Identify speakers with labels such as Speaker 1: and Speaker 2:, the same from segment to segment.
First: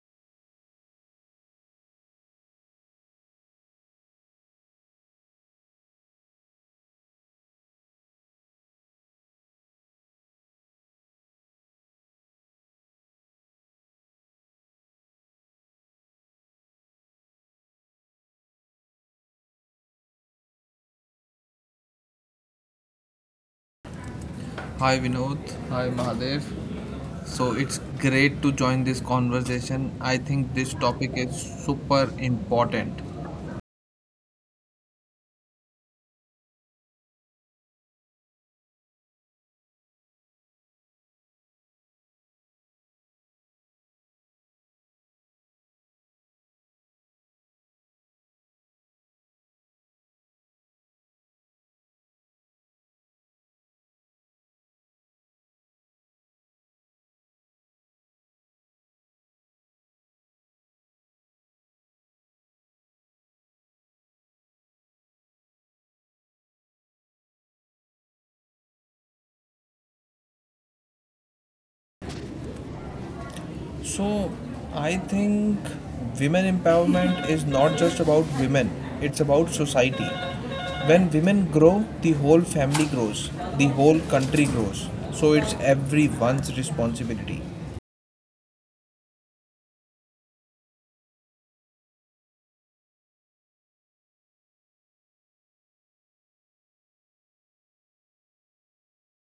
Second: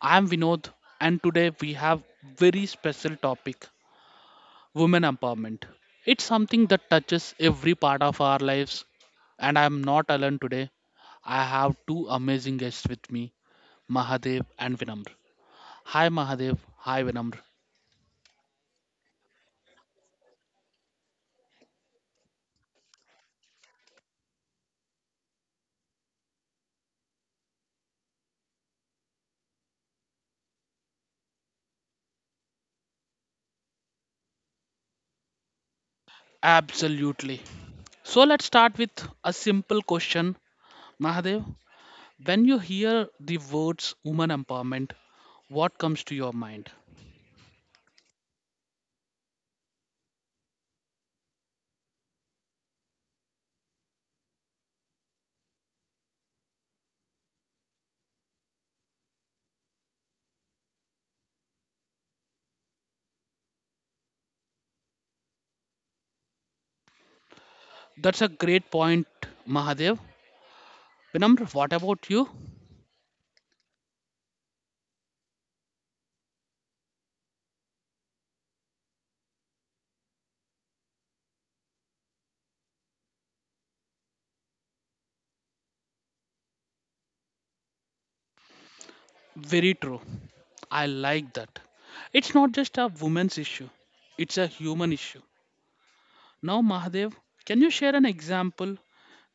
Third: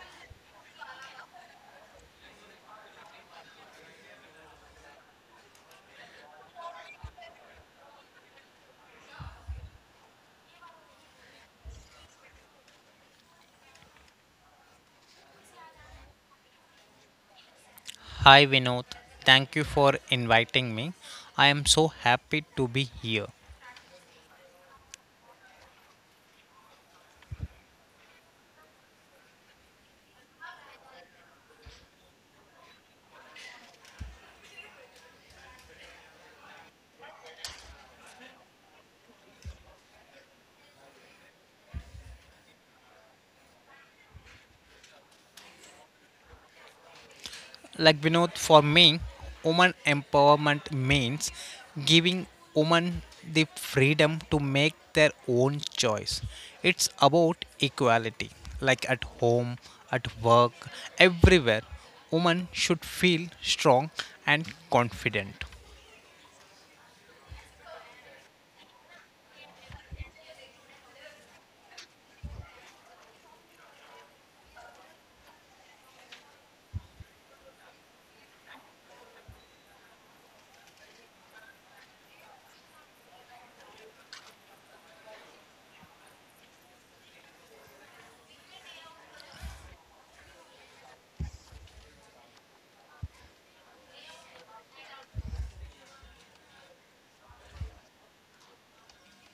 Speaker 1: I am Vinod and today we have very special topic, women empowerment. It's something that touches every part of our lives and I am not alone today. I have two amazing guests with me, Mahadev and Vinamr. Hi Mahadev, hi Vinamr.
Speaker 2: Hi Vinod, thank you for inviting me. I am so happy to be here.
Speaker 3: Hi Vinod, hi Mahadev. So it's great to join this conversation. I think this topic is super important.
Speaker 1: Absolutely. So let's start with a simple question. Mahadev, when you hear the words woman empowerment, what comes to your mind?
Speaker 2: Like Vinod, for me, woman empowerment means giving women the freedom to make their own choice. It's about equality, like at home, at work, everywhere. Women should feel strong and confident.
Speaker 1: That's a great point, Mahadev. Vinamr, what about you?
Speaker 3: So I think women empowerment is not just about women, it's about society. When women grow, the whole family grows, the whole country grows. So it's everyone's responsibility.
Speaker 1: Very true. I like that. It's not just a woman's issue, it's a human issue. Now, Mahadev, can you share an example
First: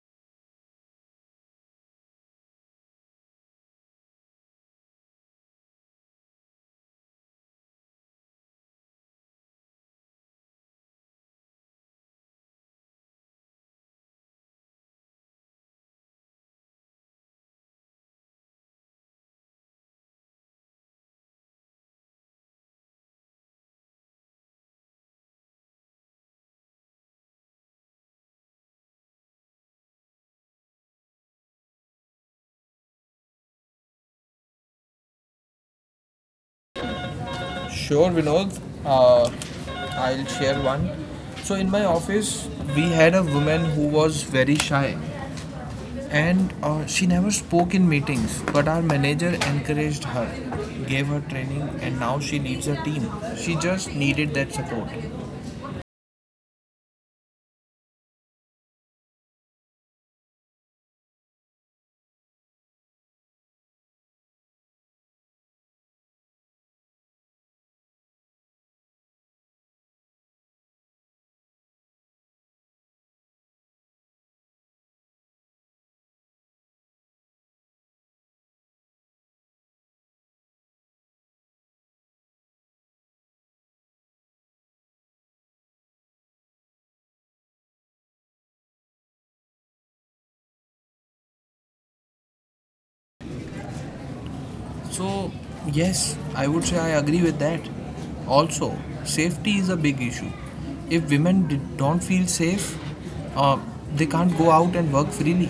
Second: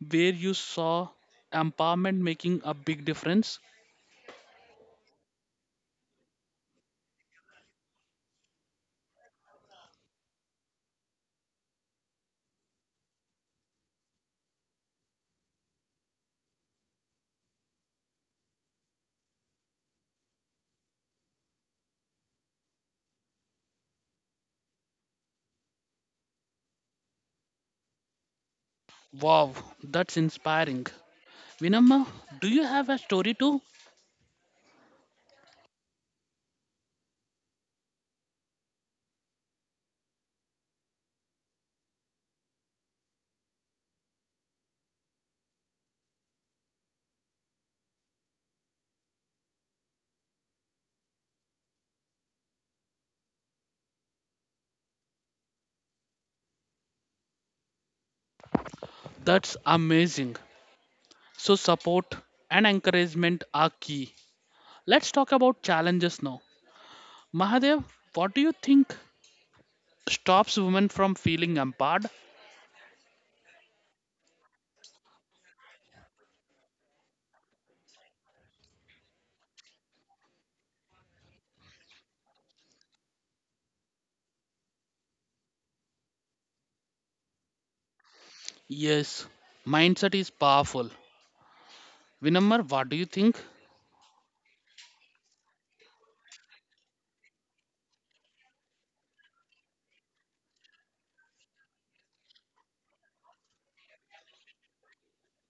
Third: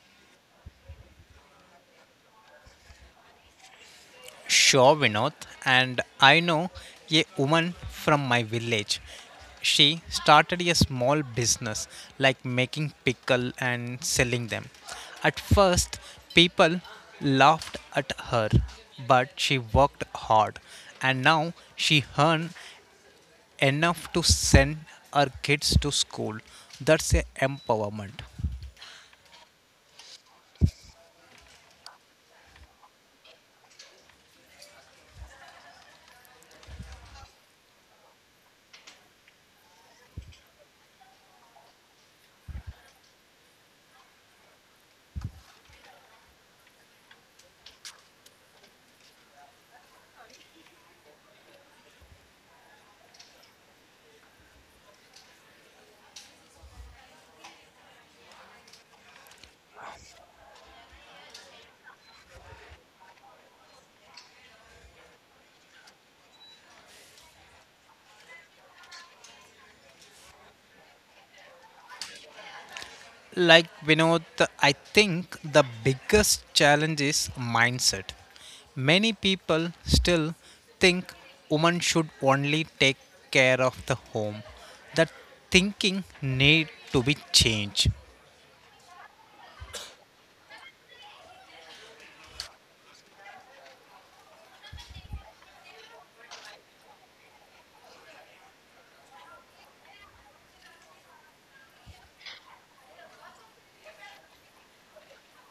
Speaker 1: where you saw empowerment making a big difference?
Speaker 2: Sure, Vinod. And I know a woman from my village. She started a small business like making pickle and selling them. At first, people laughed at her, but she worked hard and now she earned enough to send her kids to school. That's a empowerment.
Speaker 1: Wow, that's inspiring. Vinamma, do you have a story too?
Speaker 3: Sure, Vinod. Uh, I'll share one. So in my office, we had a woman who was very shy. And she never spoke in meetings, but our manager encouraged her, gave her training, and now she leads her team. She just needed that support.
Speaker 1: That's amazing. So, support and encouragement are key. Let's talk about challenges now. Mahadev, what do you think stops women from feeling empowered?
Speaker 2: Like Vinod, I think the biggest challenge is mindset. Many people still think women should only take care of the home. That thinking need to be changed.
Speaker 1: Yes, mindset is powerful. Vinamar, what do you think?
Speaker 3: So, yes, I would say I agree with that. Also, safety is a big issue. If women don't feel safe, uh, they can't go out and work freely.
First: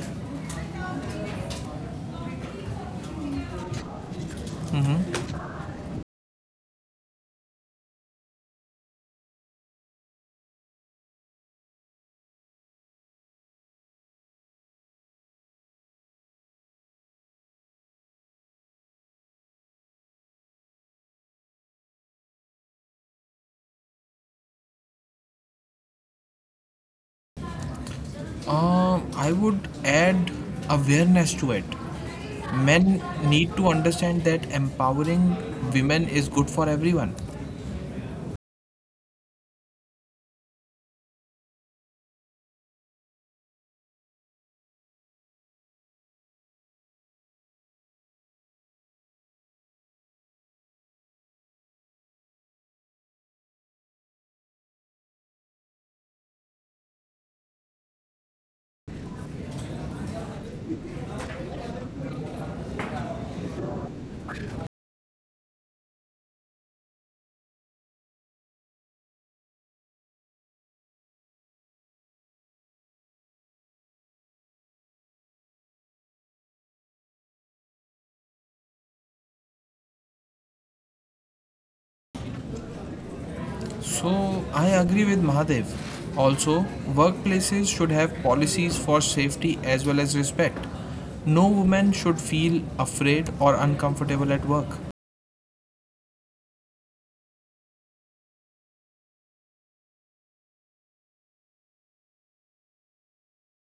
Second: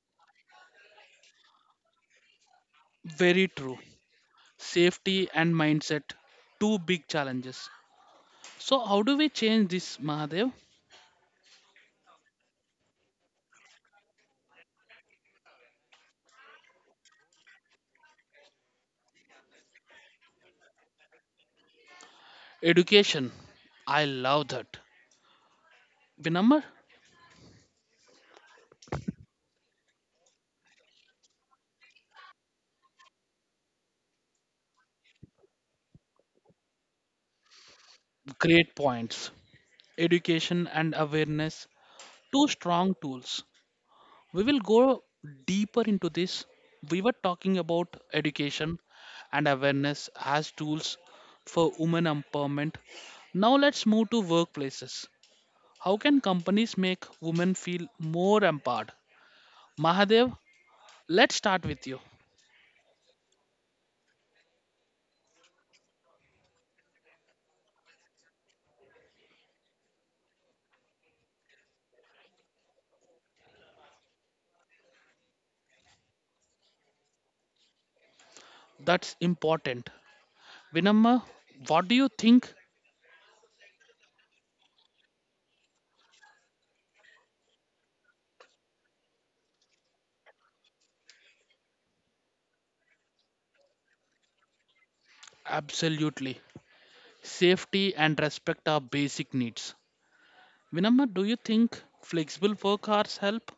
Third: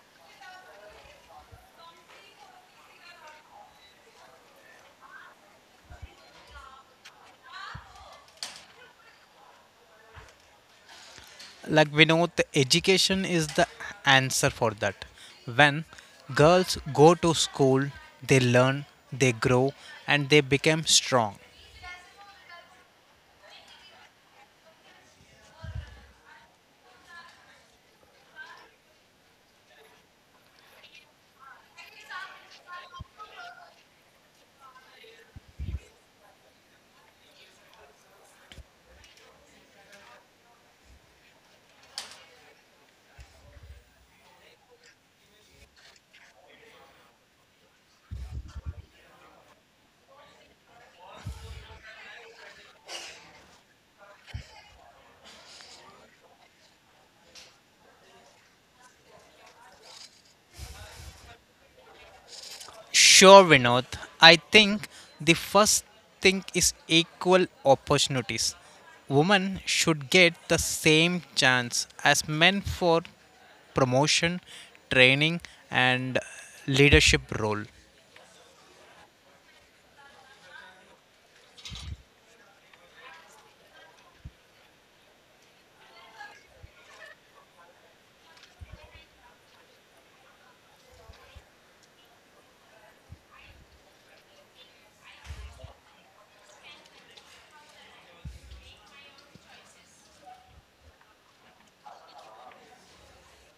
Speaker 1: Very true. Safety and mindset, two big challenges. So, how do we change this, Mahadev?
Speaker 2: Like Vinod, the education is the answer for that. When girls go to school, they learn, they grow, and they become strong.
Speaker 1: Education. I love that. Vinamar,
Speaker 3: I would add awareness to it. Men need to understand that empowering women is good for everyone.
Speaker 1: great points. Education and awareness, two strong tools. We will go deeper into this. We were talking about education and awareness as tools for women empowerment. Now let's move to workplaces. How can companies make women feel more empowered? Mahadev, let's start with you.
Speaker 2: Sure, Vinod. I think the first thing is equal opportunities. Women should get the same chance as men for promotion, training, and leadership role.
Speaker 1: That's important. Vinamma, what do you think?
Speaker 3: So, I agree with Mahadev. Also, workplaces should have policies for safety as well as respect. No woman should feel afraid or uncomfortable at work.
Speaker 1: Absolutely. Safety and respect are basic needs. Vinamma, do you think flexible work hours help?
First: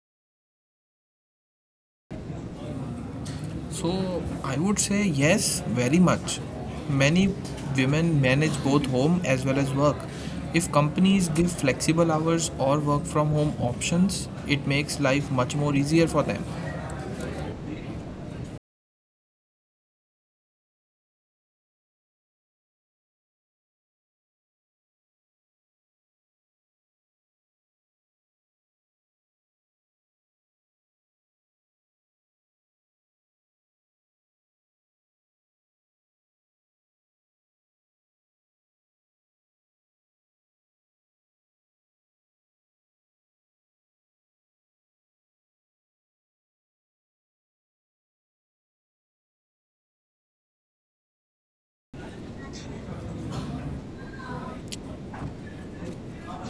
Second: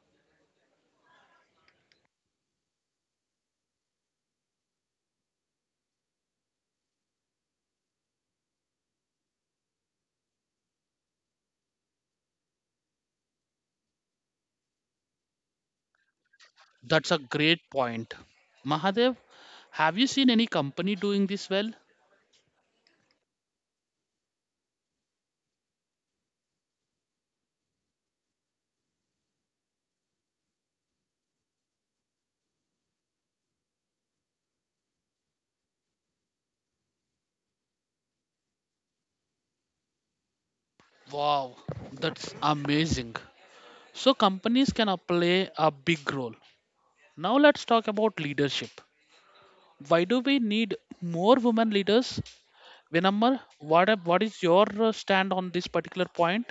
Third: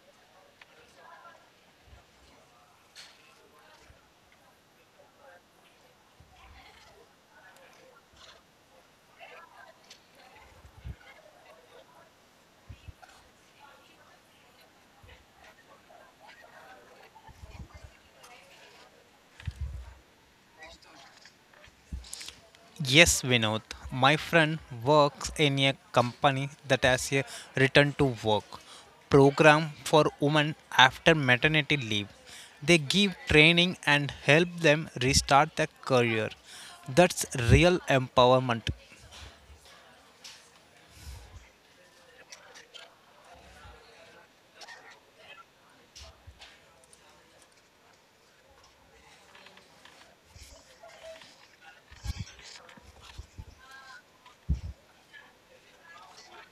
Speaker 3: So, I would say yes, very much. Many women manage both home as well as work. If companies give flexible hours or work from home options, it makes life much more easier for them.
Speaker 1: That's a great point. Mahadev, have you seen any company doing this well?
Speaker 2: Yes, Vinod. My friend works in a company that has a return to work program for women after maternity leave. They give training and help them restart their career. That's real empowerment.
Speaker 1: Wow, that's amazing. So, companies can play a big role. Now, let's talk about leadership. Why do we need more women leaders? Vinamar, what is your stand on this particular point?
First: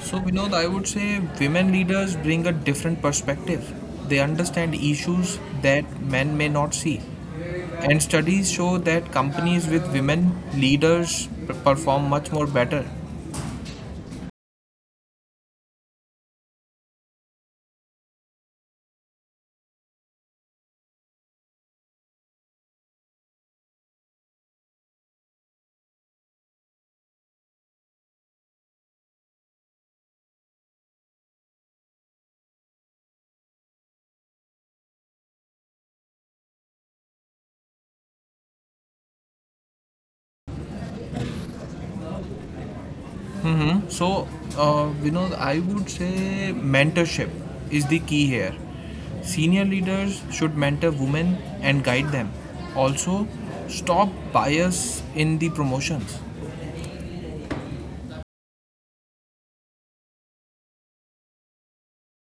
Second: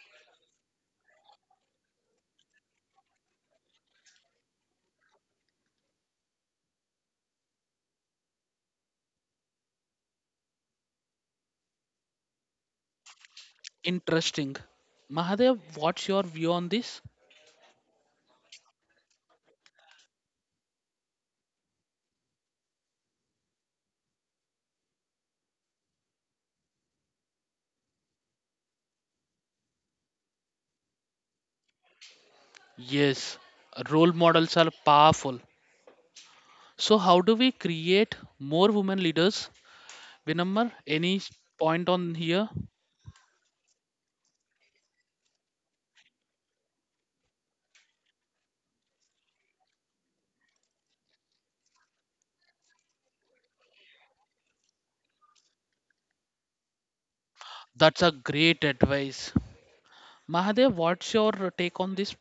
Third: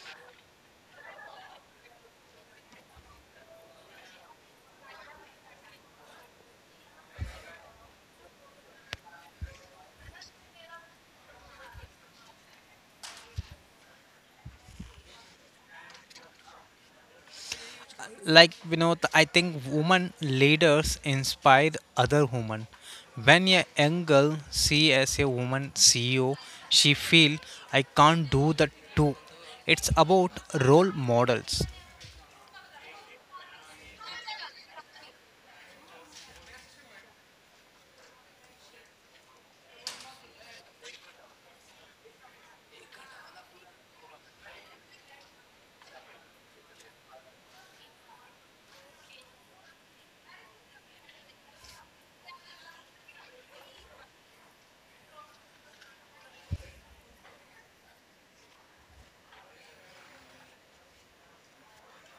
Speaker 3: So, Vinod, I would say women leaders bring a different perspective. They understand issues that men may not see. And studies show that companies with women leaders perform much more better.
Speaker 1: Interesting. Mahadev, what's your view on this?
Speaker 2: Like Vinod, I think women leaders inspire other women. When a young girl see as a woman CEO, she feel I can't do that too. It's about role models.
Speaker 1: Yes, role models are powerful. So, how do we create more women leaders? Vinamar, any point on here?
Speaker 3: So, Vinod, I would say mentorship is the key here. Senior leaders should mentor women and guide them. Also, stop bias in the promotions.
Speaker 1: That's a great advice. Mahadev, what's your take on this?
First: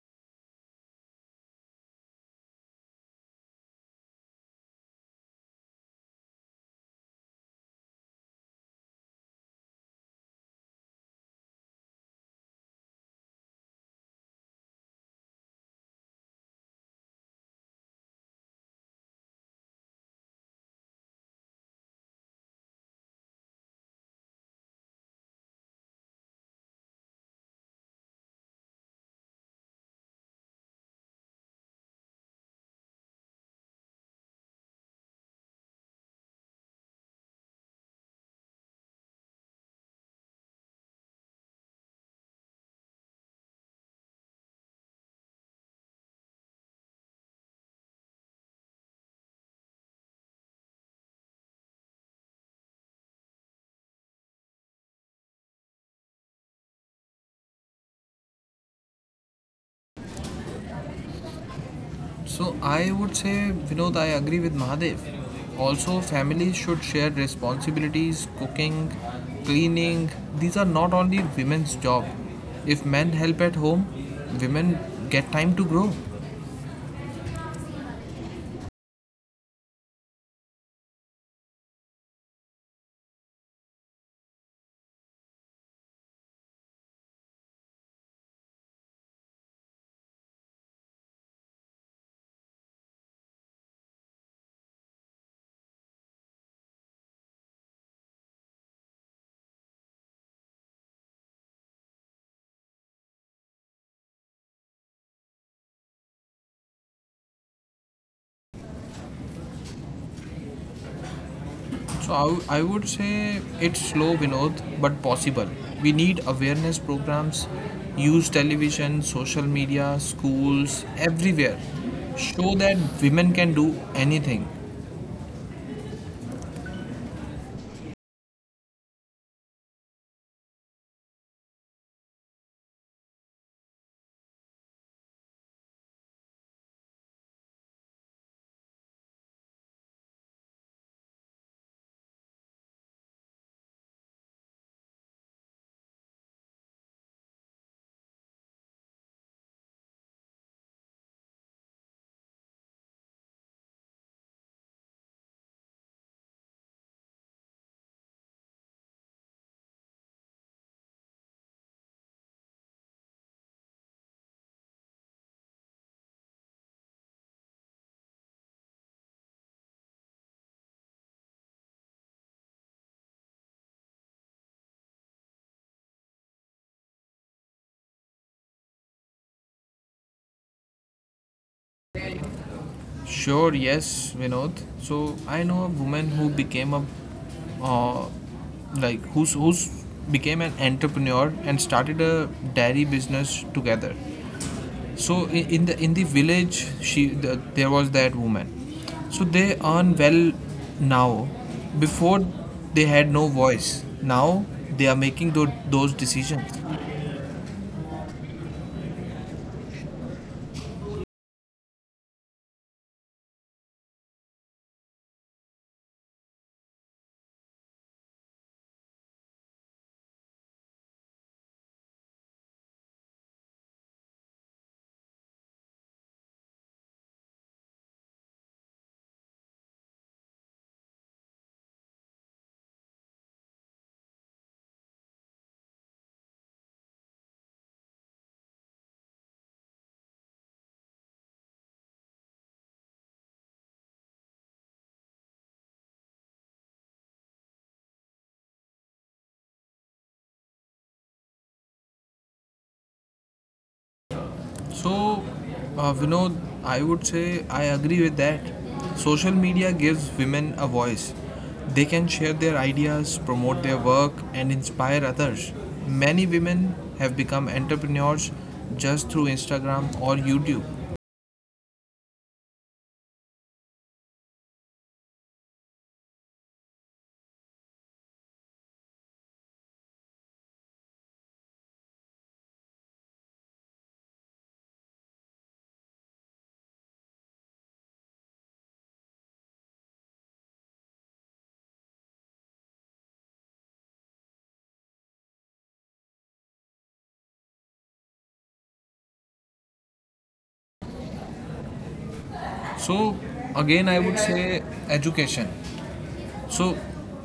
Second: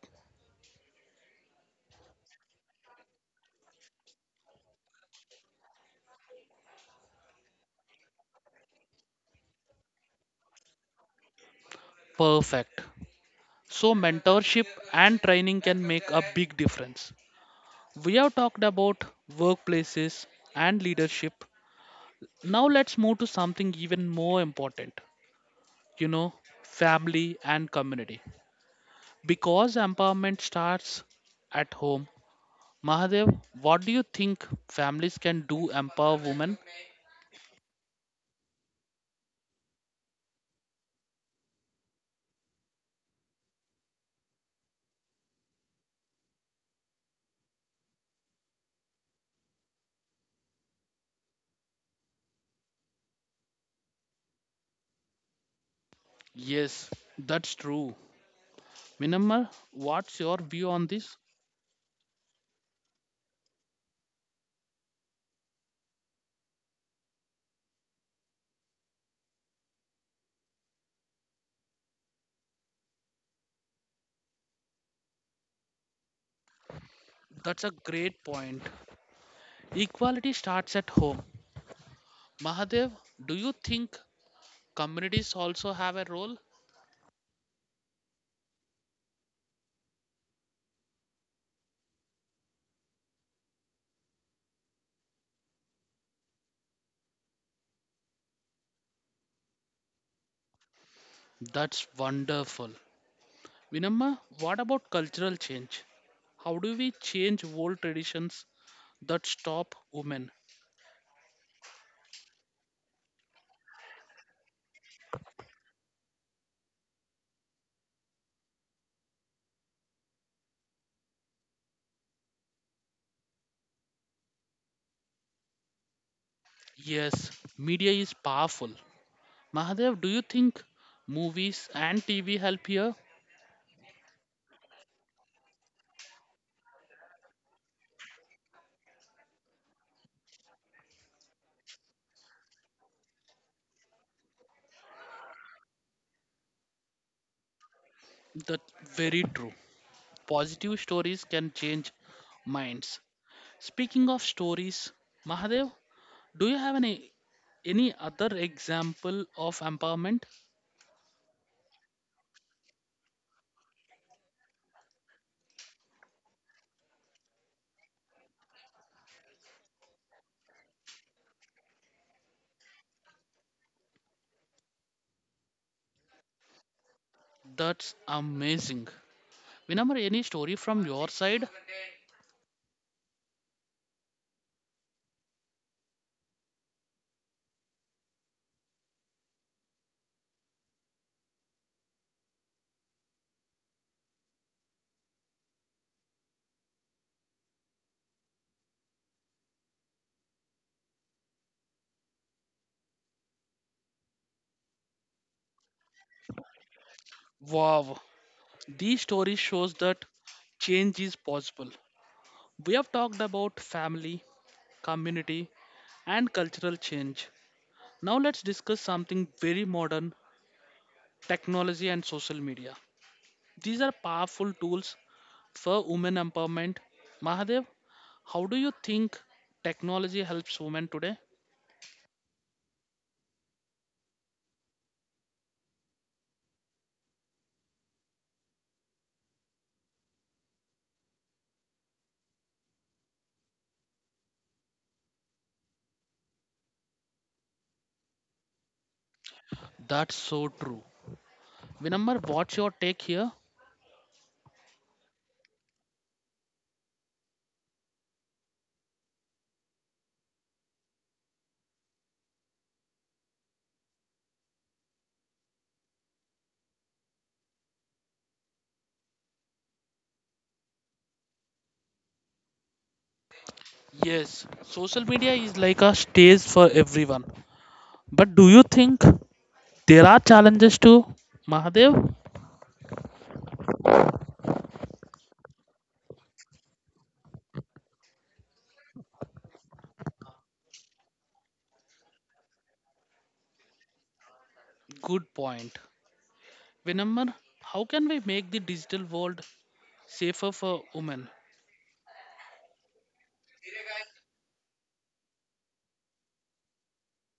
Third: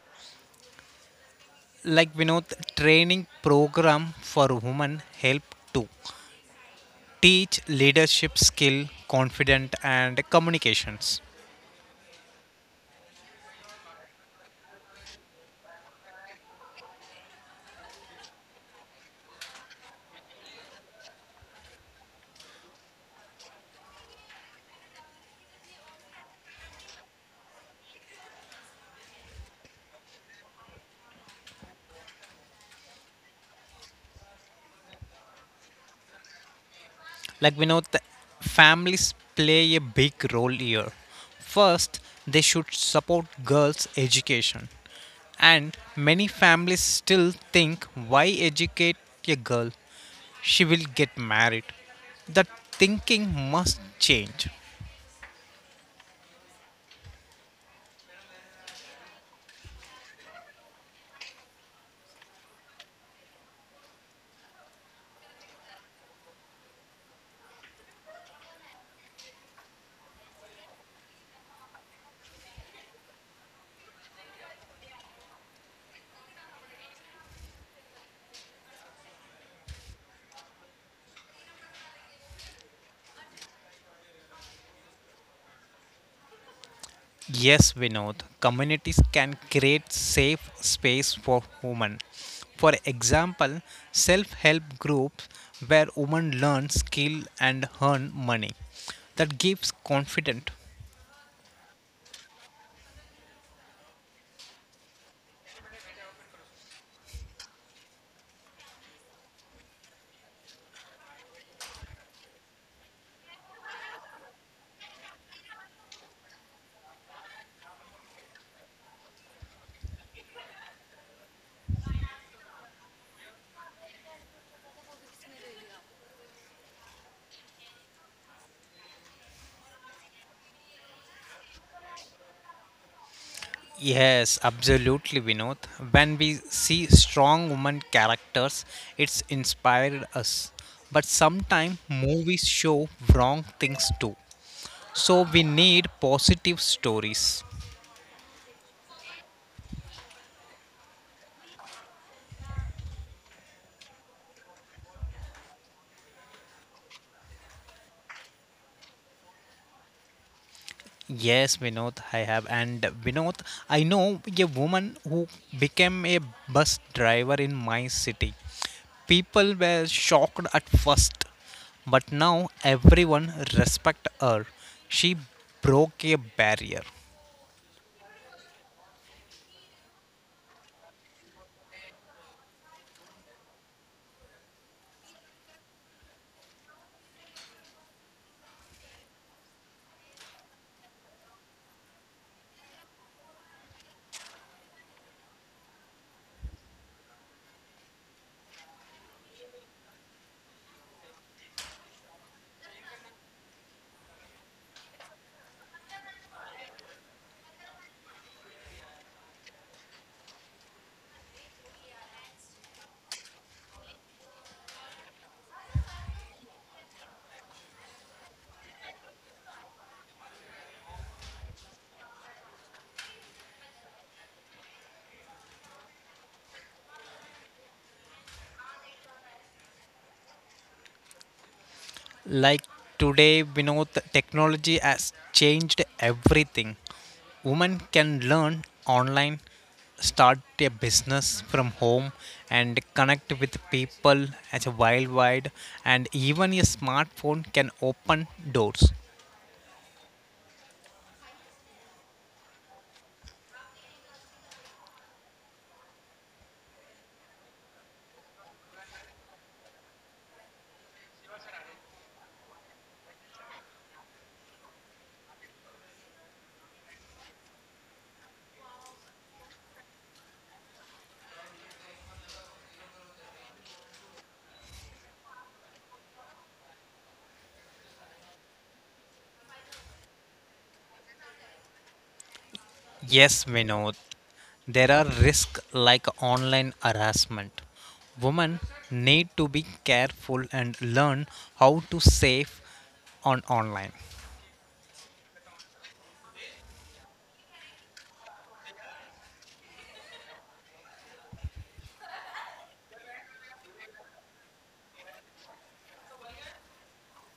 Speaker 2: Like Vinod, training program for women help to teach leadership skill, confidence, and communications.
Speaker 1: Perfect. So, mentorship and training can make a big difference. We have talked about workplaces and leadership. Now, let's move to something even more important, you know, family and community. Because empowerment starts at home. Mahadev, what do you think families can do empower women?
Speaker 2: Like Vinod, the families play a big role here. First, they should support girls' education. And many families still think, why educate a girl? She will get married. That thinking must change.
Speaker 1: Yes, that's true. Minamma, what's your view on this?
Speaker 3: So I would say, Vinod, I agree with Mahadev. Also, families should share responsibilities, cooking, cleaning. These are not only women's job. If men help at home, women get time to grow.
Speaker 1: That's a great point. Equality starts at home. Mahadev, do you think communities also have a role?
Speaker 2: Yes, Vinod, communities can create safe space for women. For example, self-help groups where women learn skill and earn money. That gives confidence.
Speaker 1: That's wonderful. Vinamma, what about cultural change? How do we change old traditions that stop women?
Speaker 3: So I would say it's slow, Vinod, but possible. We need awareness programs, use television, social media, schools, everywhere. Show that women can do anything.
Speaker 1: Yes, media is powerful. Mahadev, do you think movies and TV help here?
Speaker 2: Yes, absolutely, Vinod. When we see strong woman characters, it's inspired us. But sometimes movies show wrong things too. So we need positive stories.
Speaker 1: That's very true. Positive stories can change minds. Speaking of stories, Mahadev, do you have any other example of empowerment?
Speaker 2: Yes, Vinod, I have. And Vinod, I know a woman who became a bus driver in my city. People were shocked at first, but now everyone respect her. She broke a barrier.
Speaker 1: That's amazing. Remember any story from your side?
Speaker 3: Sure, yes, Vinod. So I know a woman who became a, uh, like who's who's became an entrepreneur and started a dairy business together. So in the village, there was that woman. So they earn well now. Before they had no voice. Now they are making those decisions.
Speaker 1: Wow, these stories shows that change is possible. We have talked about family, community, and cultural change. Now let's discuss something very modern, technology and social media. These are powerful tools for women empowerment. Mahadev, how do you think technology helps women today?
Speaker 2: Like today, we know the technology has changed everything. Women can learn online, start a business from home, and connect with people as a worldwide. And even a smartphone can open doors.
Speaker 1: That's so true. Vinamar, what's your take here?
Speaker 3: So, Vinod, I would say I agree with that. Social media gives women a voice. They can share their ideas, promote their work, and inspire others. Many women have become entrepreneurs just through Instagram or YouTube.
Speaker 1: Yes, social media is like a stage for everyone. But do you think there are challenges too, Mahadev?
Speaker 2: Yes, Vinod, there are risks like online harassment. Women need to be careful and learn how to save on online.
Speaker 1: Good point. Vinamar, how can we make the digital world safer for women?
Speaker 3: So, again, I would say education. So,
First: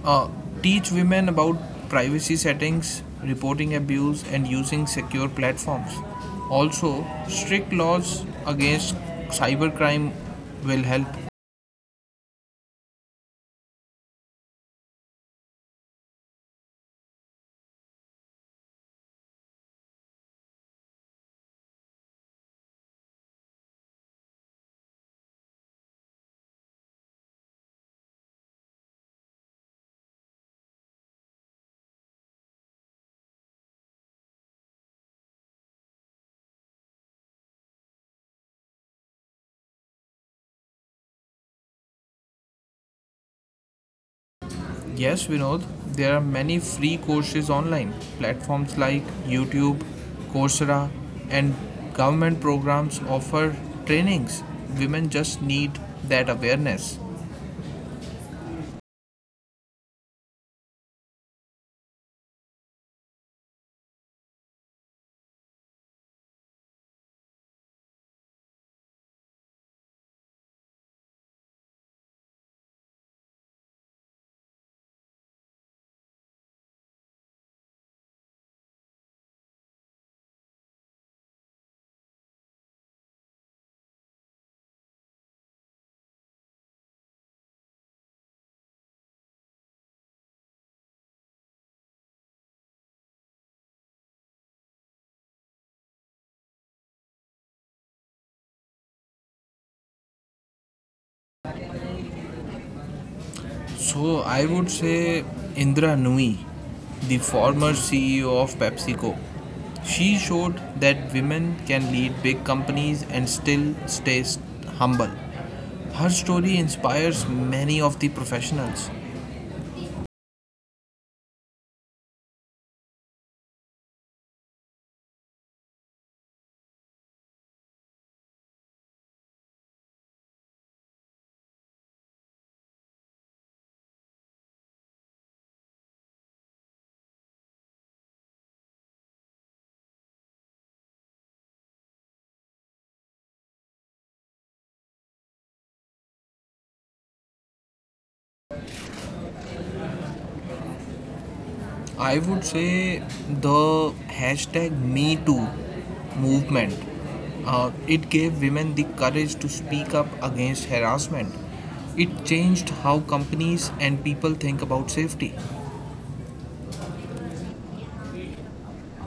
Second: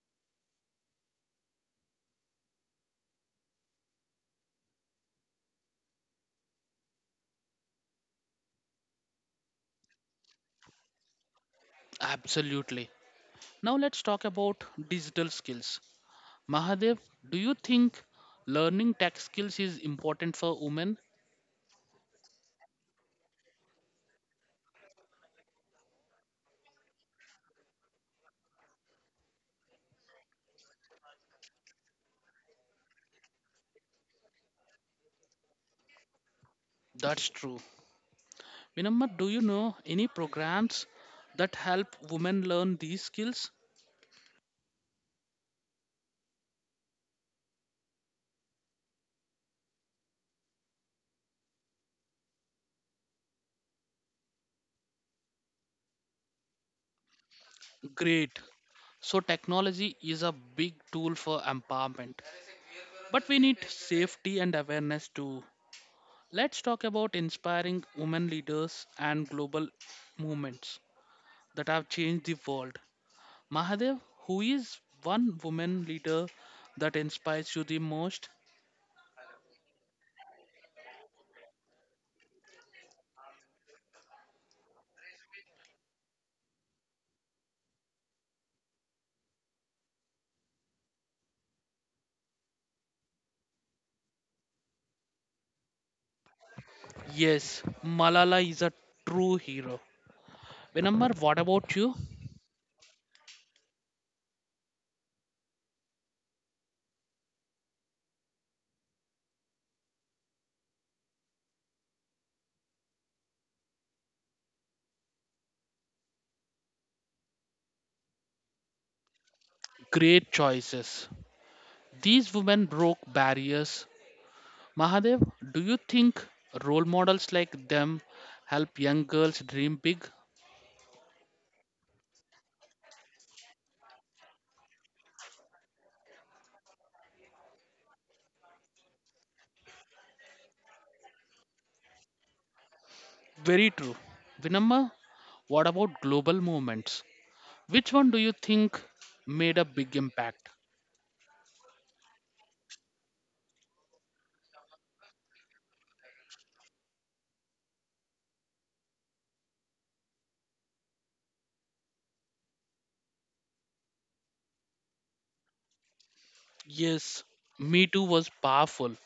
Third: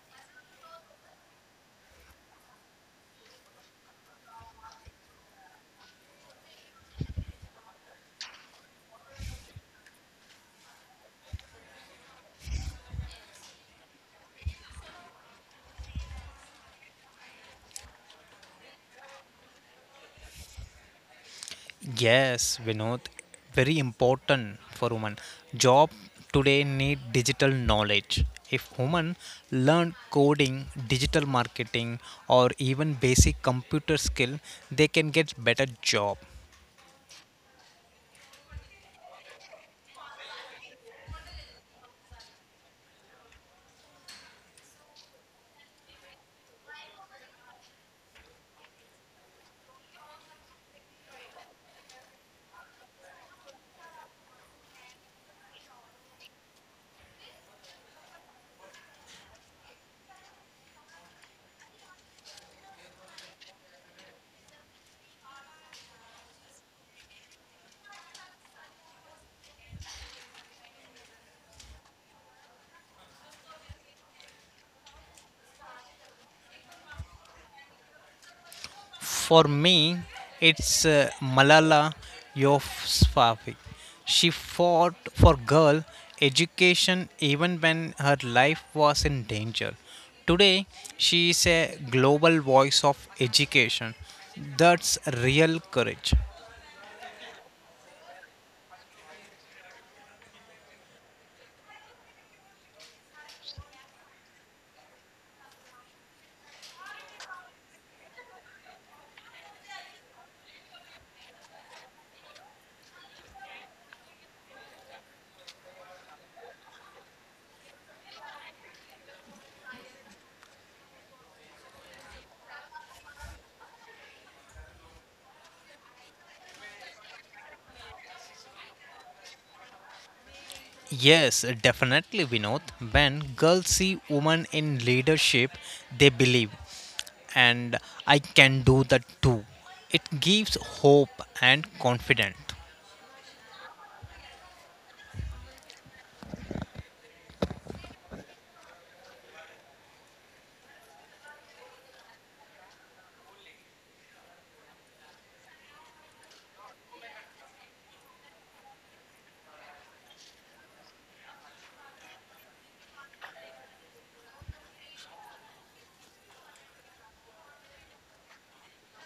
Speaker 3: uh, teach women about privacy settings, reporting abuse, and using secure platforms. Also, strict laws against cybercrime will help.
Speaker 1: Absolutely. Now let's talk about digital skills. Mahadev, do you think learning tech skills is important for women?
Speaker 2: Yes, Vinod, very important for women. Job today need digital knowledge. If women learn coding, digital marketing, or even basic computer skill, they can get better job.
Speaker 1: That's true. Vinamma, do you know any programs that help women learn these skills?
Speaker 3: Yes, Vinod, there are many free courses online. Platforms like YouTube, Coursera, and government programs offer trainings. Women just need that awareness.
Speaker 1: Great. So, technology is a big tool for empowerment. But we need safety and awareness too. Let's talk about inspiring women leaders and global movements that have changed the world. Mahadev, who is one woman leader that inspires you the most?
Speaker 2: For me, it's Malala Yousafzai. She fought for girl education even when her life was in danger. Today, she is a global voice of education. That's real courage.
Speaker 1: Yes, Malala is a true hero. Vinamar, what about you?
Speaker 3: So I would say Indra Nooyi, the former CEO of PepsiCo. She showed that women can lead big companies and still stay humble. Her story inspires many of the professionals.
Speaker 1: Great choices. These women broke barriers. Mahadev, do you think role models like them help young girls dream big?
Speaker 2: Yes, definitely, Vinod. When girls see women in leadership, they believe, and I can do that too. It gives hope and confidence.
Speaker 1: Very true. Vinamma, what about global movements? Which one do you think made a big impact?
Speaker 3: I would say the hashtag MeToo movement. It gave women the courage to speak up against harassment. It changed how companies and people think about safety.
Speaker 1: Yes, Me Too was powerful.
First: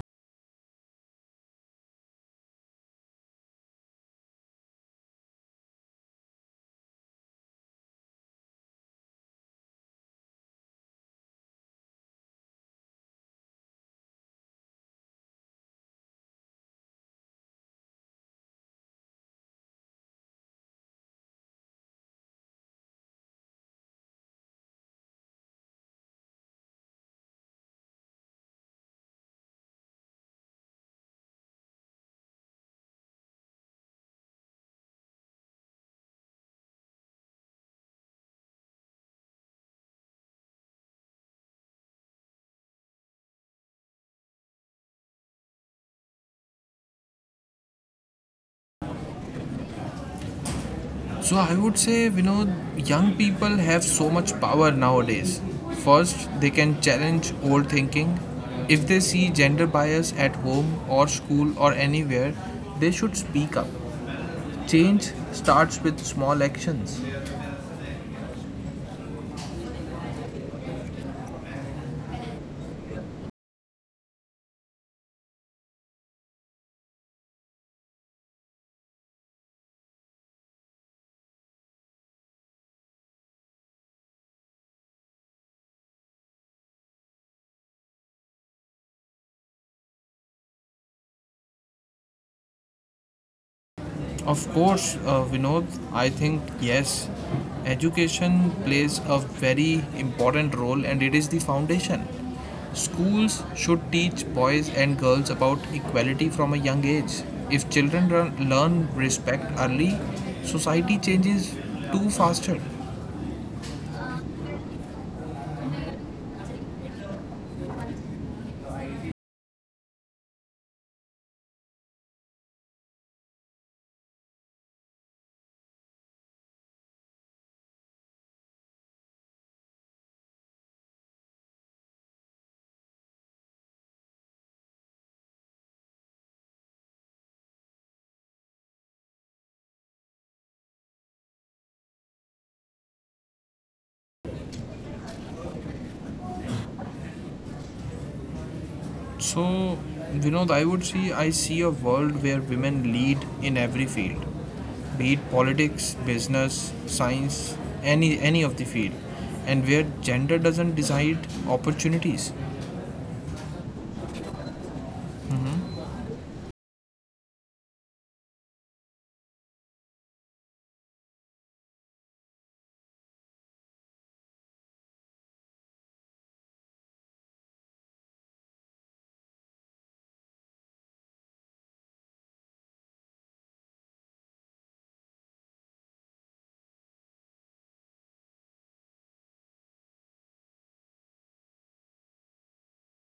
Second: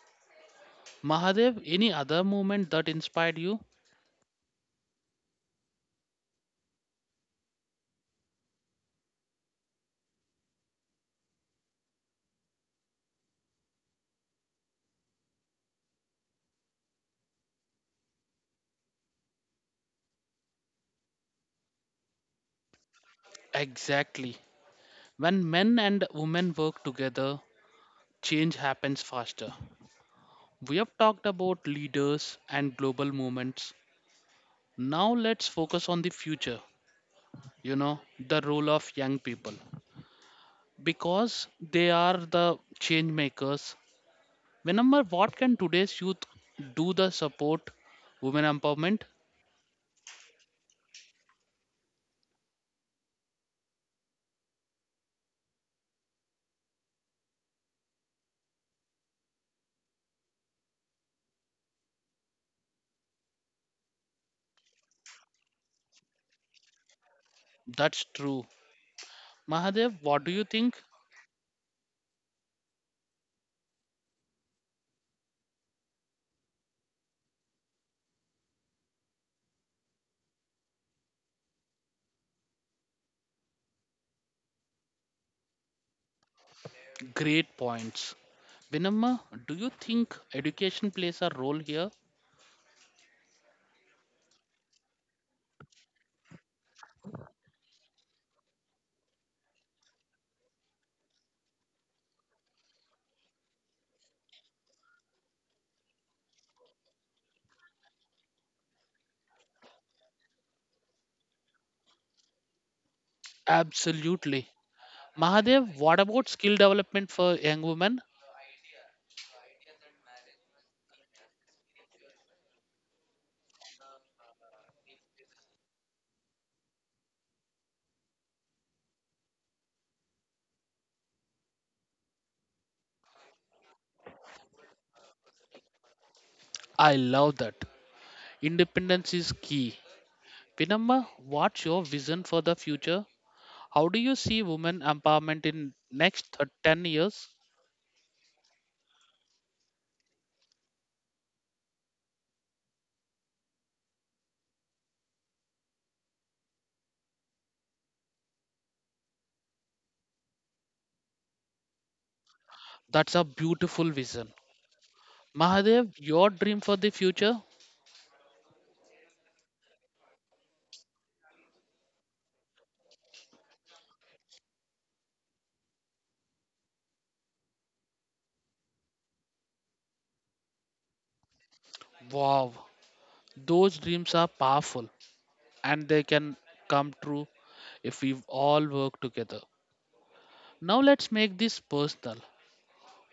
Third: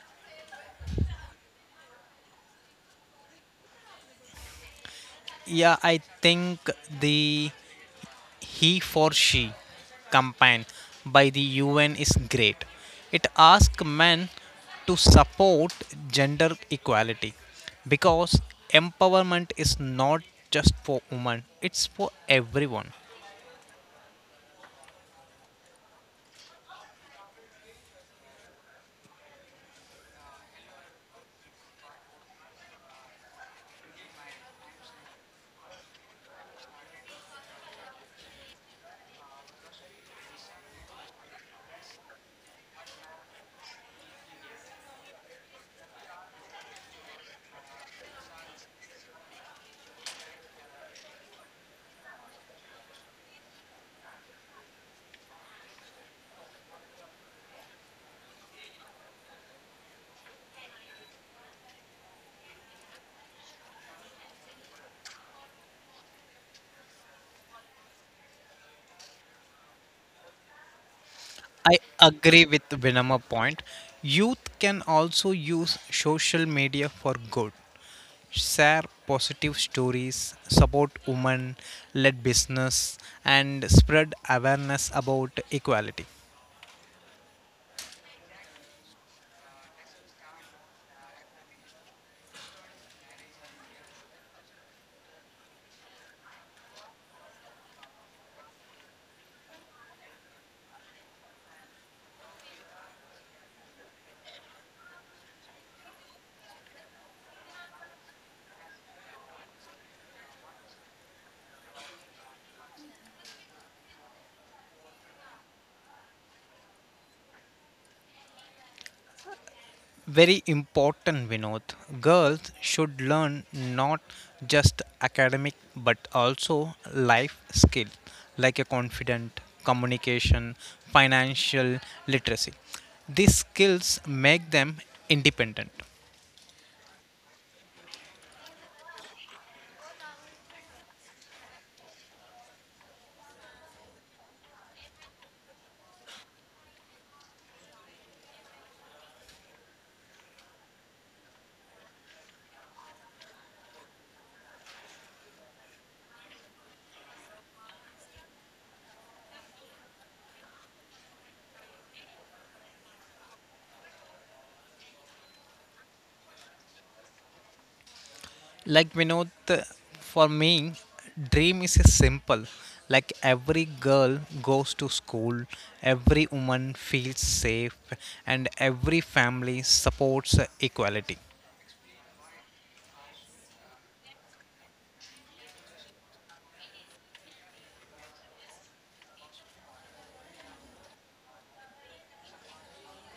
Speaker 1: Mahadev, any other movement that inspired you?
Speaker 2: Yeah, I think the he for she campaign by the UN is great. It asks men to support gender equality because empowerment is not just for women, it's for everyone.
Speaker 1: Exactly. When men and women work together, change happens faster. We have talked about leaders and global movements. Now let's focus on the future, you know, the role of young people. Because they are the change makers. Whenever what can today's youth do the support women empowerment?
Speaker 3: So I would say, Vinod, young people have so much power nowadays. First, they can challenge old thinking. If they see gender bias at home or school or anywhere, they should speak up. Change starts with small actions.
Speaker 1: That's true. Mahadev, what do you think?
Speaker 2: I agree with Vinama point. Youth can also use social media for good. Share positive stories, support women led business and spread awareness about equality.
Speaker 1: Great points. Vinamma, do you think education plays a role here?
Speaker 3: Of course, Vinod, I think yes. Education plays a very important role and it is the foundation. Schools should teach boys and girls about equality from a young age. If children run, learn respect early, society changes too faster.
Speaker 1: Absolutely. Mahadev, what about skill development for young women?
Speaker 2: Very important, Vinod. Girls should learn not just academic but also life skills like a confident communication, financial literacy. These skills make them independent.
Speaker 1: I love that. Independence is key. Vinamma, what's your vision for the future? How do you see women empowerment in next 10 years?
Speaker 3: So, Vinod, I see a world where women lead in every field, be it politics, business, science, any of the field, and where gender doesn't decide opportunities.
Speaker 1: That's a beautiful vision. Mahadev, your dream for the future?
Speaker 2: Like Vinod, for me, dream is a simple. Like every girl goes to school, every woman feels safe, and every family supports equality.
Speaker 1: Wow, those dreams are powerful and they can come true if we all work together. Now let's make this personal.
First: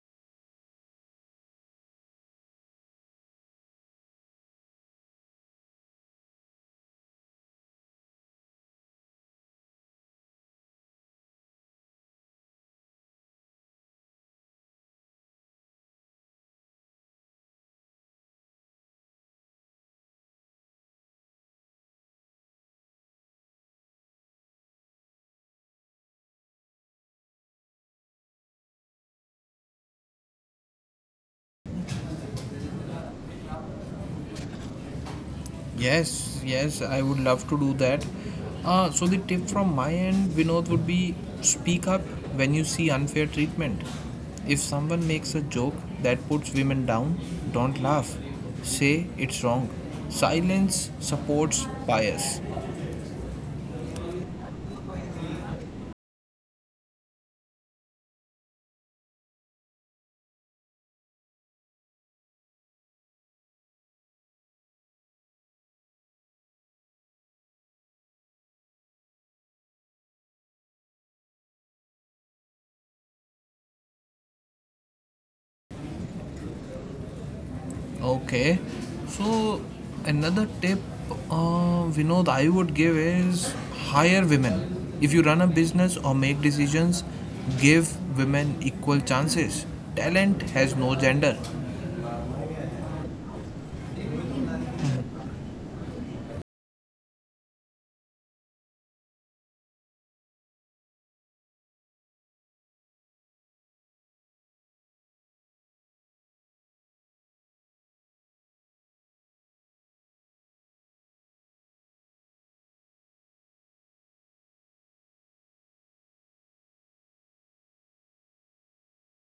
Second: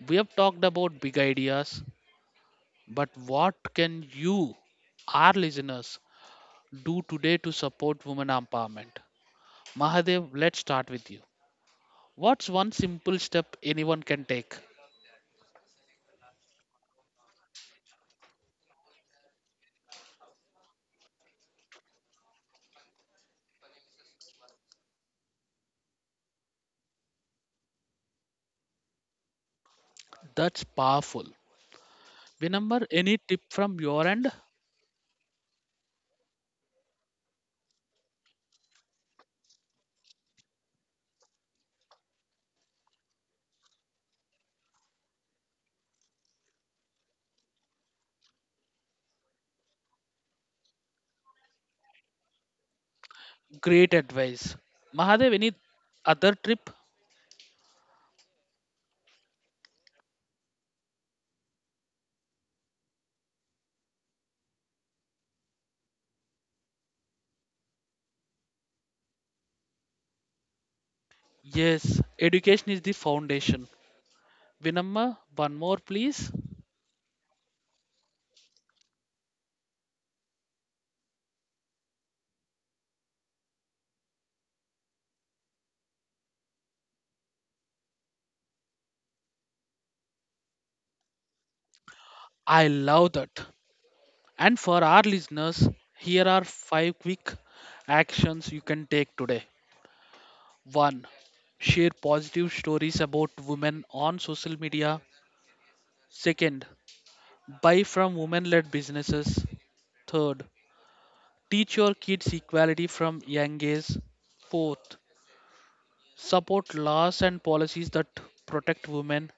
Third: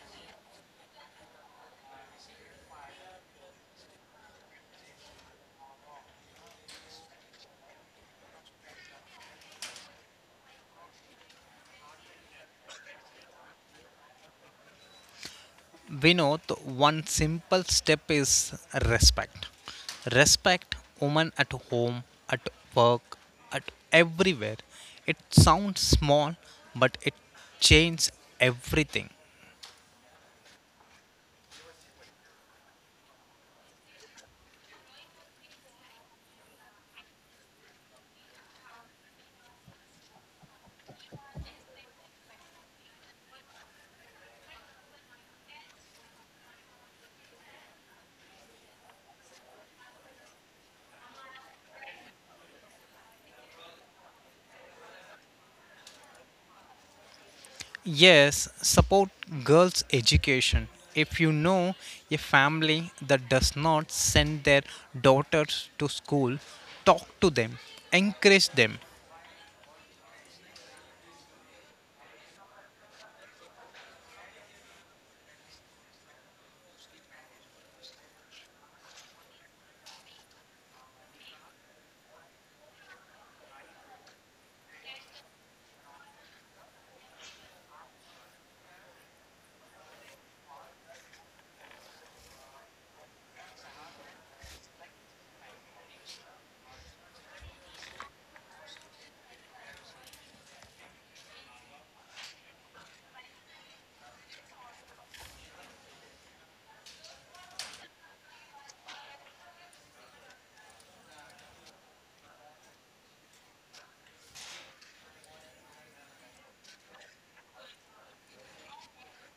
Speaker 1: We have talked about big ideas, but what can you, our listeners, do today to support women empowerment? Mahadev, let's start with you. What's one simple step anyone can take?
Speaker 2: Vinod, one simple step is respect. Respect women at home, at work, at everywhere. It sounds small, but it changes everything.
Speaker 1: That's powerful. Vinambar, any tip from your end?
Speaker 3: Yes, yes, I would love to do that. The tip from my end, Vinod, would be speak up when you see unfair treatment. If someone makes a joke that puts women down, don't laugh. Say it's wrong. Silence supports bias.
Speaker 1: Great advice. Mahadev, any other tip?
Speaker 2: Yes, support girls' education. If you know a family that does not send their daughters to school, talk to them, encourage them.
Speaker 1: Yes, education is the foundation. Vinamma, one more please.
Speaker 3: Okay, so another tip Vinod I would give is hire women. If you run a business or make decisions, give women equal chances. Talent has no gender.
Speaker 1: I love that. And for our listeners, here are five quick actions you can take today. 1. Share positive stories about women on social media. Second, buy from women led businesses. Third, teach your kids equality from young age. 4th. Support laws and policies that protect women.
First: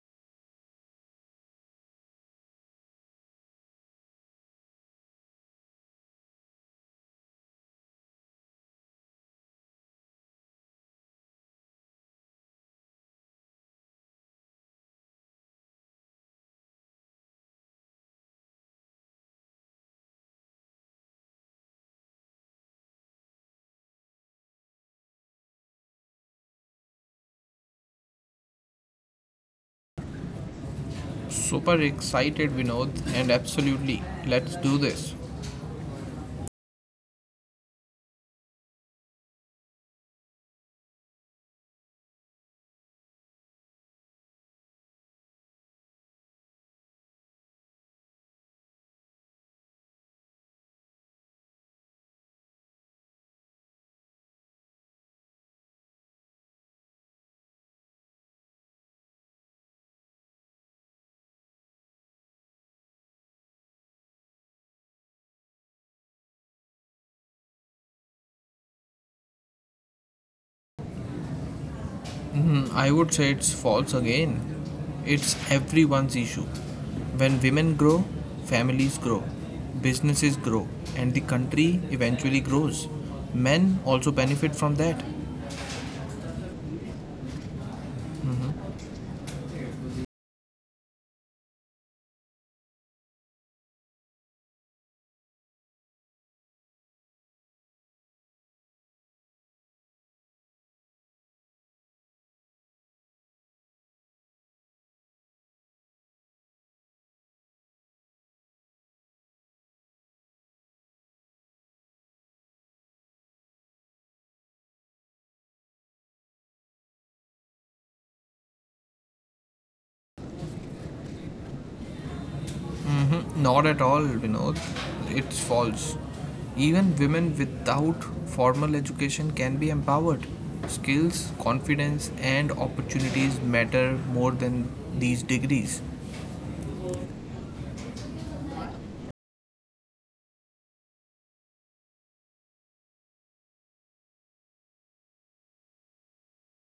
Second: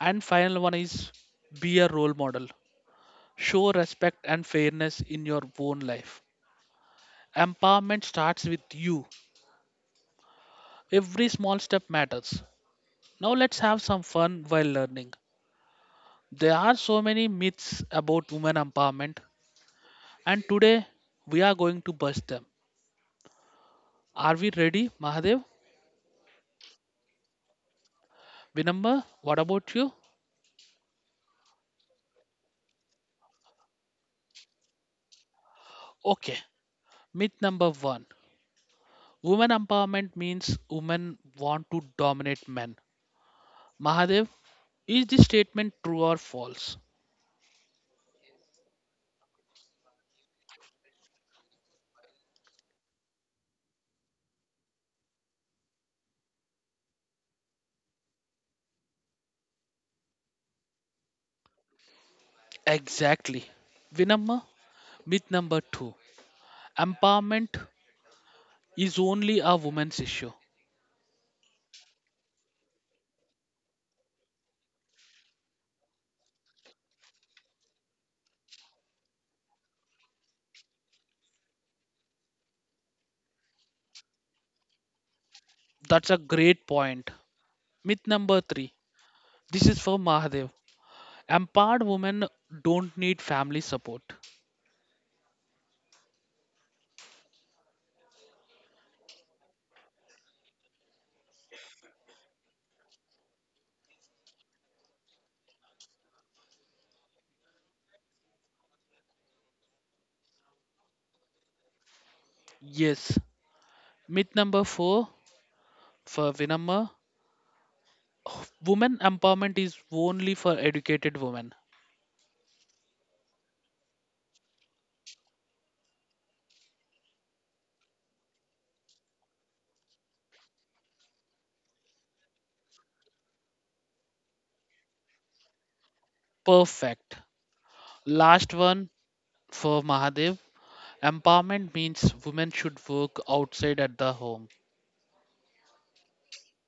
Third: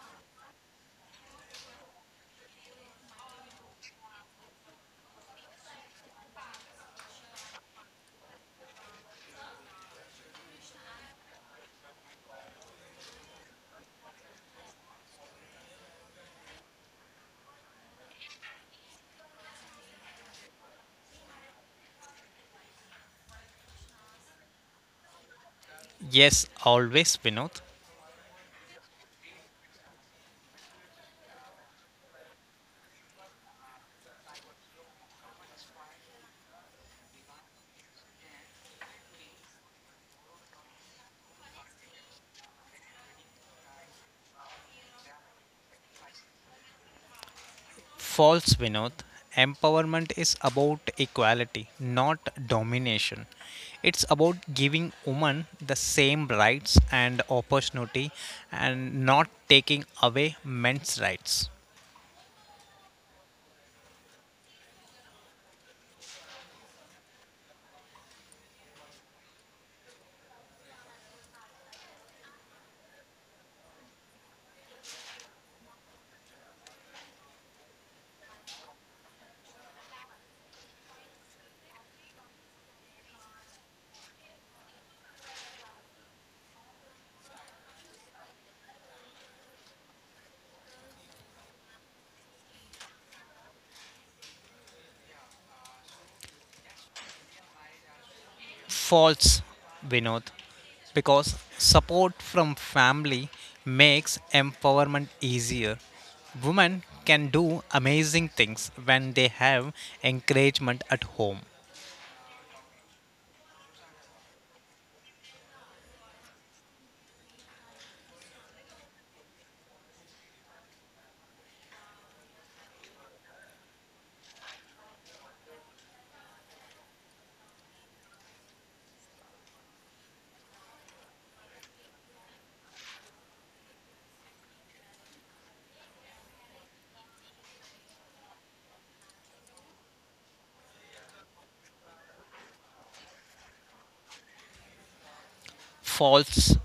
Speaker 1: And final one is be a role model. Show respect and fairness in your own life. Empowerment starts with you. Every small step matters. Now let's have some fun while learning. There are so many myths about women empowerment, and today we are going to bust them. Are we ready, Mahadev?
Speaker 2: Yes, always, Vinod.
Speaker 1: Vinamba, what about you?
Speaker 3: Super excited, Vinod, and absolutely, let's do this.
Speaker 1: Okay, myth number one. Women empowerment means women want to dominate men. Mahadev, is this statement true or false?
Speaker 2: False, Vinod. Empowerment is about equality, not domination. It's about giving women the same rights and opportunity and not taking away men's rights.
Speaker 1: Exactly. Vinamma, myth number two. Empowerment is only a woman's issue.
Speaker 3: I would say it's false again. It's everyone's issue. When women grow, families grow, businesses grow, and the country eventually grows. Men also benefit from that.
Speaker 1: That's a great point. Myth number three, this is for Mahadev. Empowered women don't need family support.
Speaker 2: False, Vinod, because support from family makes empowerment easier. Women can do amazing things when they have encouragement at home.
Speaker 1: Yes. Myth number four, for Vinamma. Women empowerment is only for educated women.
Speaker 3: Not at all, Vinod. It's false. Even women without formal education can be empowered. Skills, confidence, and opportunities matter more than these degrees.
Speaker 1: Perfect. Last one, for Mahadev. Empowerment means women should work outside at the home.
Speaker 2: False,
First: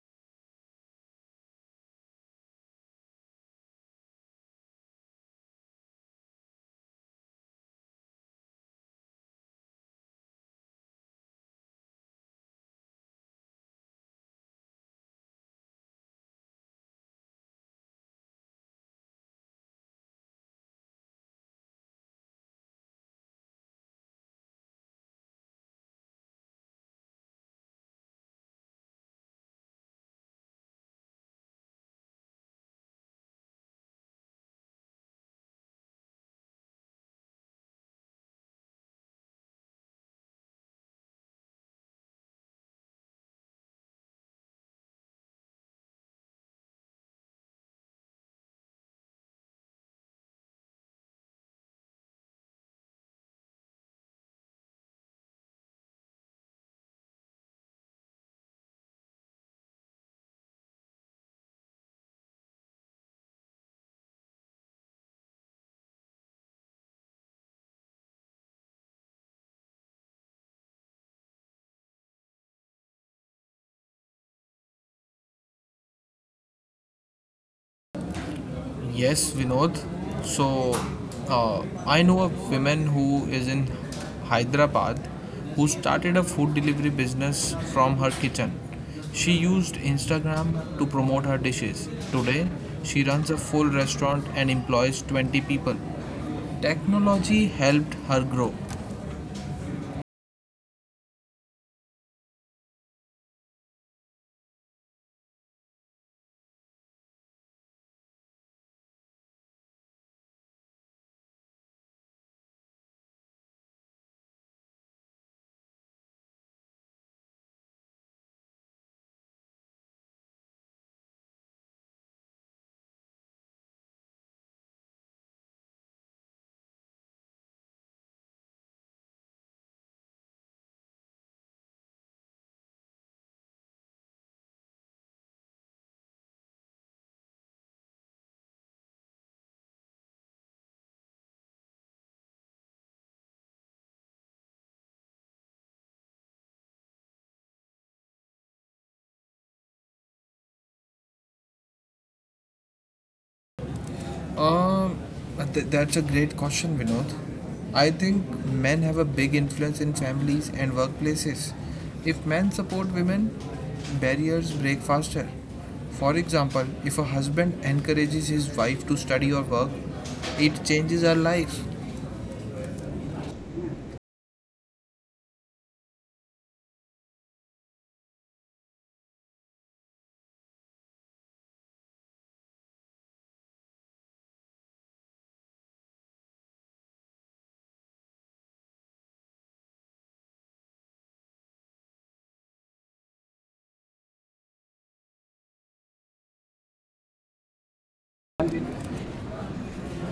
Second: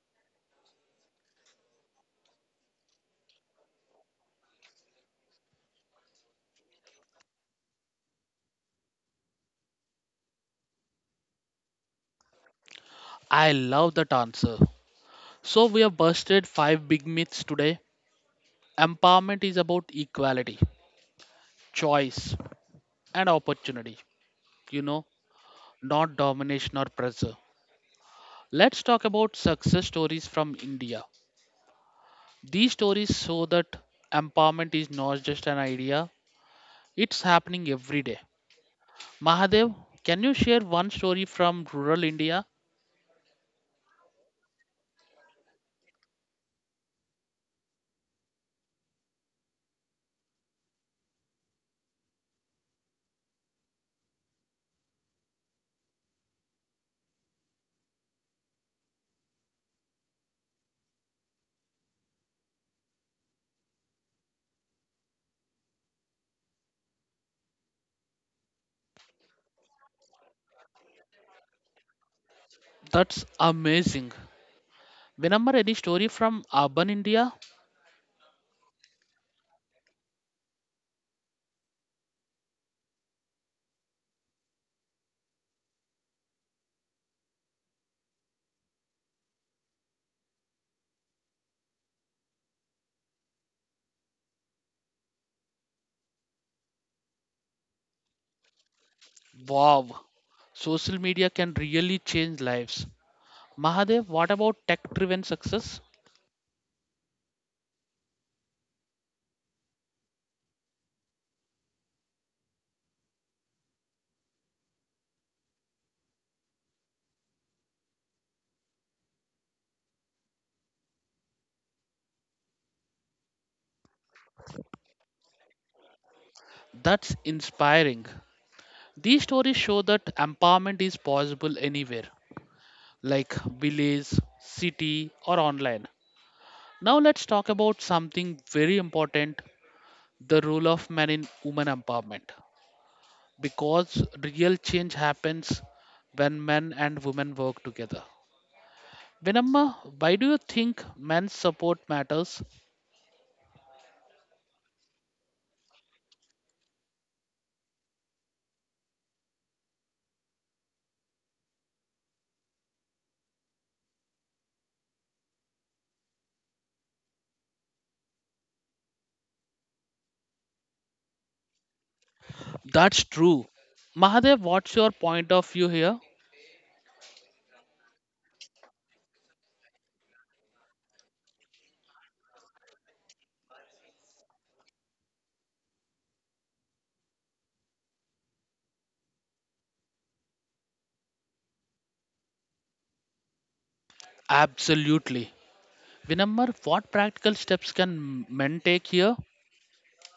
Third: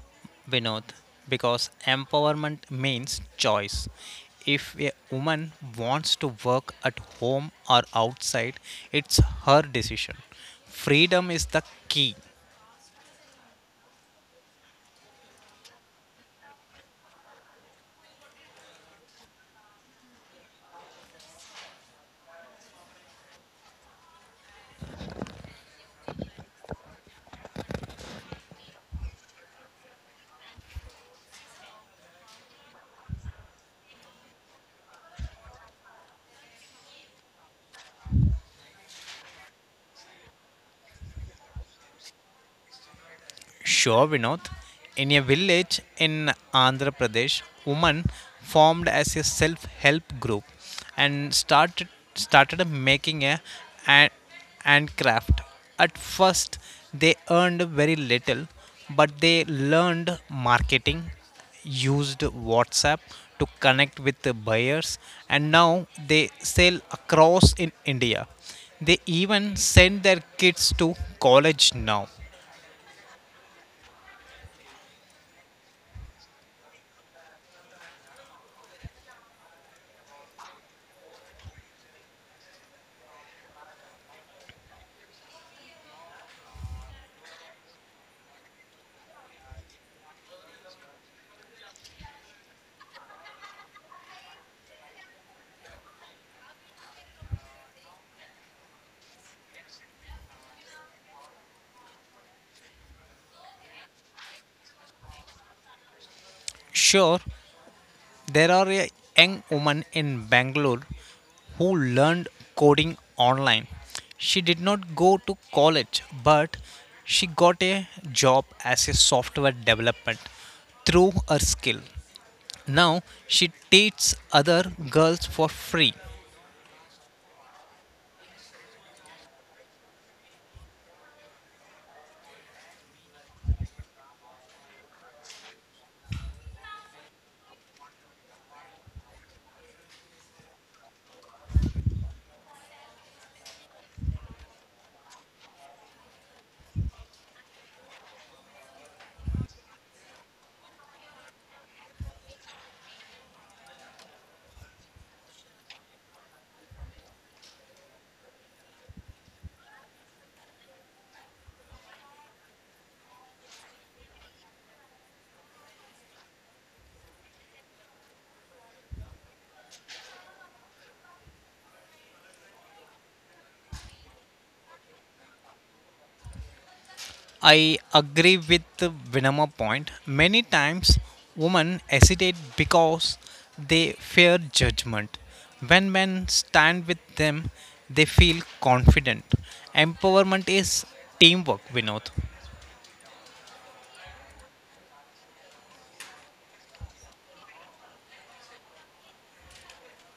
Speaker 2: Vinod, because empowerment means choice. If a woman wants to work at home or outside, it's her decision. Freedom is the key.
Speaker 1: I love that answer. So we have busted five big myths today. Empowerment is about equality, choice, and opportunity. You know, not domination or pressure. Let's talk about success stories from India. These stories show that empowerment is not just an idea, it's happening every day. Mahadev, can you share one story from rural India?
Speaker 2: Sure, Vinod. In a village in Andhra Pradesh, women formed as a self-help group and started making a hand- handcraft. At first, they earned very little, but they learned marketing, used WhatsApp to connect with the buyers, and now they sell across in India. They even send their kids to college now.
Speaker 1: That's amazing. Remember any story from urban India?
Speaker 3: Yes, Vinod. So, I know a woman who is in Hyderabad who started a food delivery business from her kitchen. She used Instagram to promote her dishes. Today, she runs a full restaurant and employs 20 people. Technology helped her grow.
Speaker 1: Wow, social media can really change lives. Mahadev, what about tech driven success?
Speaker 2: Sure. There are a young woman in Bangalore who learned coding online. She did not go to college, but she got a job as a software development through her skill. Now she teaches other girls for free.
Speaker 1: That's inspiring. These stories show that empowerment is possible anywhere. Like village, city, or online. Now let's talk about something very important, the role of men in women empowerment. Because real change happens when men and women work together. Vinamma, why do you think men's support matters?
Speaker 3: Um, that's a great question, Vinod. I think men have a big influence in families and workplaces. If men support women, barriers break faster. For example, if a husband encourages his wife to study or work, it changes her life.
Speaker 1: That's true. Mahadev, what's your point of view here?
Speaker 2: I agree with the Vinama point. Many times women hesitate because they fear judgment. When men stand with them, they feel confident. Empowerment is teamwork, Vinod.
Speaker 1: Absolutely. Vinamma, what practical steps can men take here?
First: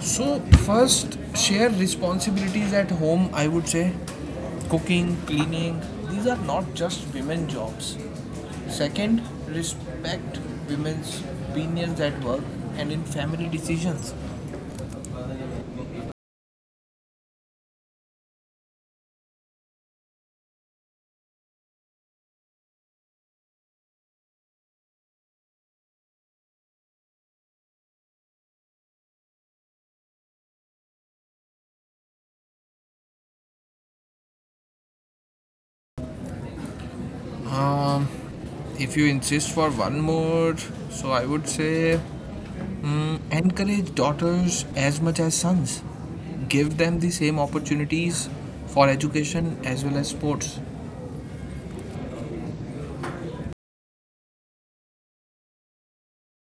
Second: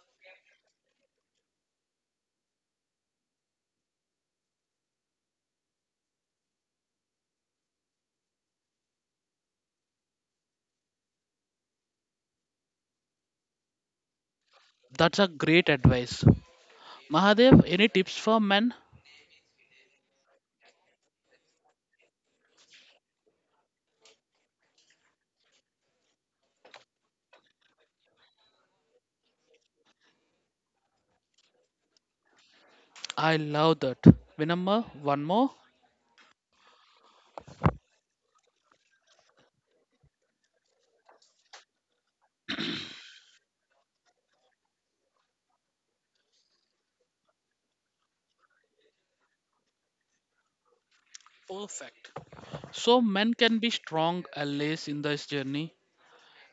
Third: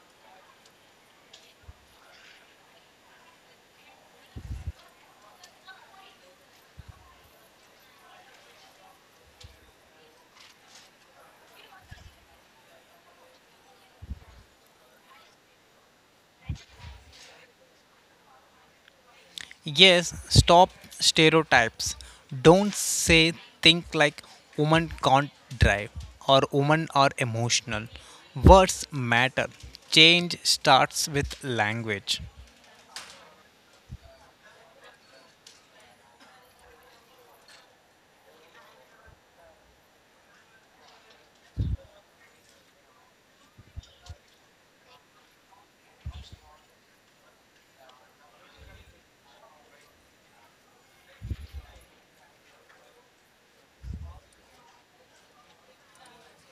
Speaker 3: So, first, share responsibilities at home, I would say. Cooking, cleaning, these are not just women jobs. Second, respect women's opinions at work and in family decisions.
Speaker 1: That's a great advice. Mahadev, any tips for men?
Speaker 2: Yes, stop stereotypes. Don't say think like women can't drive or women are emotional. Words matter. Change starts with language.
Speaker 1: I love that. Vinamma, one more?
Speaker 3: If you insist for one more, so I would say encourage daughters as much as sons. Give them the same opportunities for education as well as sports.
Speaker 1: Perfect. So, men can be strong allies in this journey.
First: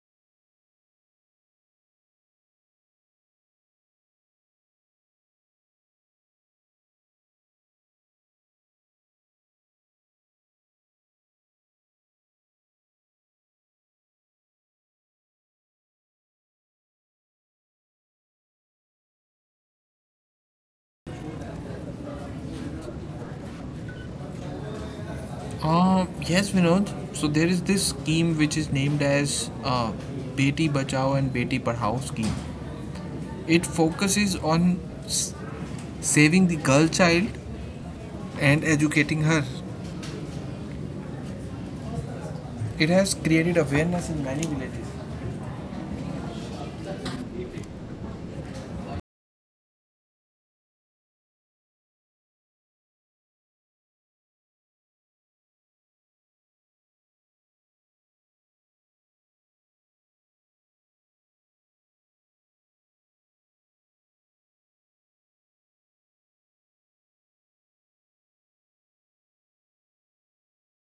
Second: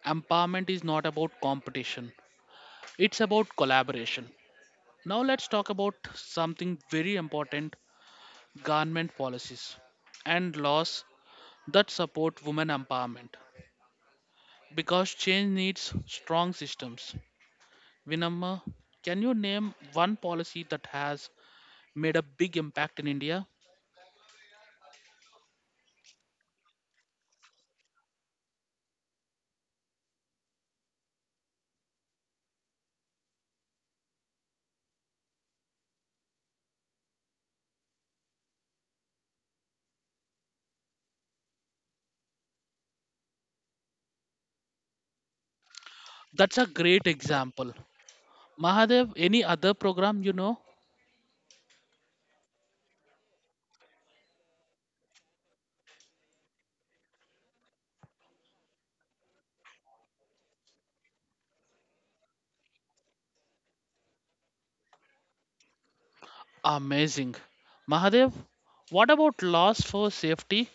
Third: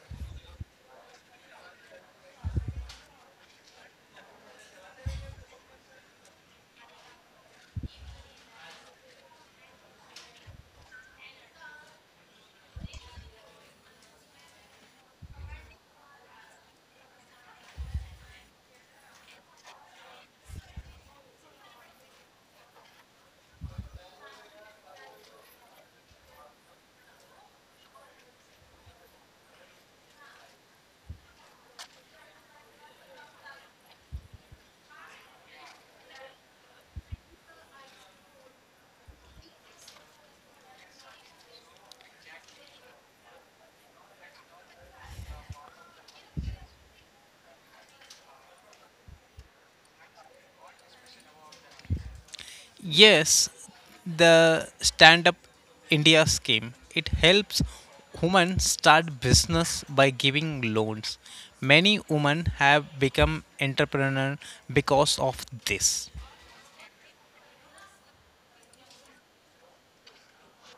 Speaker 1: Empowerment is not about competition, it's about collaboration. Now, let's talk about something very important, government policies and laws that support women empowerment because change needs strong systems. Vinamma, can you name one policy that has made a big impact in India?
Speaker 3: Yes, Vinod. So there is this scheme which is named as Beti Bachao and Beti Padhao scheme. It focuses on s- saving the girl child and educating her. It has created awareness in many villages.
Speaker 1: That's a great example. Mahadev, any other program you know?
Speaker 2: Yes, the Stand Up India scheme. It helps women start business by giving loans. Many women have become entrepreneur because of this.
Speaker 1: Amazing. Mahadev, what about laws for safety?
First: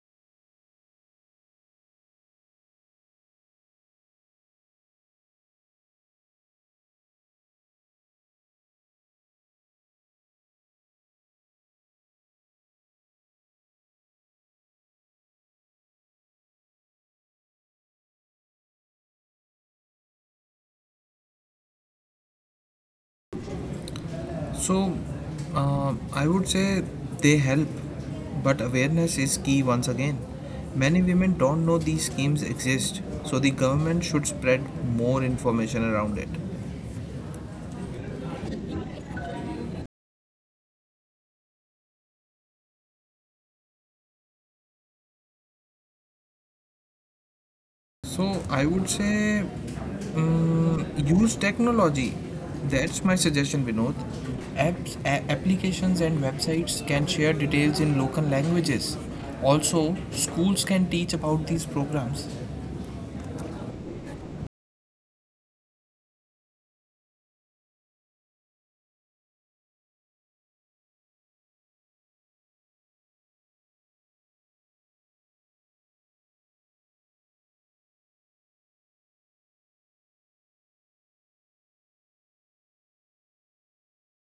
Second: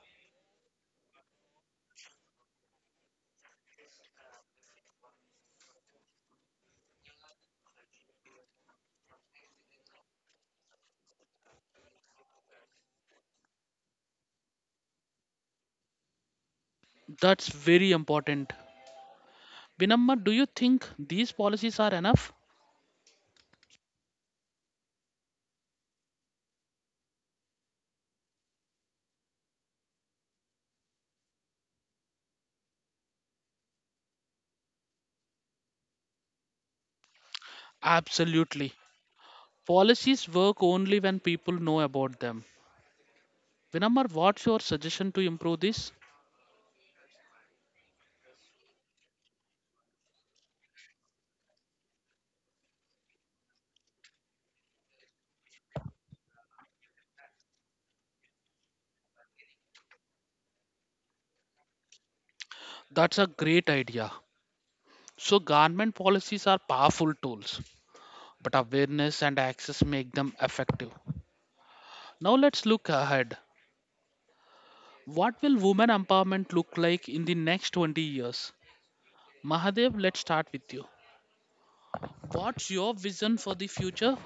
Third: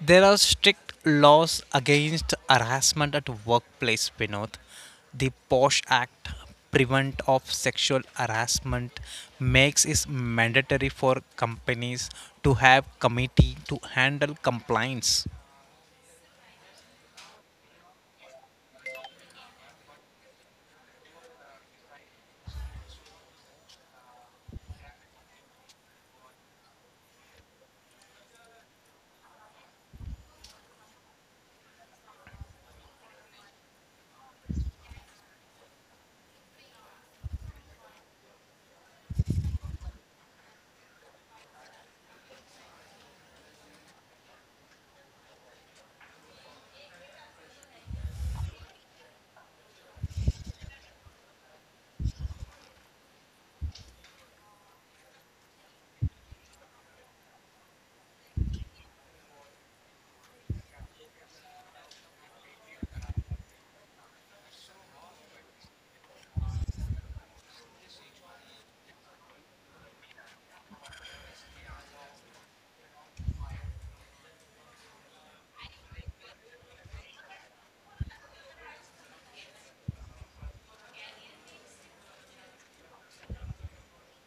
Speaker 2: There are strict laws against harassment at workplace, Vinod. The POSH Act, Prevent of Sexual Harassment, makes it mandatory for companies to have committee to handle complaints.
Speaker 1: That's very important. Vinamma, do you think these policies are enough?
Speaker 3: So I would say they help, but awareness is key once again. Many women don't know these schemes exist, so the government should spread more information around it.
Speaker 1: Absolutely. Policies work only when people know about them. Vinamma, what's your suggestion to improve this?
Speaker 3: So I would say use technology. That's my suggestion, Vinod. Apps, applications, and websites can share details in local languages. Also, schools can teach about these programs.
Speaker 1: That's a great idea. So, government policies are powerful tools, but awareness and access make them effective. Now, let's look ahead. What will women empowerment look like in the next 20 years? Mahadev, let's start with you. What's your vision for the future?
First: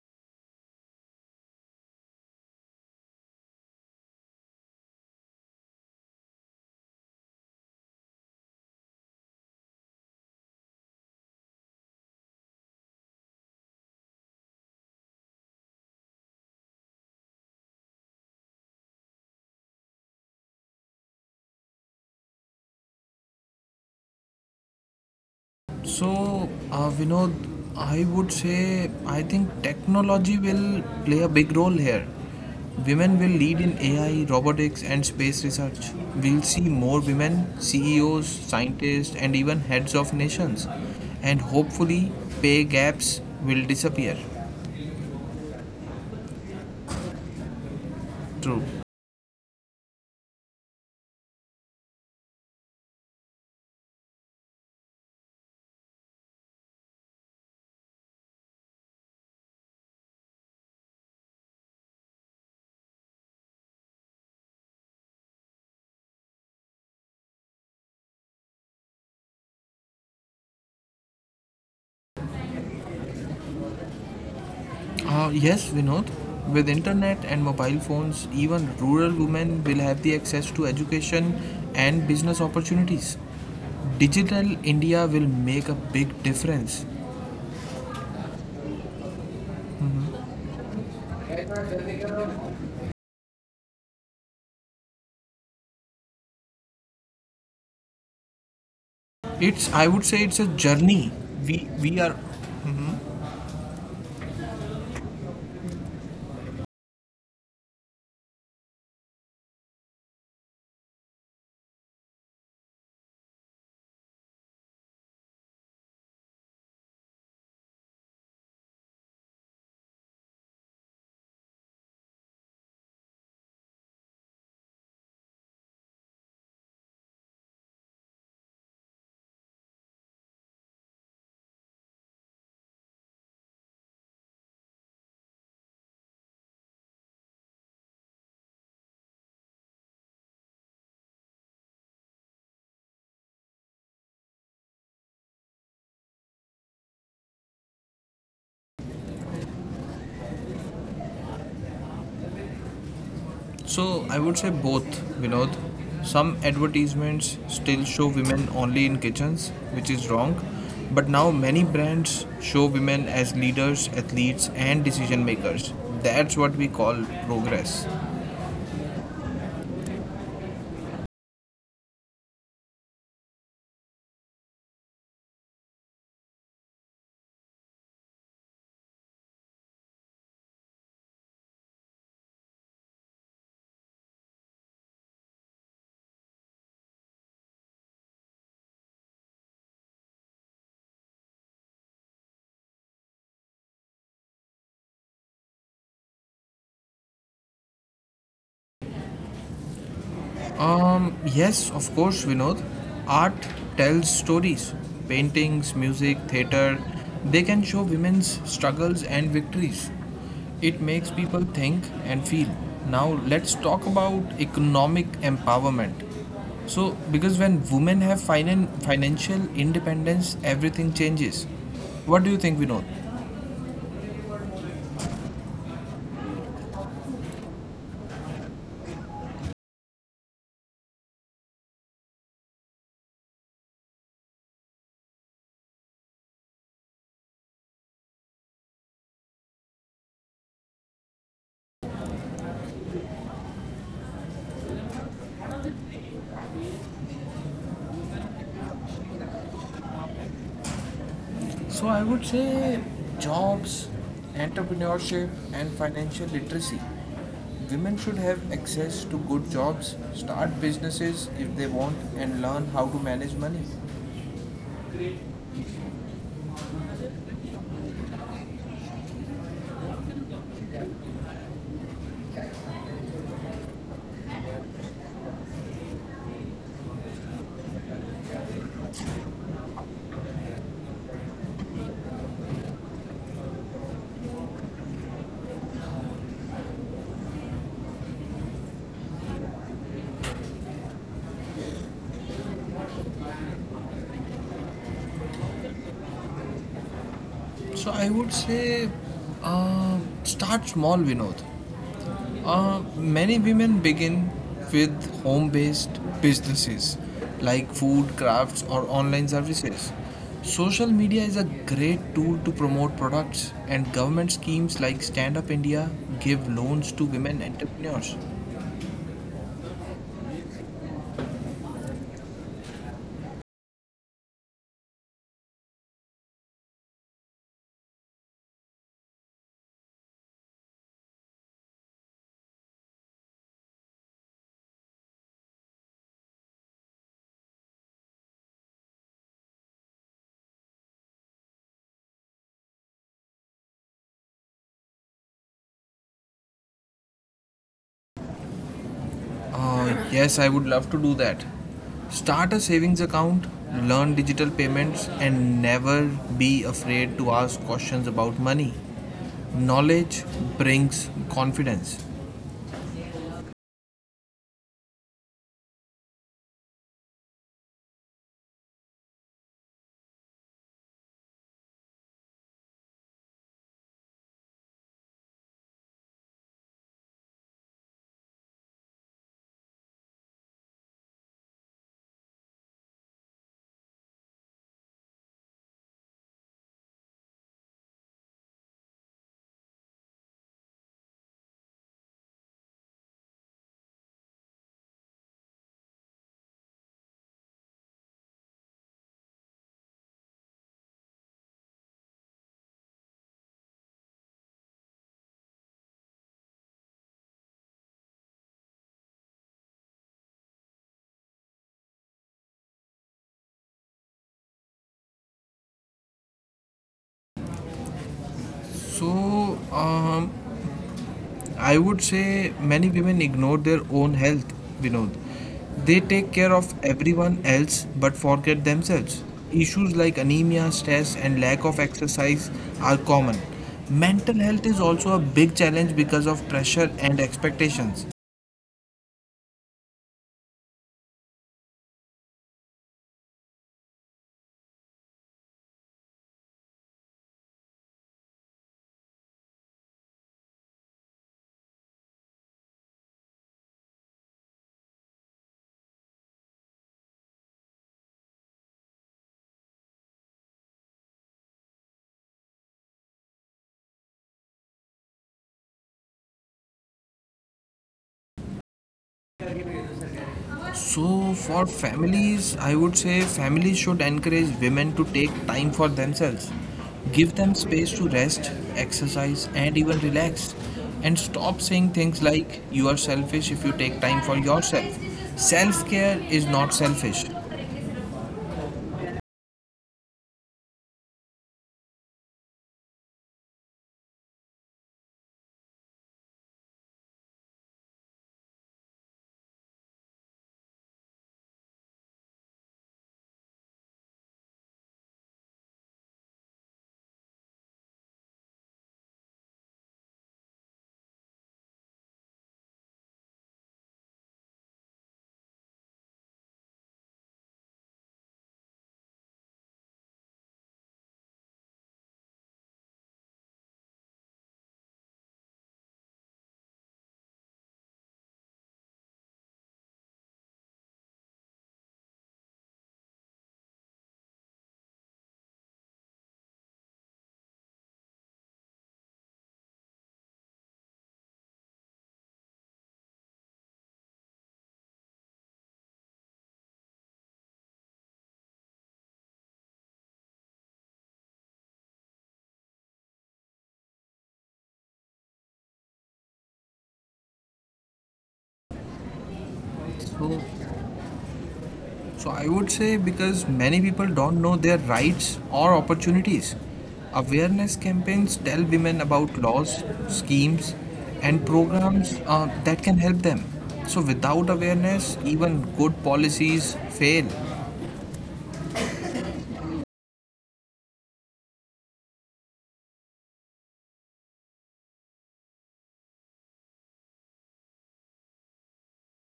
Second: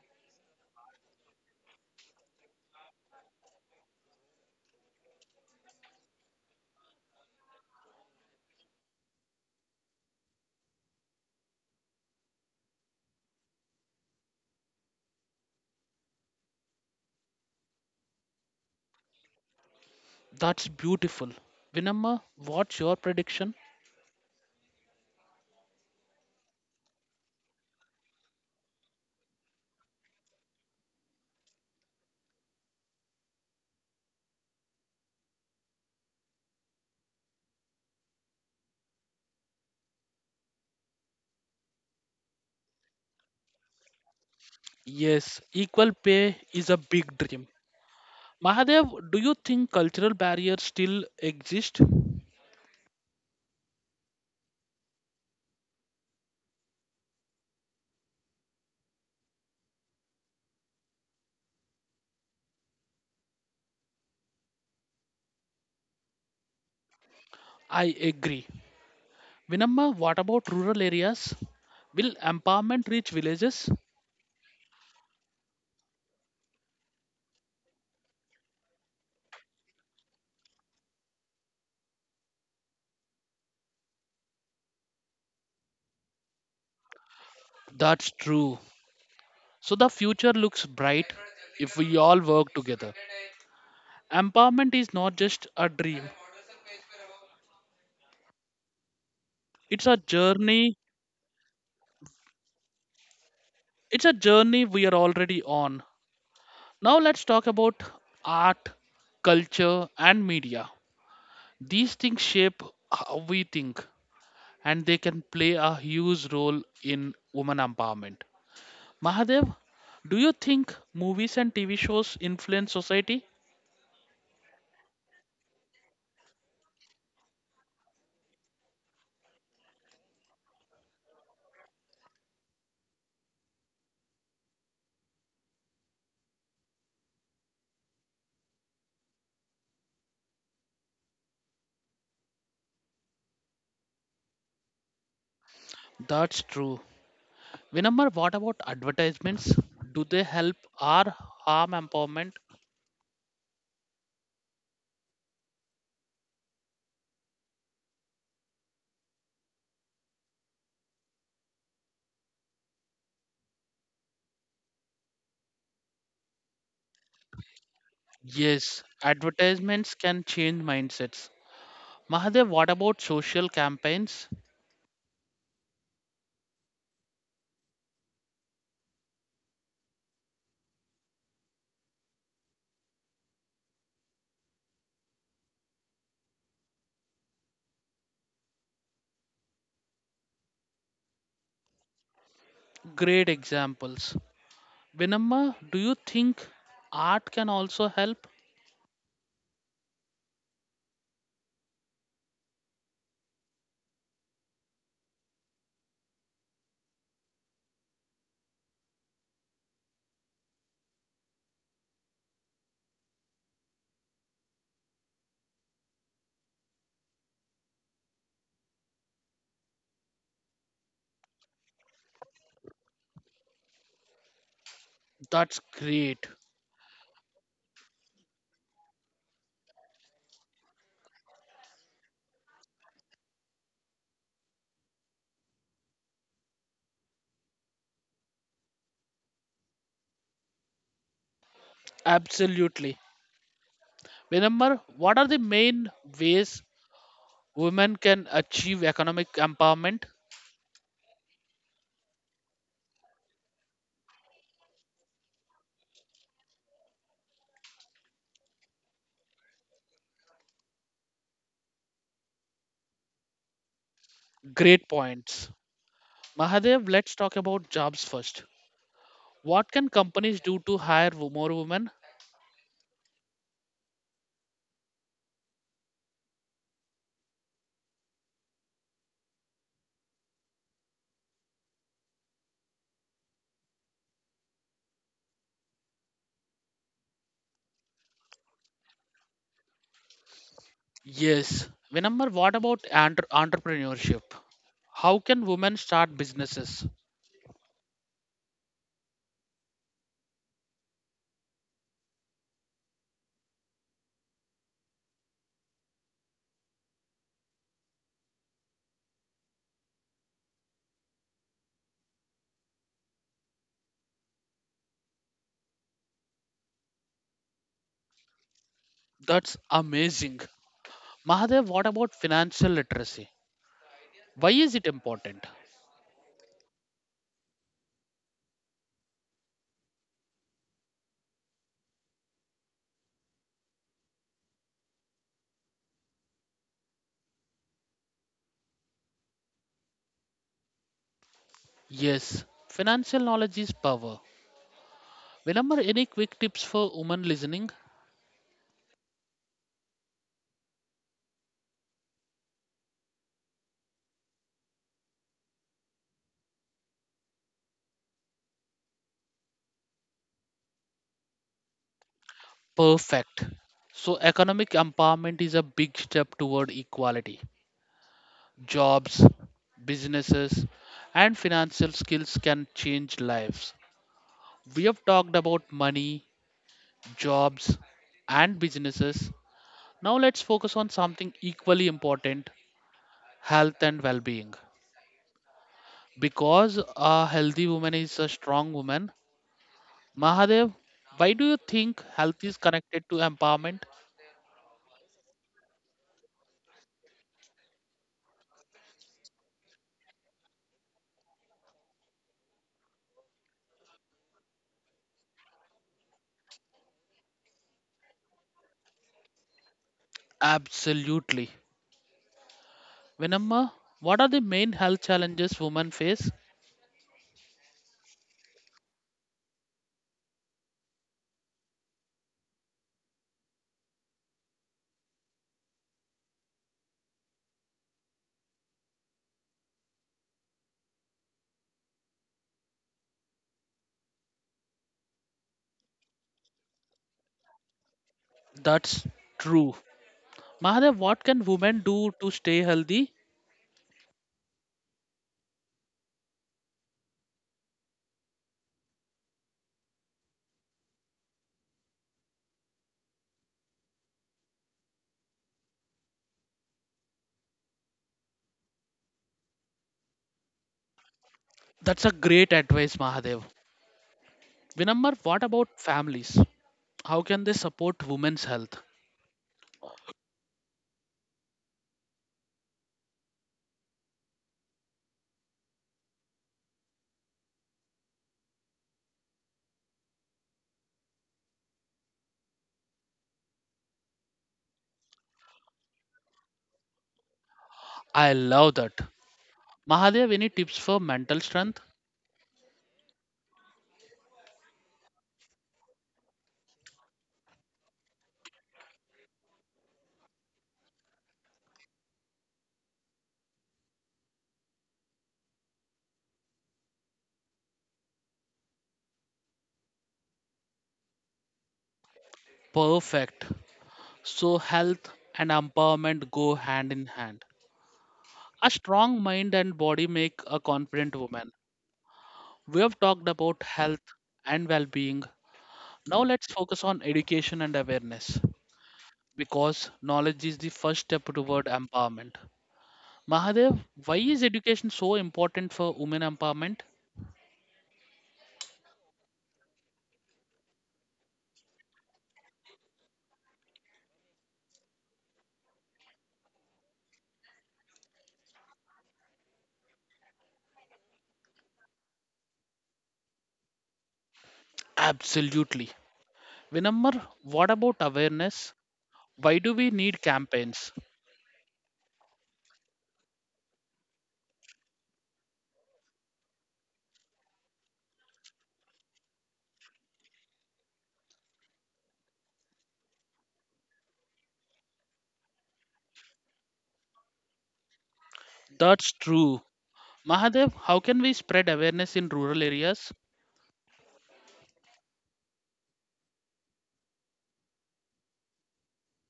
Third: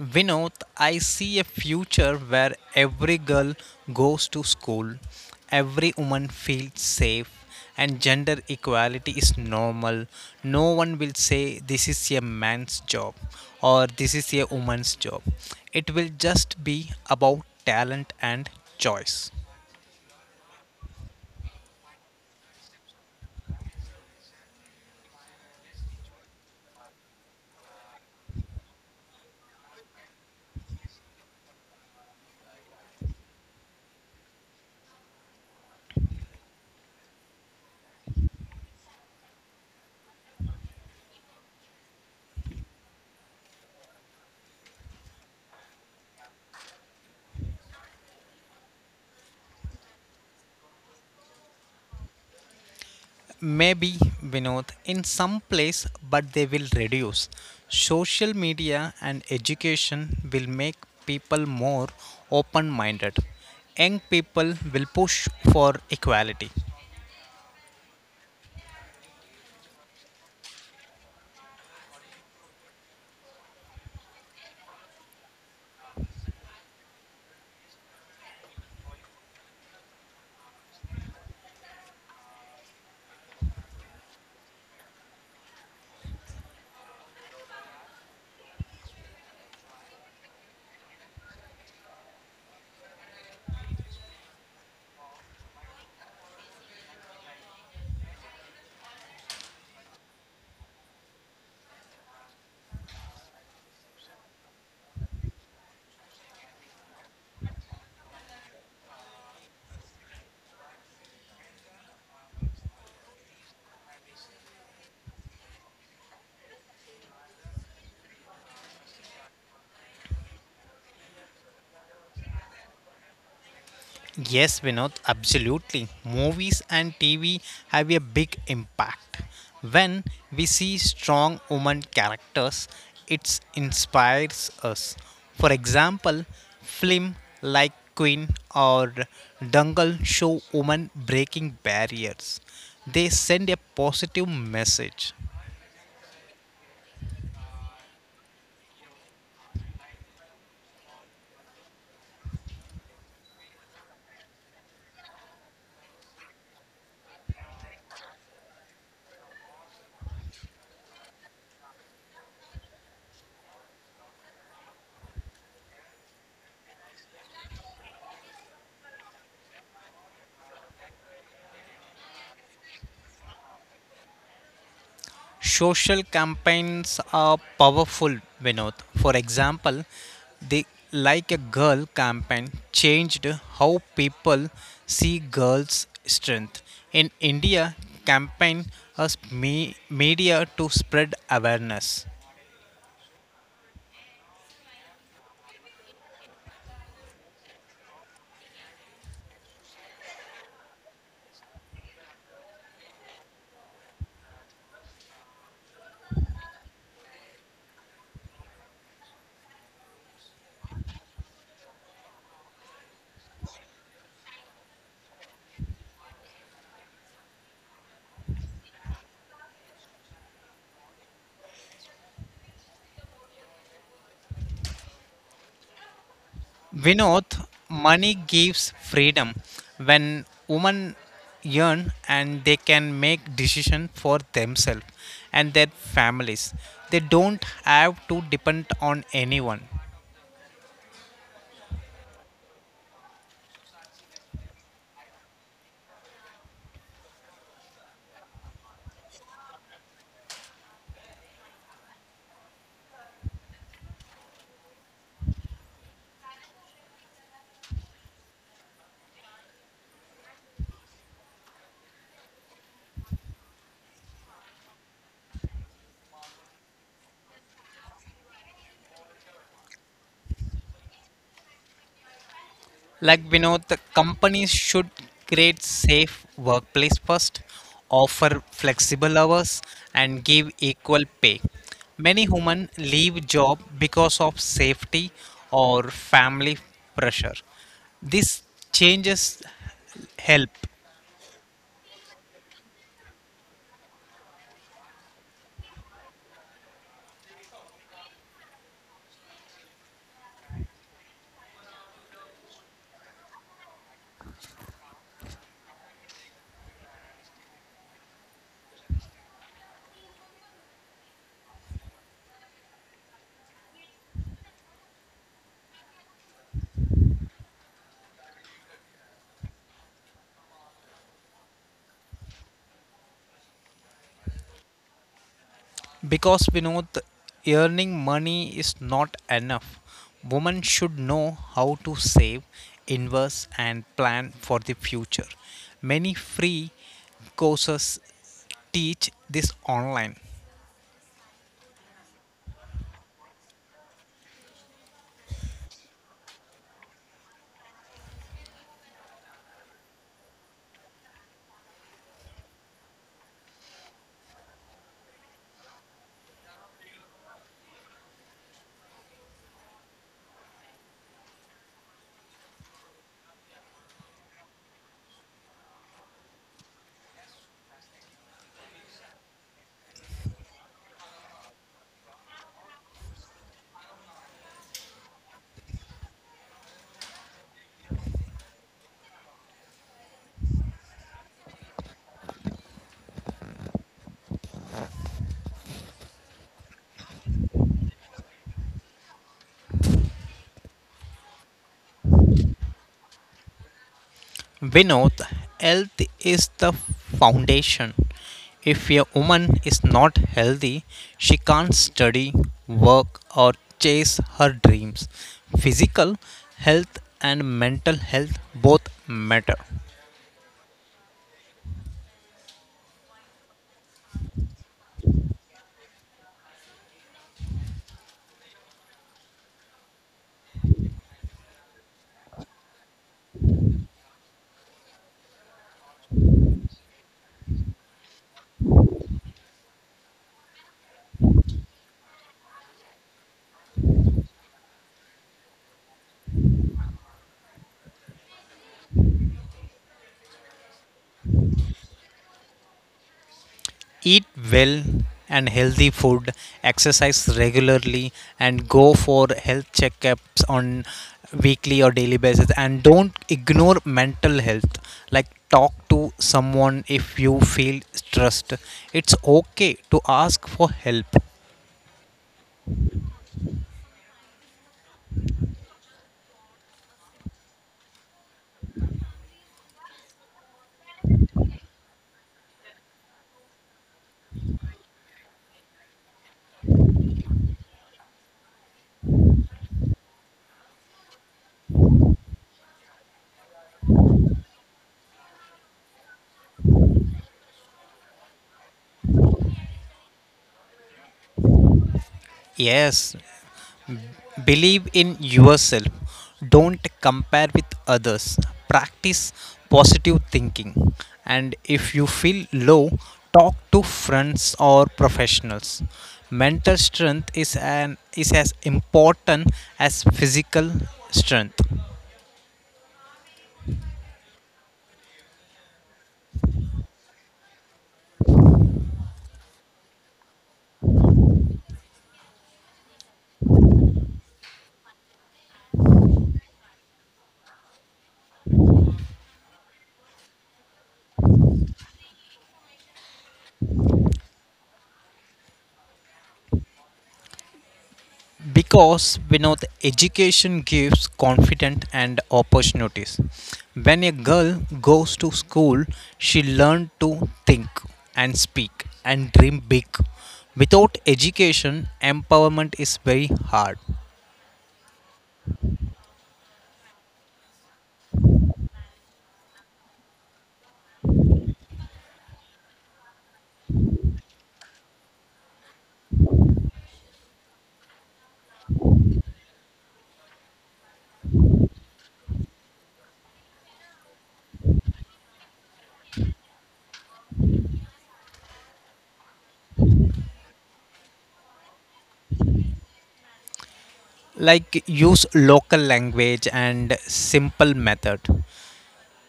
Speaker 2: Vinod, I see a future where every girl goes to school, every woman feels safe, and gender equality is normal. No one will say this is a man's job or this is a woman's job. It will just be about talent and choice.
Speaker 1: That's beautiful. Vinamma, what's your prediction?
Speaker 3: So, Vinod, I would say I think technology will play a big role here. Women will lead in AI, robotics, and space research. We'll see more women, CEOs, scientists, and even heads of nations. And hopefully, pay gaps will disappear.
Speaker 1: Yes, equal pay is a big dream.
Speaker 3: True.
Speaker 1: Mahadev, do you think cultural barriers still exist?
Speaker 2: Maybe Vinod in some place, but they will reduce. Social media and education will make people more open minded. Young people will push for equality.
Speaker 1: I agree. Vinamma, what about rural areas? Will empowerment reach villages?
Speaker 3: Yes, Vinod. With internet and mobile phones, even rural women will have the access to education and business opportunities. Digital India will make a big difference.
Speaker 1: That's true. So the future looks bright if we all work together. Empowerment is not just a dream. It's a
Speaker 3: It's, I would say it's
Speaker 1: journey.
Speaker 3: a journey. We, we are...
Speaker 1: It's a journey we are already on. Now let's talk about art, culture and media. These things shape how we think and they can play a huge role in women empowerment. Mahadev, do you think movies and TV shows influence society?
Speaker 2: Yes, Vinod, absolutely. Movies and TV have a big impact. When we see strong woman characters, it inspires us. For example, film like Queen or Dangal show women breaking barriers. They send a positive message.
Speaker 1: That's true. Vinamar, what about advertisements? Do they help or harm empowerment?
Speaker 3: So I would say both, Vinod. Some advertisements still show women only in kitchens, which is wrong. But now many brands show women as leaders, athletes, and decision makers. That's what we call progress.
Speaker 1: Yes, advertisements can change mindsets. Mahadev, what about social campaigns?
Speaker 2: Social campaigns are powerful, Vinod. For example, the Like a Girl campaign changed how people see girls' strength. In India, campaign as media to spread awareness.
Speaker 1: Great examples. Vinamma, do you think art can also help?
Speaker 3: Yes, of course, Vinod. Art tells stories. Paintings, music, theater, they can show women's struggles and victories. It makes people think and feel. Now, let's talk about economic empowerment. So, because when women have financial independence, everything changes. What do you think, Vinod?
Speaker 1: That's great.
Speaker 2: Vinod, money gives freedom. When women earn and they can make decision for themselves and their families, they don't have to depend on anyone.
Speaker 1: Absolutely. Vinamma, what are the main ways women can achieve economic empowerment?
Speaker 3: So I would say jobs, entrepreneurship, and financial literacy. Women should have access to good jobs, start businesses if they want, and learn how to manage money.
Speaker 1: Great points. Mahadev, let's talk about jobs first. What can companies do to hire more women?
Speaker 2: Like Vinod, the companies should create safe workplace first, offer flexible hours, and give equal pay. Many women leave job because of safety or family pressure. This changes help.
Speaker 1: Yes. Vinamar, what about entrepreneurship? How can women start businesses?
Speaker 3: So I would say uh, start small, Vinod. Many women begin with home based businesses like food, crafts, or online services. Social media is a great tool to promote products, and government schemes like Stand Up India give loans to women entrepreneurs.
Speaker 1: That's amazing. Mahadev, what about financial literacy? Why is it important?
Speaker 2: Because Vinod, earning money is not enough. Women should know how to save, invest, and plan for the future. Many free courses teach this online.
Speaker 1: Yes, financial knowledge is power. Vinamar, any quick tips for women listening?
Speaker 3: Yes, I would love to do that. Start a savings account, learn digital payments, and never be afraid to ask questions about money. Knowledge brings confidence.
Speaker 1: Perfect. So, economic empowerment is a big step toward equality. Jobs, businesses, and financial skills can change lives. We have talked about money, jobs, and businesses. Now let's focus on something equally important, health and well being. Because a healthy woman is a strong woman, Mahadev, why do you think health is connected to empowerment?
Speaker 2: Vinod, health is the foundation. If a woman is not healthy, she can't study, work, or chase her dreams. Physical health and mental health both matter.
Speaker 1: Absolutely. Vinamma, what are the main health challenges women face?
Speaker 3: So, um, I would say many women ignore their own health, Vinod. They take care of everyone else but forget themselves. Issues like anemia, stress, and lack of exercise are common. Mental health is also a big challenge because of pressure and expectations.
Speaker 1: That's true. Mahadev, what can women do to stay healthy?
Speaker 2: Eat well and healthy food, exercise regularly, and go for health checkups on weekly or daily basis. And don't ignore mental health. Like talk to someone if you feel stressed. It's okay to ask for help.
Speaker 1: That's a great advice, Mahadev. Vinamma, what about families? How can they support women's health?
Speaker 3: So, for families, I would say families should encourage women to take time for themselves. Give them space to rest, exercise, and even relax. And stop saying things like, you are selfish if you take time for yourself. Self care is not selfish.
Speaker 1: I love that. Mahadev, any tips for mental strength?
Speaker 2: Yes, believe in yourself. Don't compare with others. Practice positive thinking. And if you feel low, talk to friends or professionals. Mental strength is as important as physical strength.
Speaker 1: Perfect. So, health and empowerment go hand in hand. A strong mind and body make a confident woman. We have talked about health and well being. Now, let's focus on education and awareness, because knowledge is the first step toward empowerment. Mahadev, why is education so important for women empowerment?
Speaker 2: Because Vinod, education gives confidence and opportunities. When a girl goes to school, she learns to think and speak and dream big. Without education, empowerment is very hard.
Speaker 1: Absolutely. Vinamar, what about awareness? Why do we need
Speaker 3: So,
Speaker 1: campaigns?
Speaker 3: So, I would say because many people don't know their rights or opportunities. Awareness campaigns tell women about laws, schemes, and programs that can help them. So without awareness, even good policies fail.
Speaker 1: That's true. Mahadev, how can we spread awareness in rural areas?
Speaker 2: Like use local language and simple method.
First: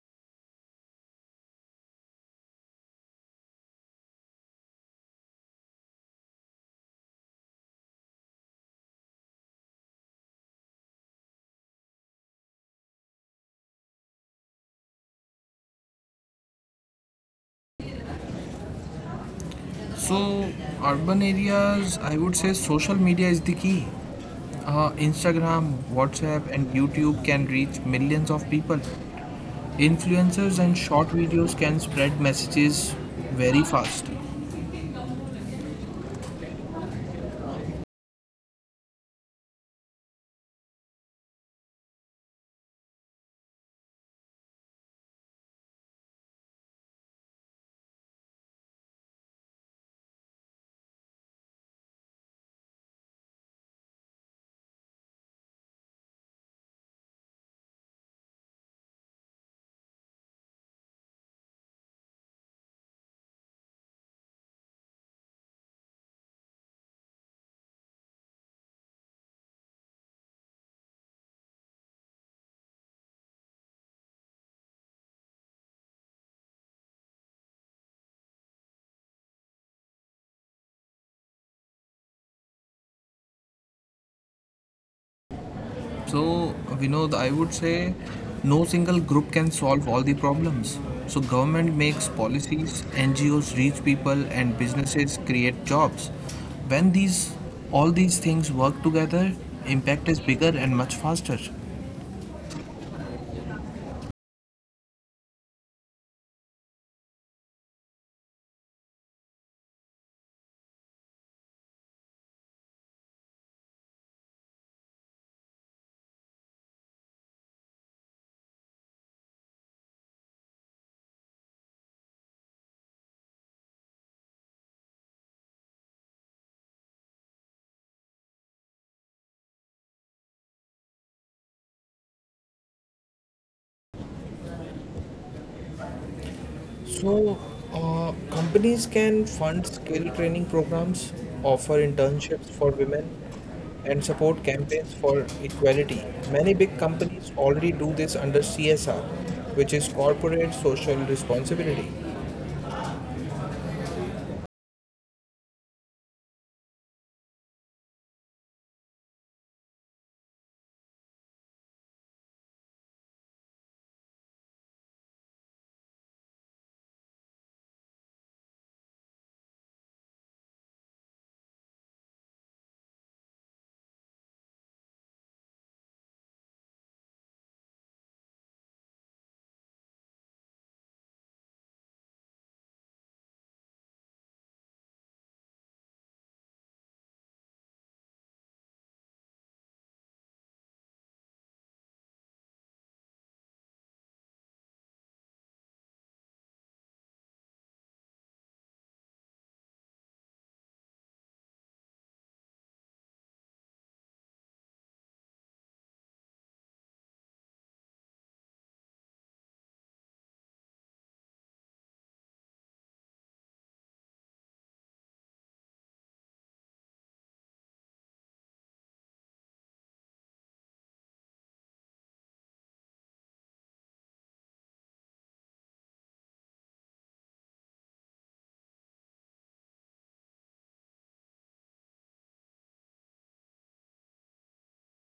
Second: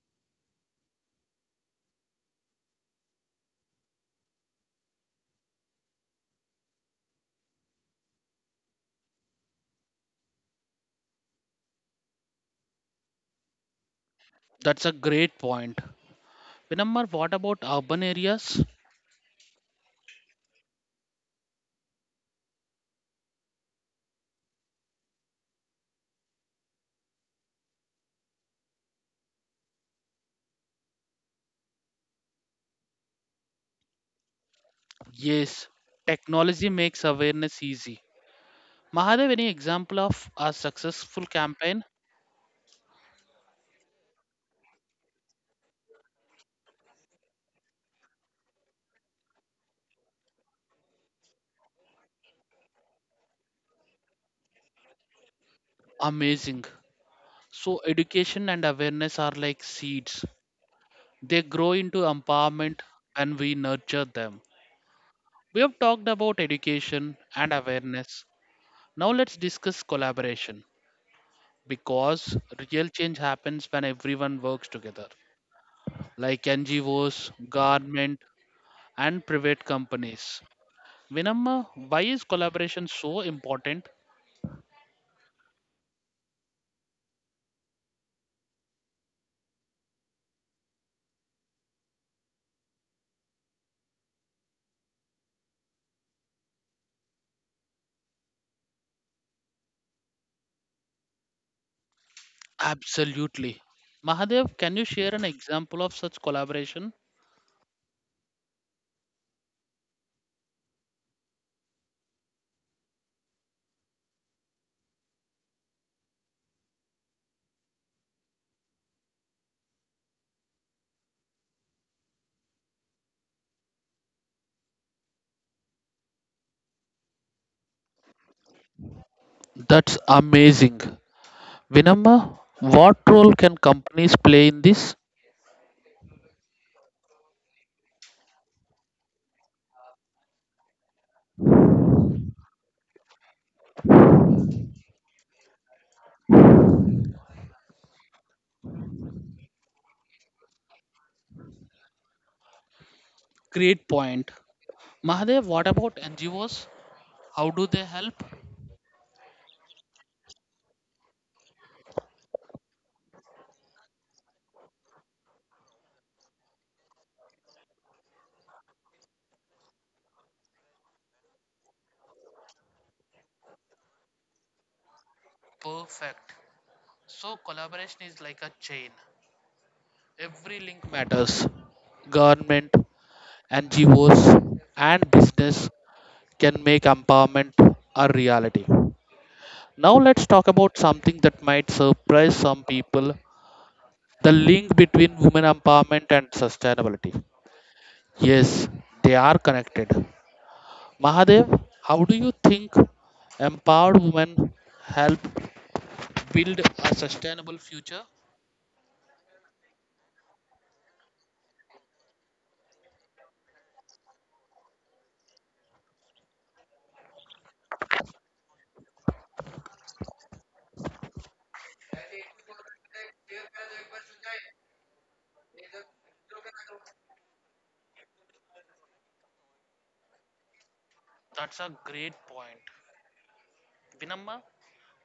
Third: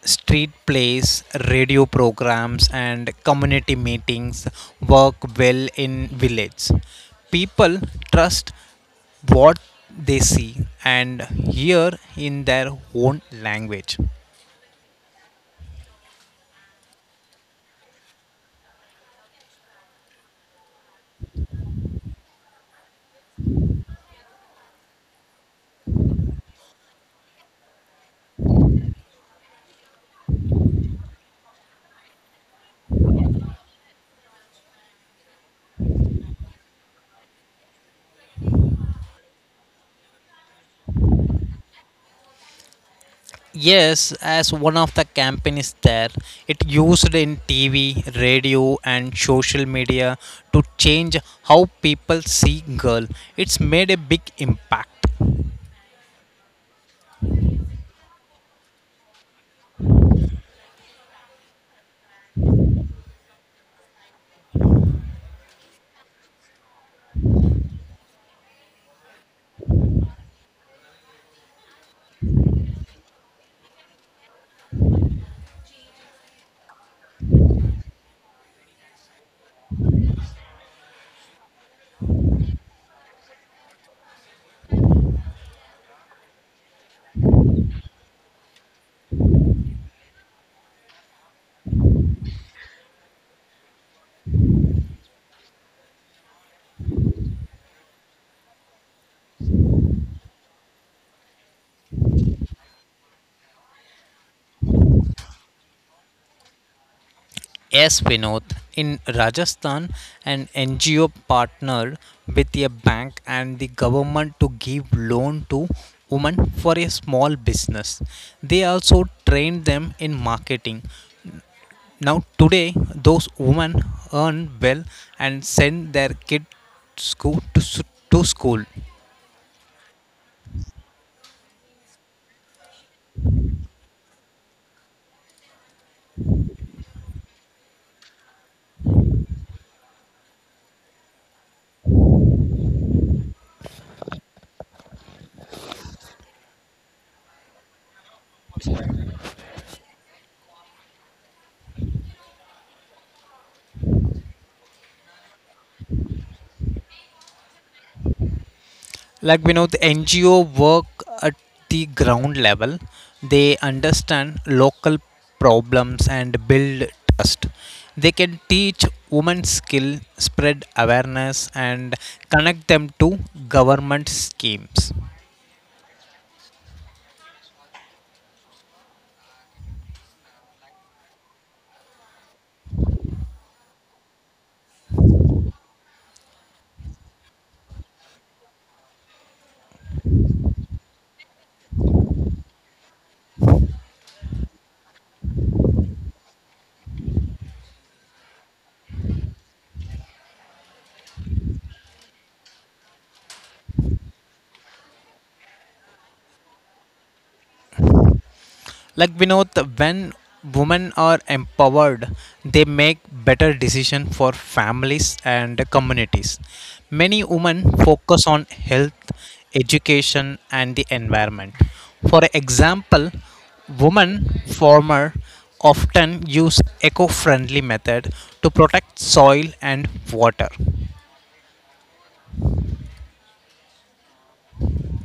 Speaker 2: Street plays, radio programs, and community meetings work well in village. People trust what they see and hear in their own language.
Speaker 1: That's a great point. Vinamar, what about urban areas?
Speaker 3: So urban areas, I would say social media is the key. Instagram, WhatsApp, and YouTube can reach millions of people. Influencers and short videos can spread messages very fast.
Speaker 1: Yes, technology makes awareness easy. Mahadev, any example of a successful campaign?
Speaker 2: Yes, as one of the campaigns there, it used in TV, radio, and social media to change how people see girl. It's made a big impact.
Speaker 1: Amazing. So, education and awareness are like seeds, they grow into empowerment and we nurture them. We have talked about education and awareness. Now, let's discuss collaboration, because real change happens when everyone works together, like NGOs, government, and private companies. Vinamma, why is collaboration so important?
Speaker 3: So, Vinod, I would say no single group can solve all the problems. So, government makes policies, NGOs reach people, and businesses create jobs. When these all these things work together, impact is bigger and much faster.
Speaker 1: Absolutely. Mahadev, can you share an example of such collaboration?
Speaker 2: Yes, Vinod. In Rajasthan, an NGO partnered with a bank and the government to give loan to women for a small business. They also trained them in marketing. Now today, those women earn well and send their kids school to, to school.
Speaker 1: That's amazing. Vinamma, what role can companies play in this?
Speaker 3: So, companies can fund skill training programs, offer internships for women, and support campaigns for equality. Many big companies already do this under CSR, which is corporate social responsibility.
Speaker 1: Great point. Mahadev, what about NGOs? How do they help?
Speaker 2: Like Vinod, NGO work at the ground level. They understand local problems and build trust. They can teach women skill, spread awareness, and connect them to government schemes.
Speaker 1: Perfect. So, collaboration is like a chain. Every link matters. Government, NGOs, and business can make empowerment a reality. Now, let's talk about something that might surprise some people, the link between women empowerment and sustainability. Yes, they are connected. Mahadev, how do you think empowered women help build a sustainable future?
Speaker 2: Like Vinod, when women are empowered, they make better decision for families and communities. Many women focus on health, education, and the environment. For example, women farmer often use eco-friendly method to protect soil and water.
Speaker 1: That's a great point. Vinamma,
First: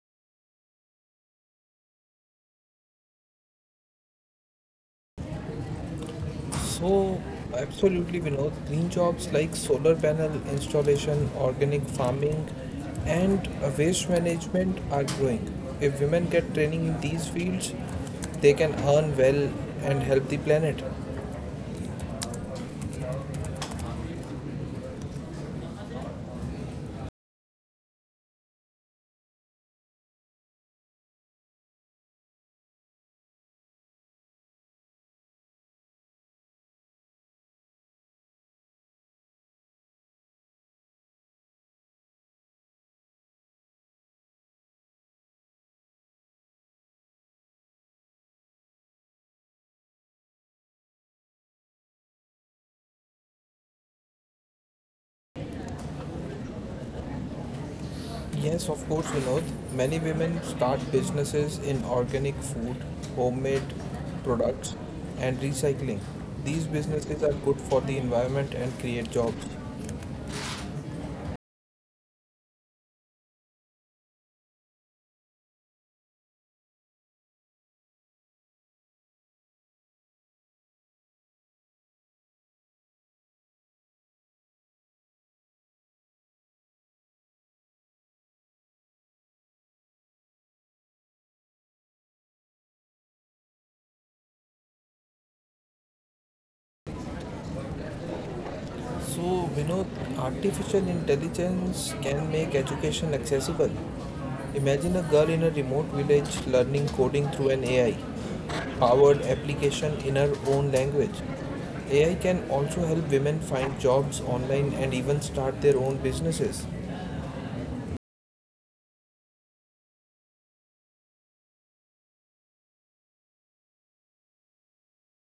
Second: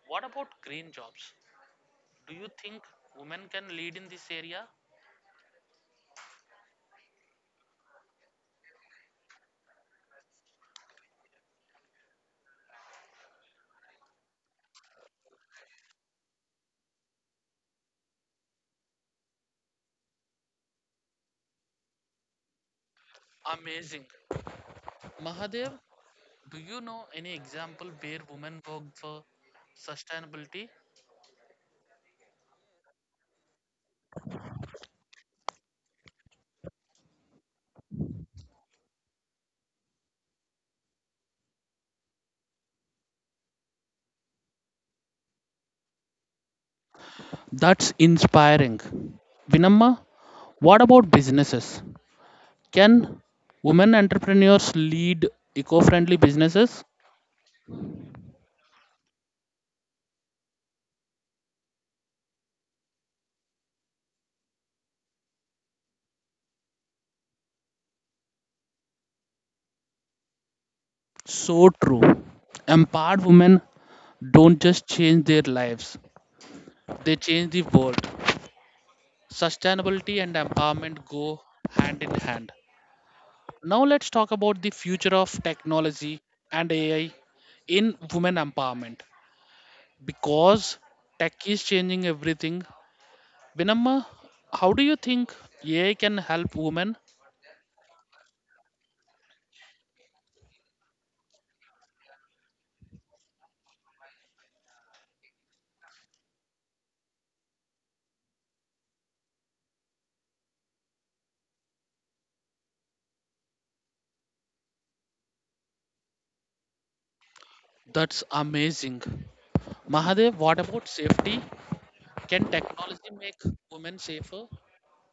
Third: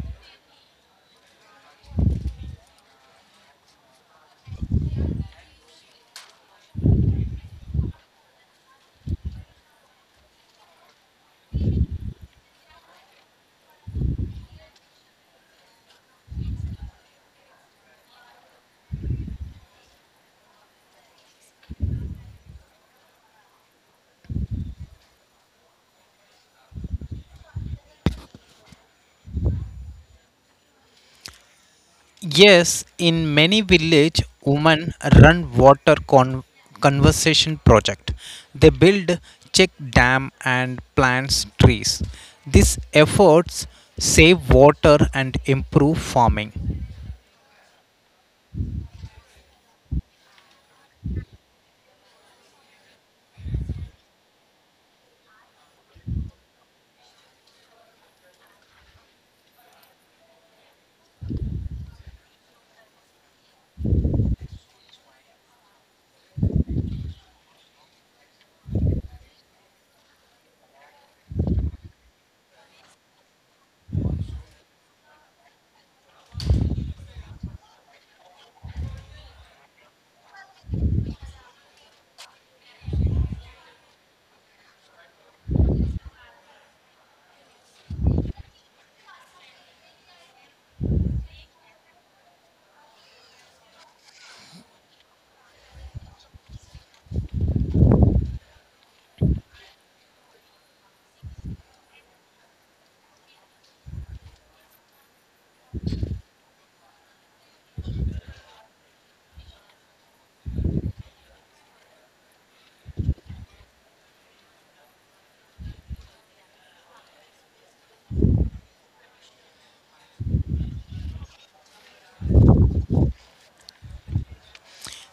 Speaker 1: what about green jobs? Do you think women can lead in this area?
Speaker 3: So, absolutely, Vinod, green jobs like solar panel installation, organic farming, and waste management are growing. If women get training in these fields, they can earn well and help the planet.
Speaker 1: Amazing. Mahadev, do you know any example where women work for sustainability?
Speaker 2: Yes, in many village, women run conservation project. They build check dam and plants trees. These efforts save water and improve farming.
Speaker 1: That's inspiring. Vinamma, what about businesses? Can women entrepreneurs lead eco friendly businesses?
Speaker 3: Yes, of course, Vinod. Many women start businesses in organic food, homemade products, and recycling. These businesses are good for the environment and create jobs.
Speaker 1: So true. Empowered women don't just change their lives, they change the world. Sustainability and empowerment go hand in hand. Now let's talk about the future of technology and AI in women empowerment, because tech is changing everything. Vinamma, how do you think AI can help women?
Speaker 3: Vinod, artificial intelligence can make education accessible. Imagine a girl in a remote village learning coding through an AI powered application in her own language. AI can also help women find jobs online and even start their own businesses.
Speaker 1: That's amazing. Mahadev, what about safety? Can technology make women safer?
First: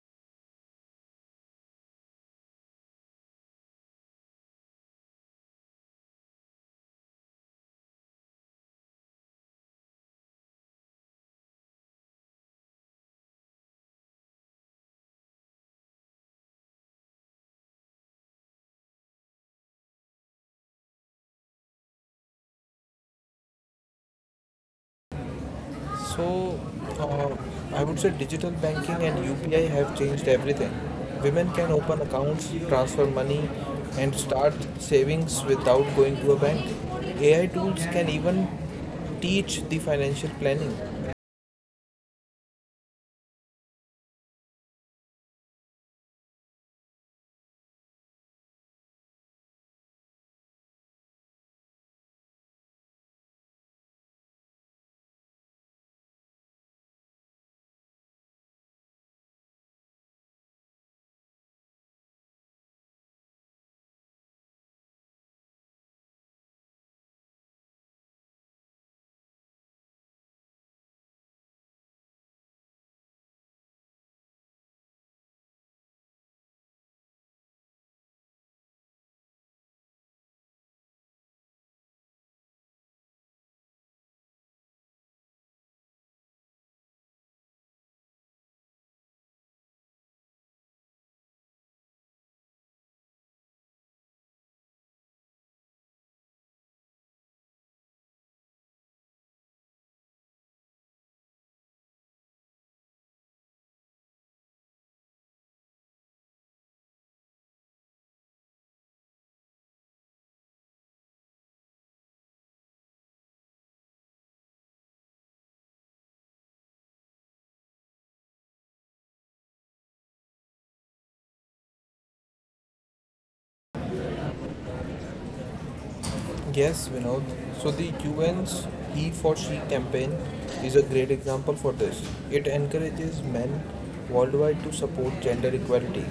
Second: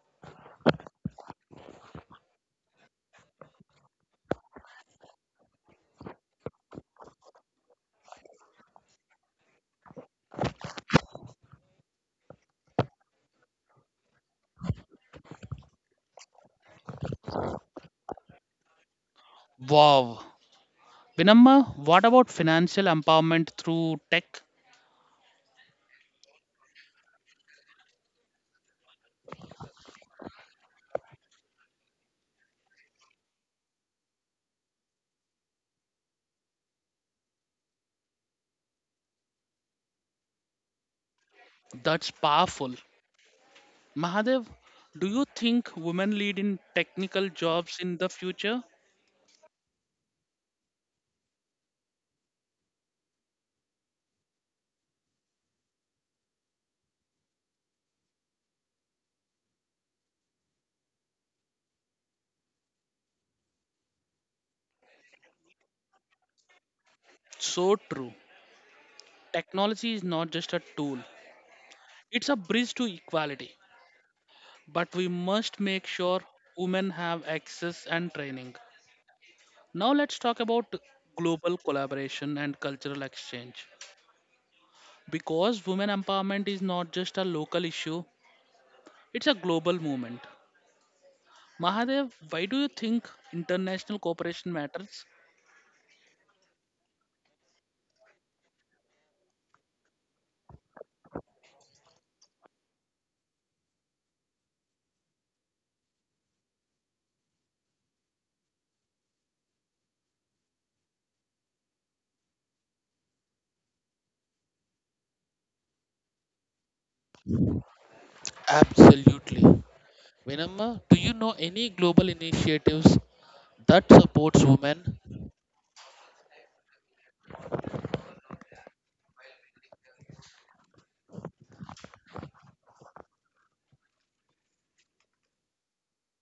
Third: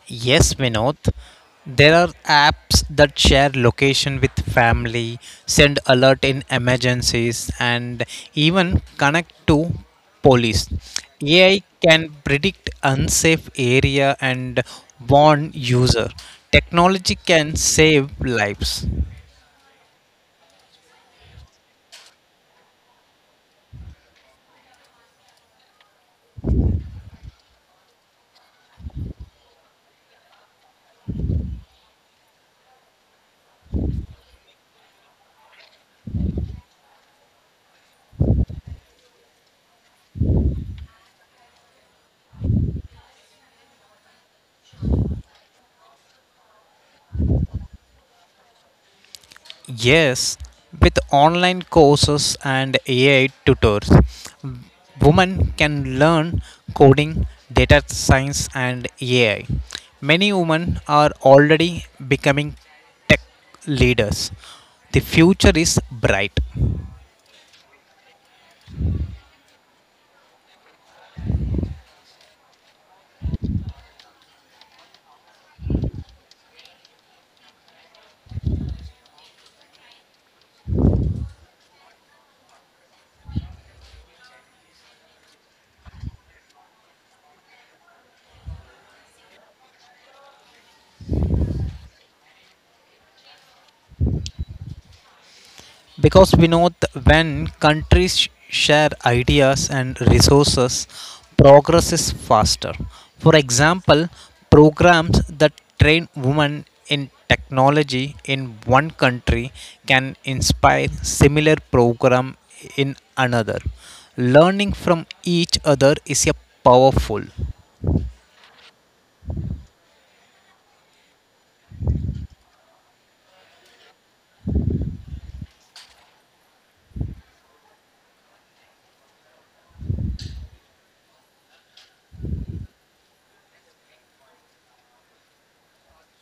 Speaker 2: Yes, Vinod. There are apps that share location with family, send alert in emergencies, and even connect to police. AI can predict unsafe area and warn user. Technology can save lives.
Speaker 1: Wow. Vinamma, what about financial empowerment through tech?
Speaker 3: So, uh, I would say digital banking and UPI have changed everything. Women can open accounts, transfer money, and start savings without going to a bank. AI tools can even teach the financial planning.
Speaker 1: That's powerful. Mahadev, do you think women lead in technical jobs in the future?
Speaker 2: Yes, with online courses and AI tutors, w- women can learn coding, data science, and AI. Many women are already becoming tech leaders. The future is bright.
Speaker 1: So true. Technology is not just a tool, it's a bridge to equality. But we must make sure women have access and training. Now, let's talk about global collaboration and cultural exchange. Because women empowerment is not just a local issue, it's a global movement. Mahadev, why do you think international cooperation matters?
Speaker 2: Because we know when countries share ideas and resources, progress is faster. For example, programs that train women in technology in one country can inspire similar program in another. Learning from each other is a powerful.
Speaker 1: Absolutely. Vinamma, do you know any global initiatives that supports women?
Speaker 3: Yes, Vinod. So, the UN's He for She campaign is a great example for this. It encourages men worldwide to support gender equality.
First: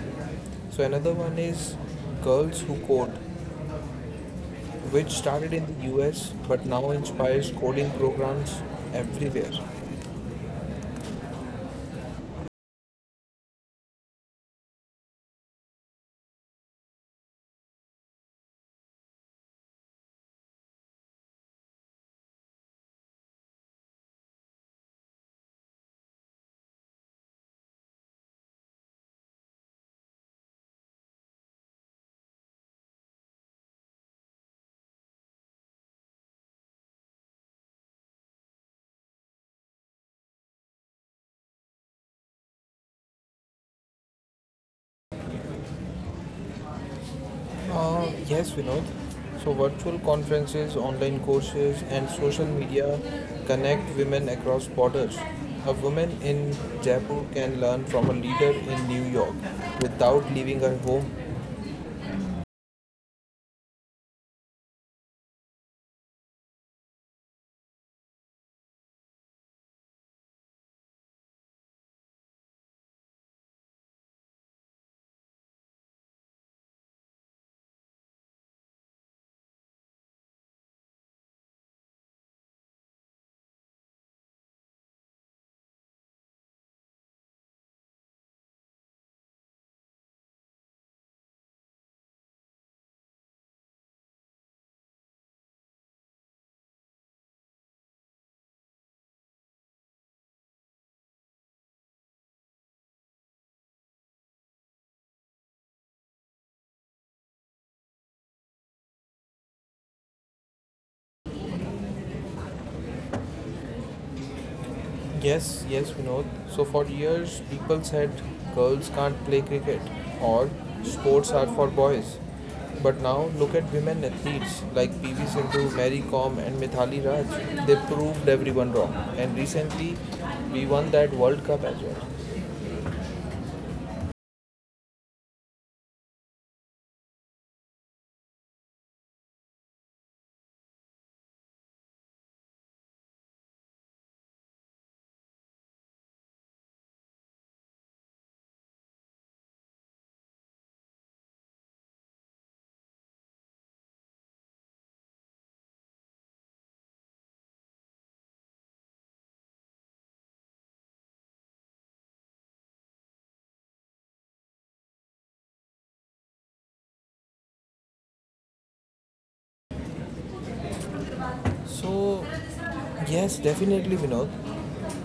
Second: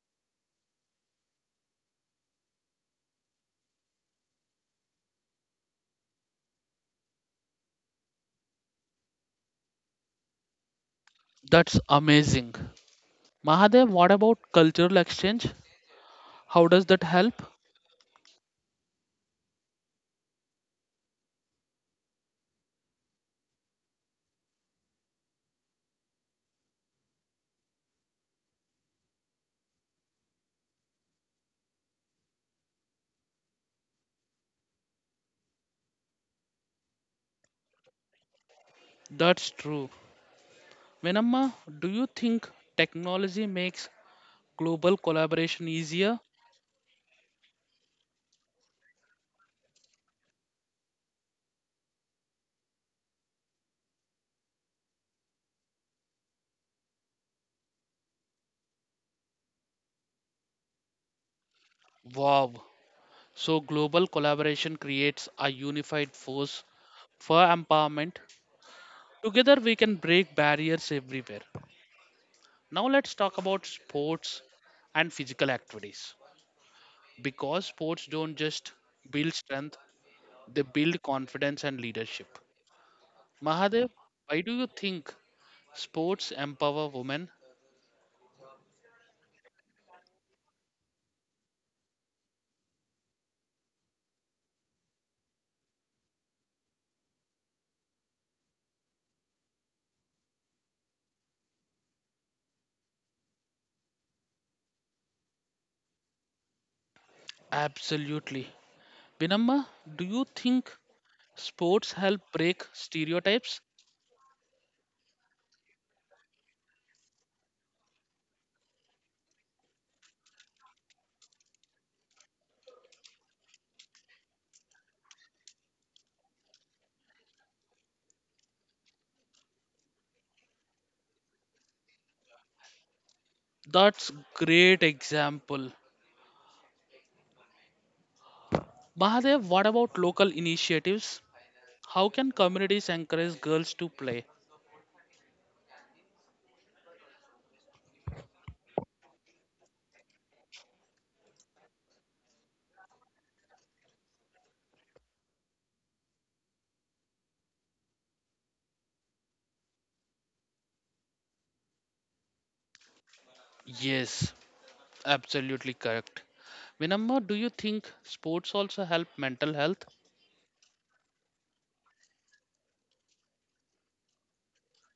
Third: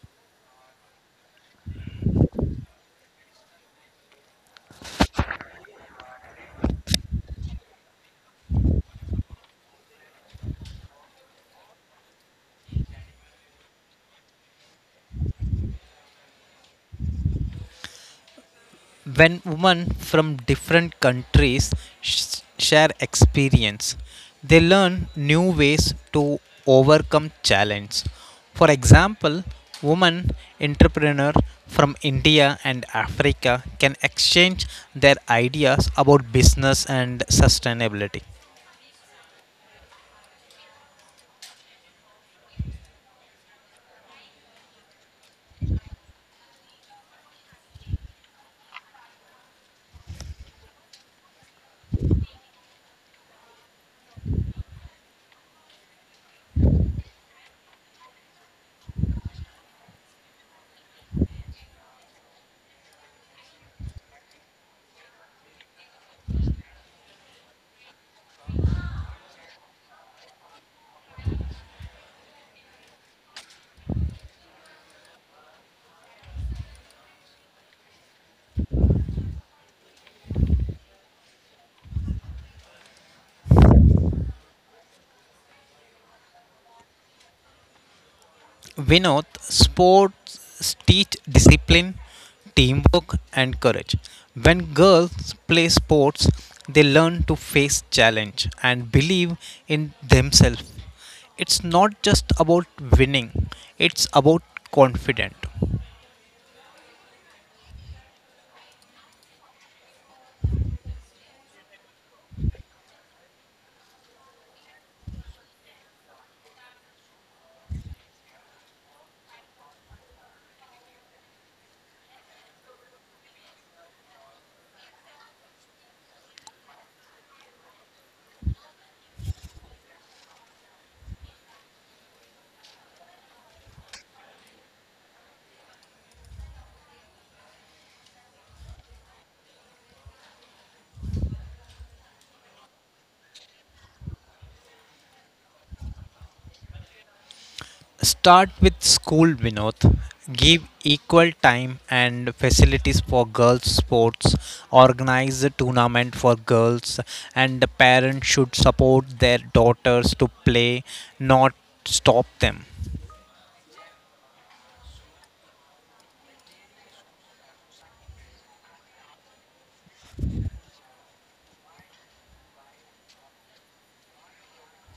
Speaker 3: So another one is girls who code, which started in the US but now inspires coding programs everywhere.
Speaker 1: That's amazing. Mahadev, what about cultural exchange? How does that help?
Speaker 2: When women from different countries share experience, they learn new ways to overcome challenge. For example, women entrepreneur from India and Africa can exchange their ideas about business and sustainability.
Speaker 1: That's true. Venamma, do you think technology makes global collaboration easier?
Speaker 3: Yes, Vinod. So, virtual conferences, online courses, and social media connect women across borders. A woman in Jaipur can learn from a leader in New York without leaving her home.
Speaker 1: Wow. So, global collaboration creates a unified force for empowerment. Together, we can break barriers everywhere. Now, let's talk about sports and physical activities. Because sports don't just build strength, they build confidence and leadership. Mahadev, why do you think sports empower women?
Speaker 2: Vinod, sports teach discipline, teamwork, and courage. When girls play sports, they learn to face challenge and believe in themselves. It's not just about winning, it's about confident.
Speaker 1: Absolutely. Vinamma, do you think sports help break stereotypes?
Speaker 3: Yes, yes, Vinod. So for years, people said girls can't play cricket or sports are for boys. But now look at women athletes like PV Sindhu, Mary Kom, and Mithali Raj. They proved everyone wrong. And recently, we won that World Cup as well.
Speaker 1: That's great example. Mahadev, what about local initiatives? How can communities encourage girls to play?
Speaker 2: Start with school, Vinod. Give equal time and facilities for girls' sports. Organize a tournament for girls, and the parents should support their daughters to play, not stop them.
Speaker 1: Yes, absolutely correct. Vinamma, do you think sports also help mental health?
Speaker 3: So, yes, definitely, Vinod.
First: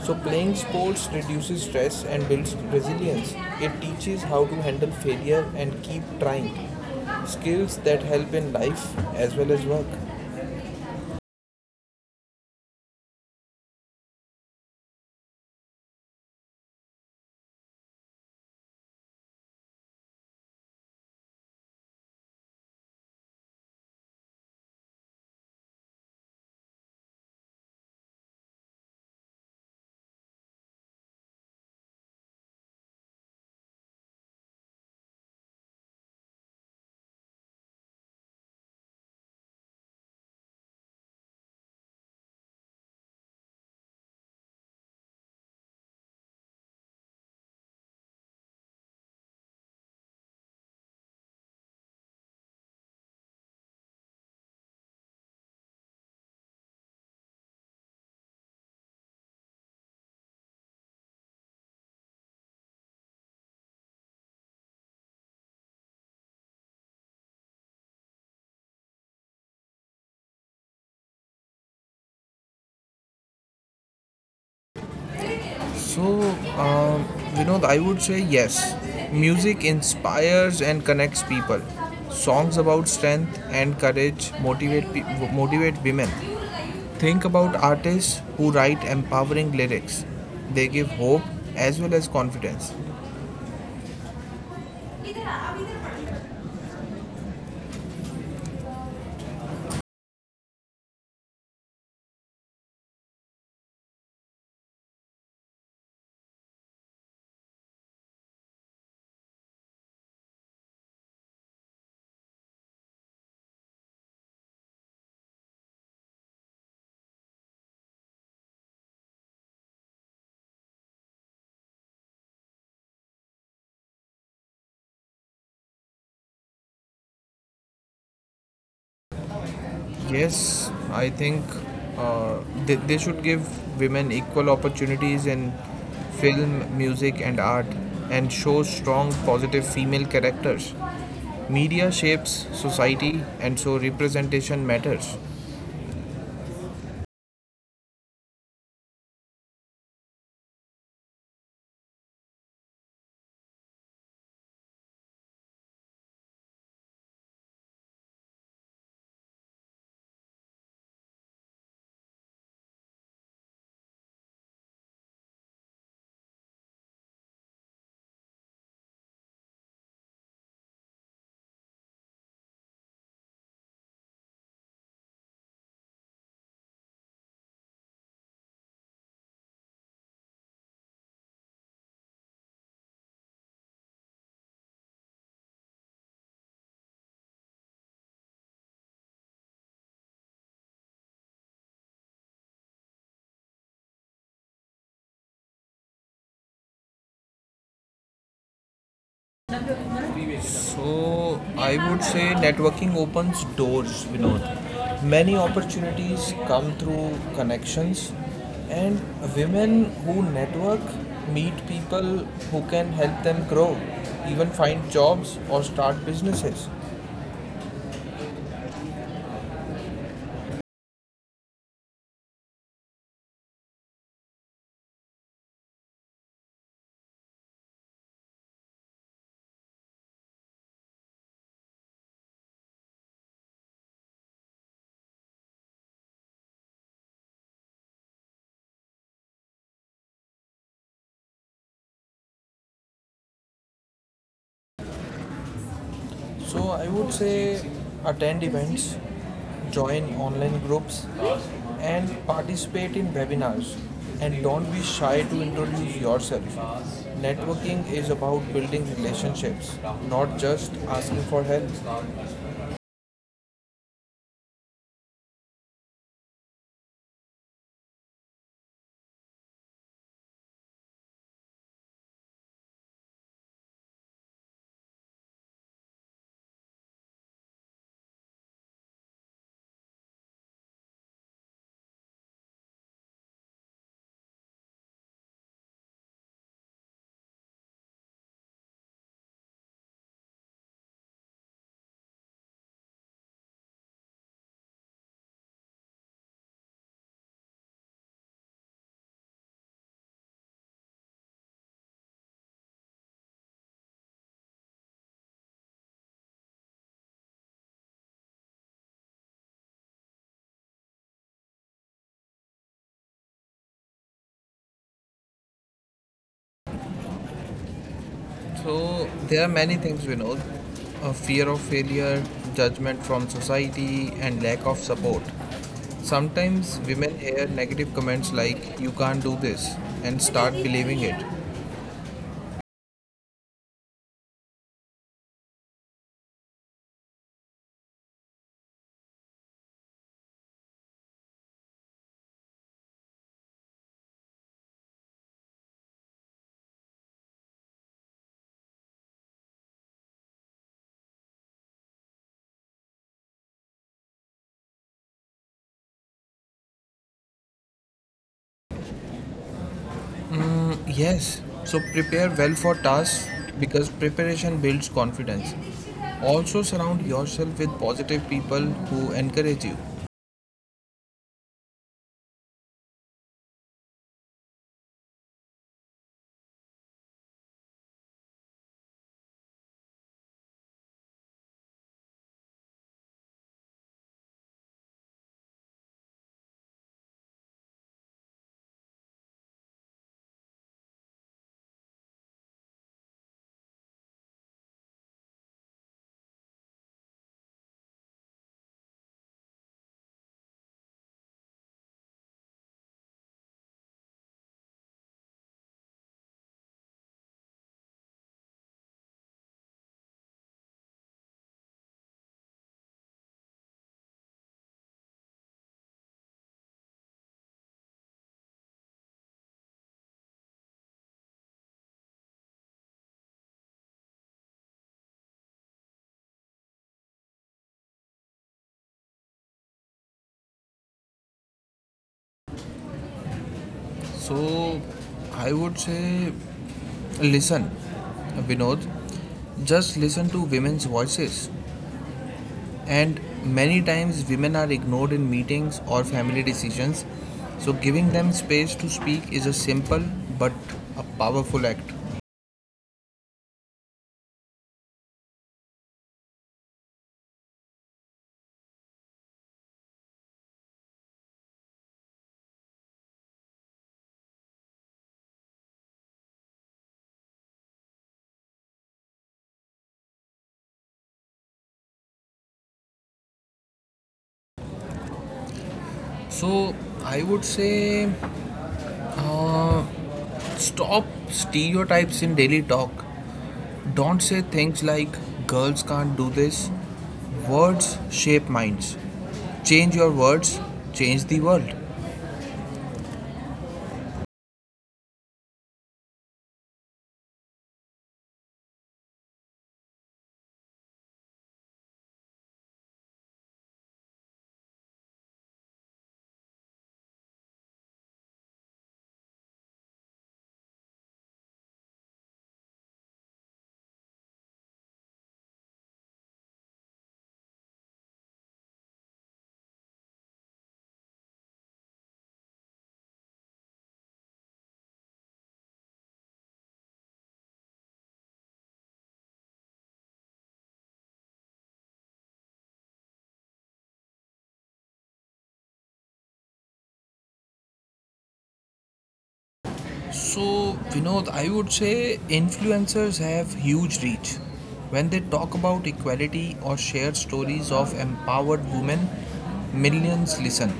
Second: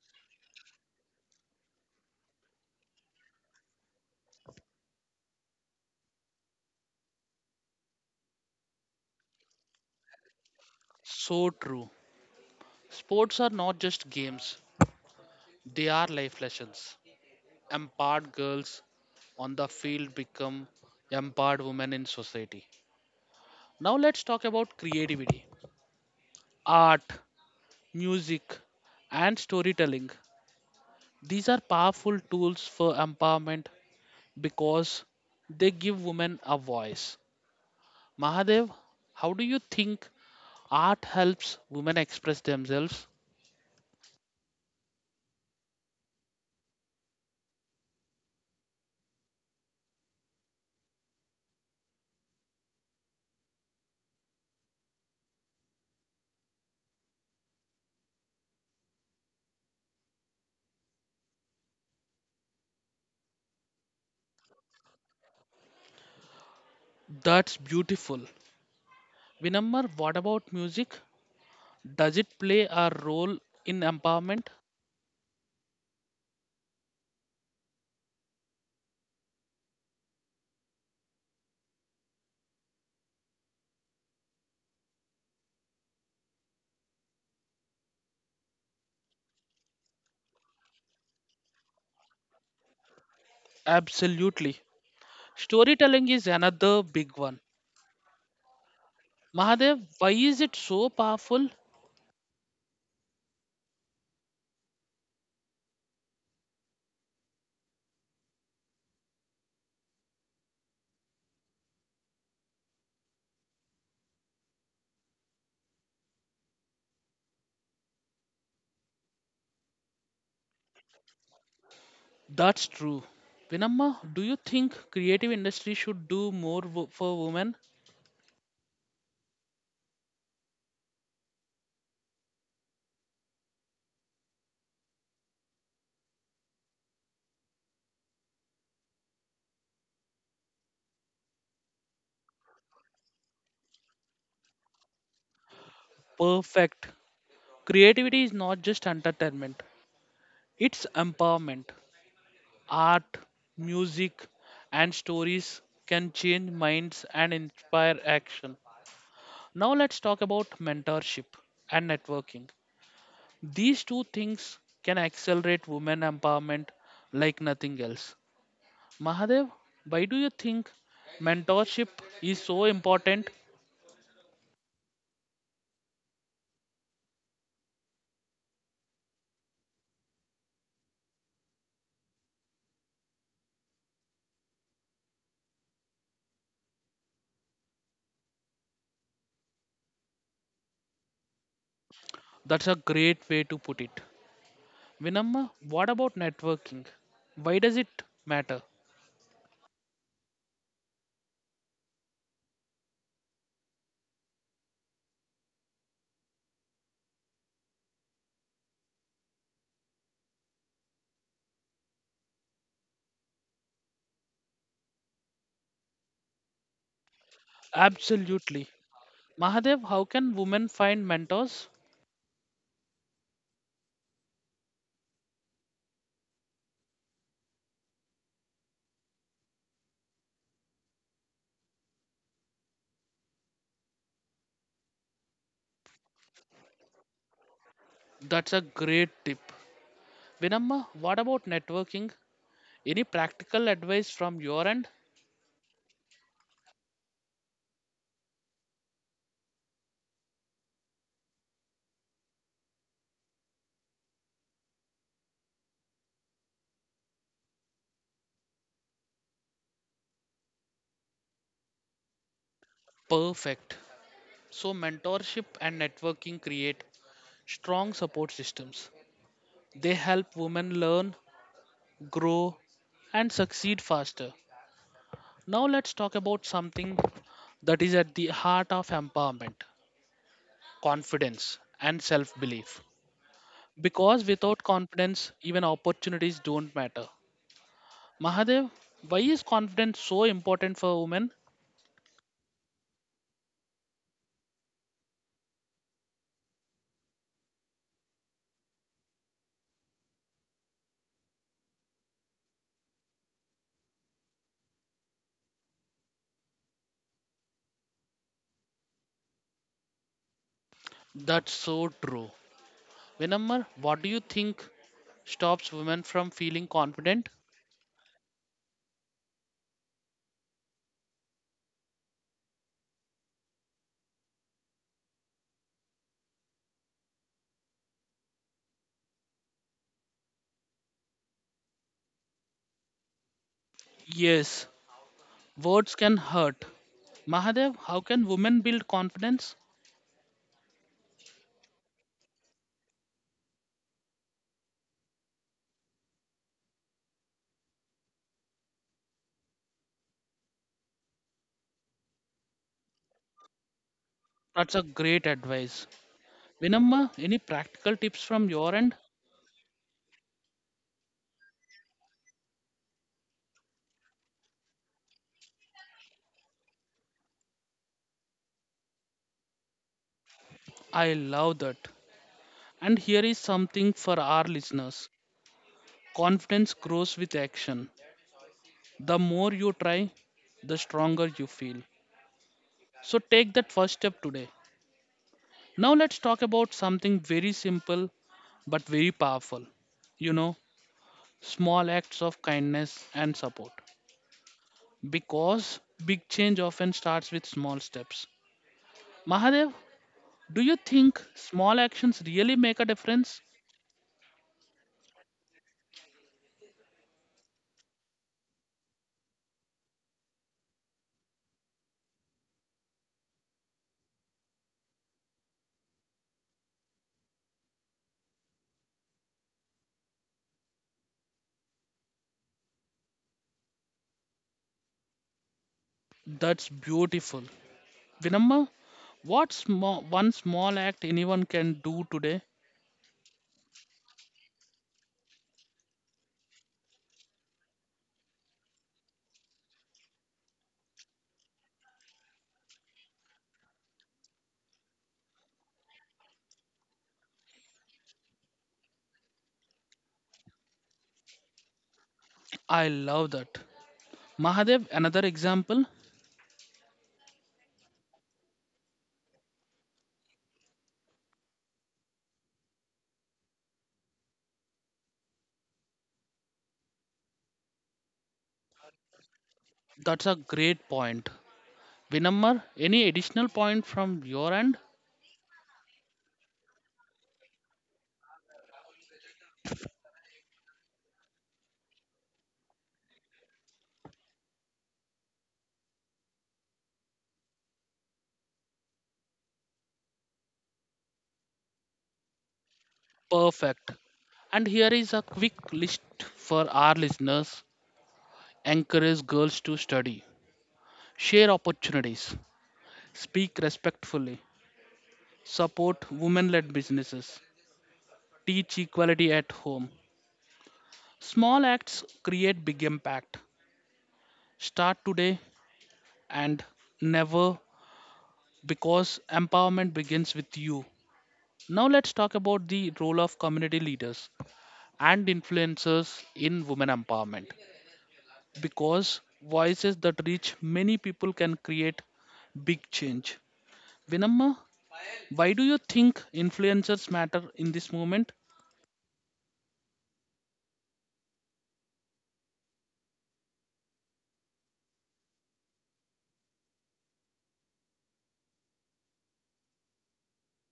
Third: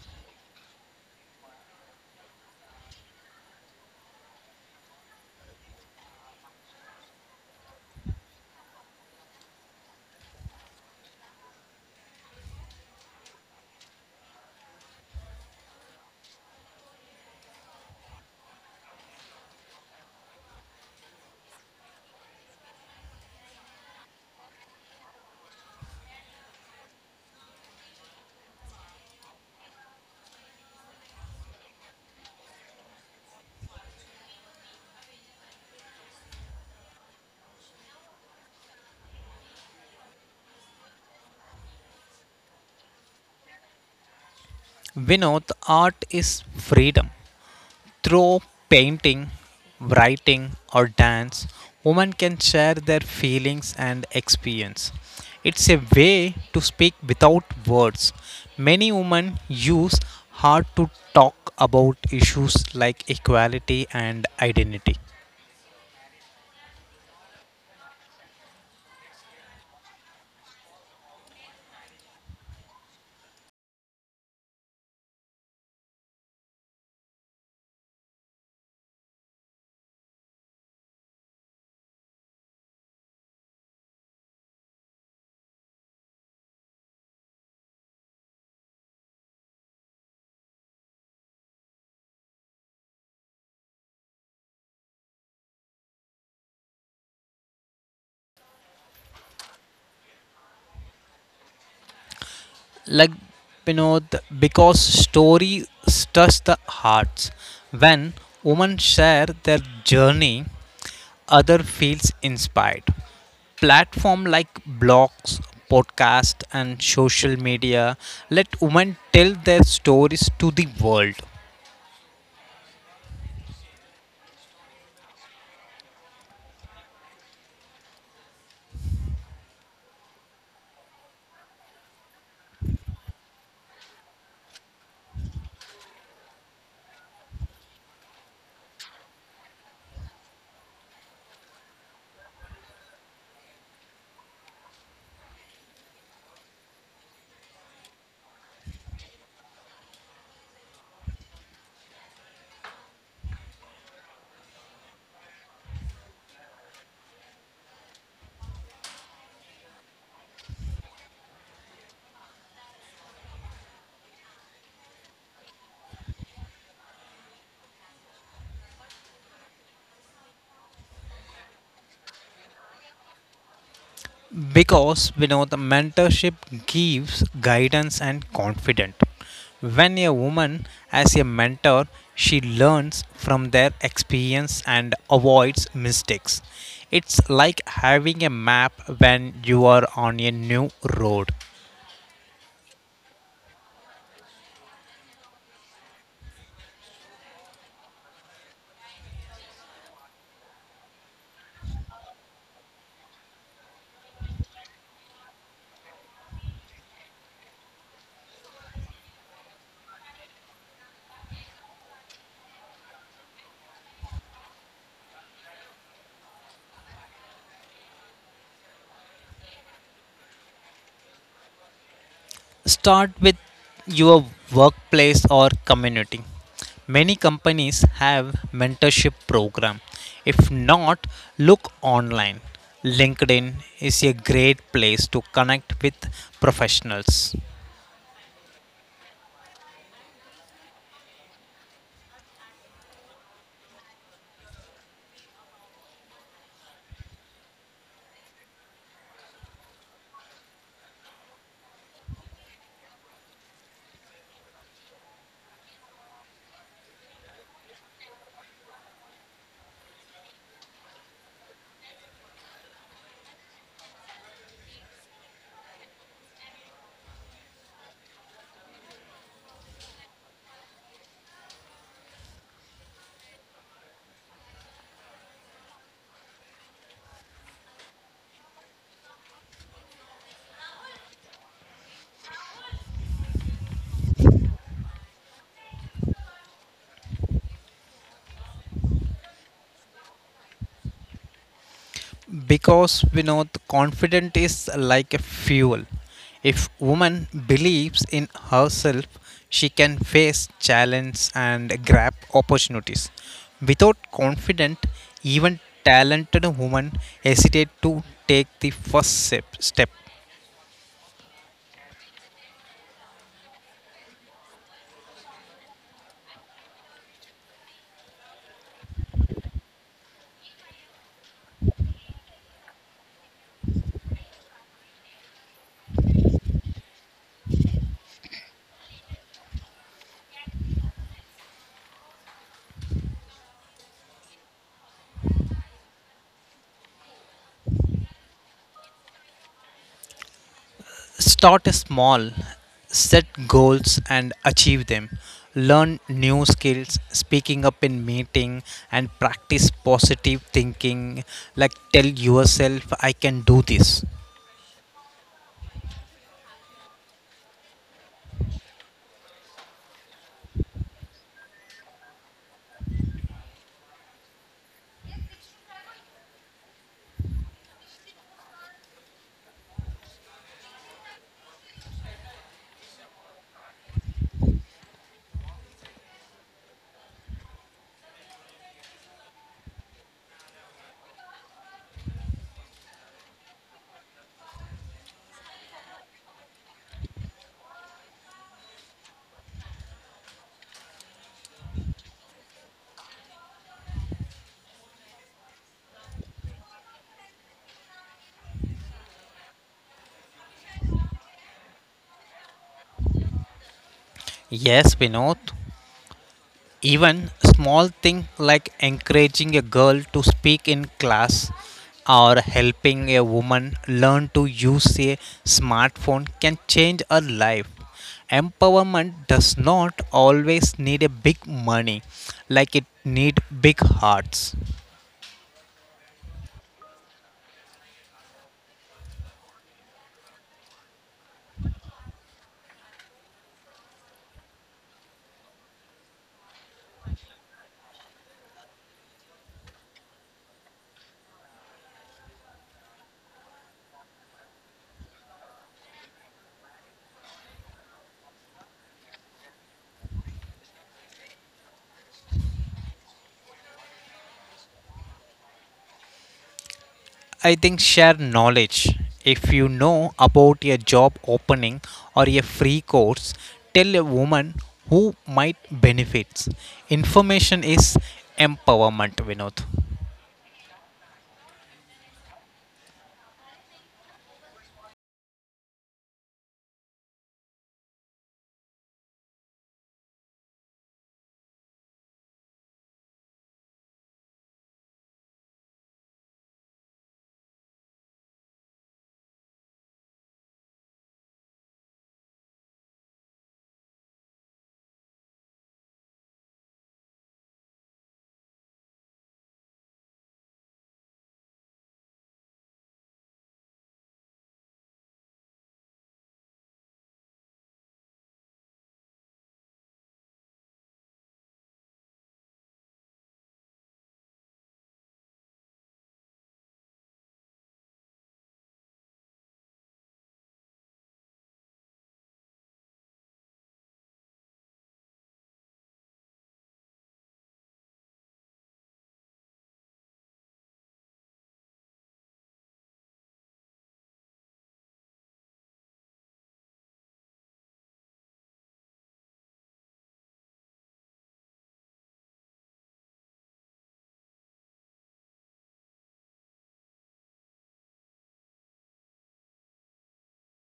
Speaker 3: So, playing sports reduces stress and builds resilience. It teaches how to handle failure and keep trying. Skills that help in life as well as work.
Speaker 1: So true. Sports are not just games, they are life lessons. Empowered girls on the field become empowered women in society. Now let's talk about creativity, art, music, and storytelling. These are powerful tools for empowerment, because they give women a voice. Mahadev, how do you think art helps women express themselves?
Speaker 2: Vinod, art is freedom. Through painting, writing, or dance, women can share their feelings and experience. It's a way to speak without words. Many women use art to talk about issues like equality and identity.
Speaker 1: That's beautiful. Vinamar, what about music? Does it play a role in empowerment?
Speaker 3: So, um, Vinod, I would say yes. Music inspires and connects people. Songs about strength and courage motivate women. Think about artists who write empowering lyrics. They give hope as well as confidence.
Speaker 1: Absolutely. Storytelling is another big one. Mahadev, why is it so powerful?
Speaker 2: Like Pinod, because stories touch the hearts. When women share their journey, other feels inspired. Platform like blogs, podcasts, and social media let women tell their stories to the world.
Speaker 1: That's true. Vinamma, do you think creative industry should do more for women?
Speaker 3: Yes, I think uh, they should give women equal opportunities in film, music, and art and show strong, positive female characters. Media shapes society, and so representation matters.
Speaker 1: Perfect. Creativity is not just entertainment. It's empowerment. Art, music, and stories can change minds and inspire action. Now let's talk about mentorship and networking. These two things can accelerate women empowerment like nothing else. Mahadev, why do you think mentorship is so important?
Speaker 2: Because we know the mentorship gives guidance and confidence. When a woman has a mentor, she learns from their experience and avoids mistakes. It's like having a map when you are on a new road.
Speaker 1: That's a great way to put it. Vinamma, what about networking? Why does it matter?
Speaker 3: So I would say networking opens doors, Vinod. Many opportunities come through connections, and women who network meet people who can help them grow, even find jobs or start businesses.
Speaker 1: Absolutely. Mahadev, how can women find mentors?
Speaker 2: Start with your workplace or community. Many companies have mentorship program. If not, look online. LinkedIn is a great place to connect with professionals.
Speaker 1: That's a great tip. Vinamma, what about networking? Any practical advice from your end?
Speaker 3: So I would say attend events, join online groups, and participate in webinars. And don't be shy to introduce yourself. Networking is about building relationships, not just asking for help.
Speaker 1: Perfect. So, mentorship and networking create strong support systems. They help women learn, grow, and succeed faster. Now, let's talk about something that is at the heart of empowerment, confidence and self belief. Because without confidence, even opportunities don't matter. Mahadev, why is confidence so important for women?
Speaker 2: Because we know the confidence is like a fuel. If woman believes in herself, she can face challenge and grab opportunities. Without confidence, even talented woman hesitate to take the first step.
Speaker 1: That's so true. Vinamar, what do you think stops women from feeling confident?
Speaker 3: So there are many things we know: a fear of failure, judgment from society, and lack of support. Sometimes women hear negative comments like "you can't do this" and start believing it.
Speaker 1: Yes, words can hurt. Mahadev, how can women build confidence?
Speaker 2: Start small, set goals and achieve them. Learn new skills, speaking up in meeting and practice positive thinking like tell yourself I can do this.
Speaker 1: That's a great advice. Vinamma, any practical tips from your end?
Speaker 3: Yes, so prepare well for tasks because preparation builds confidence. Also, surround yourself with positive people who encourage you.
Speaker 1: I love that. And here is something for our listeners, confidence grows with action. The more you try, the stronger you feel. So take that first step today. Now let's talk about something very simple but very powerful. You know, small acts of kindness and support. Because big change often starts with small steps. Mahadev, do you think small actions really make a difference?
Speaker 2: Yes, Vinod. Even small thing like encouraging a girl to speak in class or helping a woman learn to use a smartphone can change her life. Empowerment does not always need a big money like it need big hearts.
Speaker 1: That's beautiful. Vinamma, what small, one small act anyone can do today?
Speaker 3: So, I would say, listen, Vinod, just listen to women's voices. And many times, women are ignored in meetings or family decisions. So, giving them space to speak is a simple but a powerful act.
Speaker 1: I love that. Mahadev, another example?
Speaker 2: I think share knowledge. If you know about a job opening or a free course, tell a woman who might benefits. Information is empowerment, Vinod.
Speaker 1: That's a great point. Vinamma, any additional point from your end?
Speaker 3: So, I would say, uh, Stop stereotypes in daily talk. Don't say things like girls can't do this. Words shape minds. Change your words, change the world.
Speaker 1: Perfect. And here is a quick list for our listeners. Encourage girls to study. Share opportunities. Speak respectfully. Support women led businesses. Teach equality at home. Small acts create big impact. Start today and never, because empowerment begins with you. Now, let's talk about the role of community leaders and influencers in women empowerment, because voices that reach many people can create big change. Vinamma, why do you think influencers matter in this movement?
Speaker 3: So, Vinod, I would say influencers have huge reach. When they talk about equality or share stories of empowered women, millions listen.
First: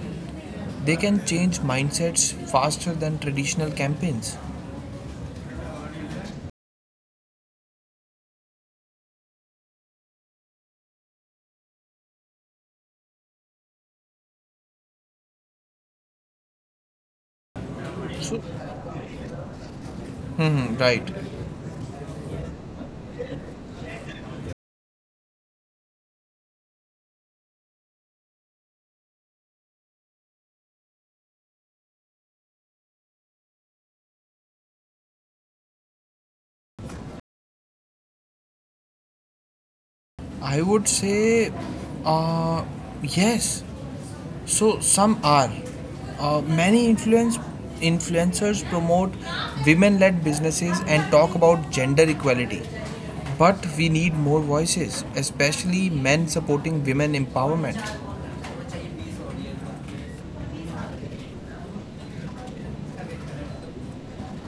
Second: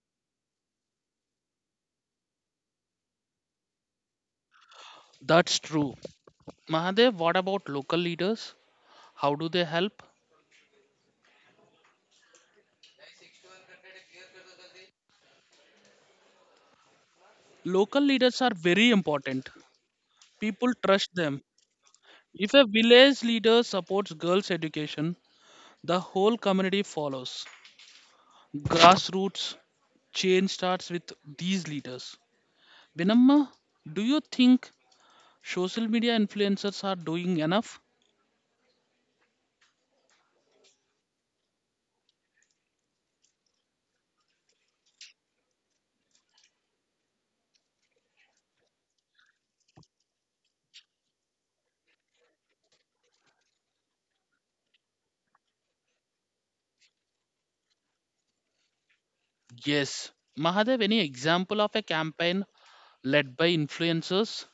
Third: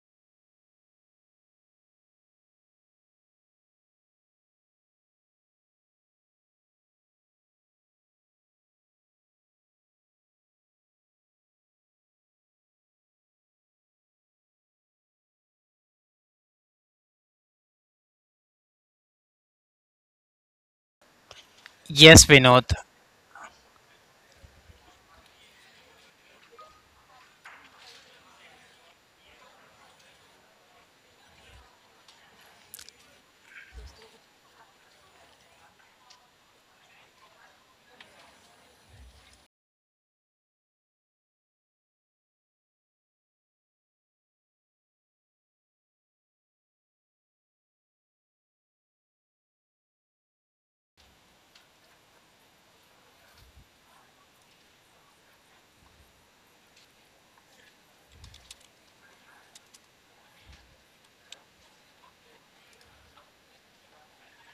Speaker 3: They can change mindsets faster than traditional campaigns.
Speaker 1: That's true. Mahadev, what about local leaders? How do they help? Local leaders
Speaker 3: So,
Speaker 1: are very important. People
Speaker 3: right.
Speaker 1: trust them.
Speaker 2: Yes,
Speaker 1: If
Speaker 2: Vinod.
Speaker 1: a village leader supports girls' education, the whole community follows. Grassroots change starts with these leaders. Vinamma, do you think social media influencers are doing enough?
Speaker 3: I would say, uh, yes. So some are. Many influencers promote women-led businesses and talk about gender equality. But we need more voices, especially men supporting women empowerment.
Speaker 1: Yes. Mahadev, any example of a campaign led by influencers?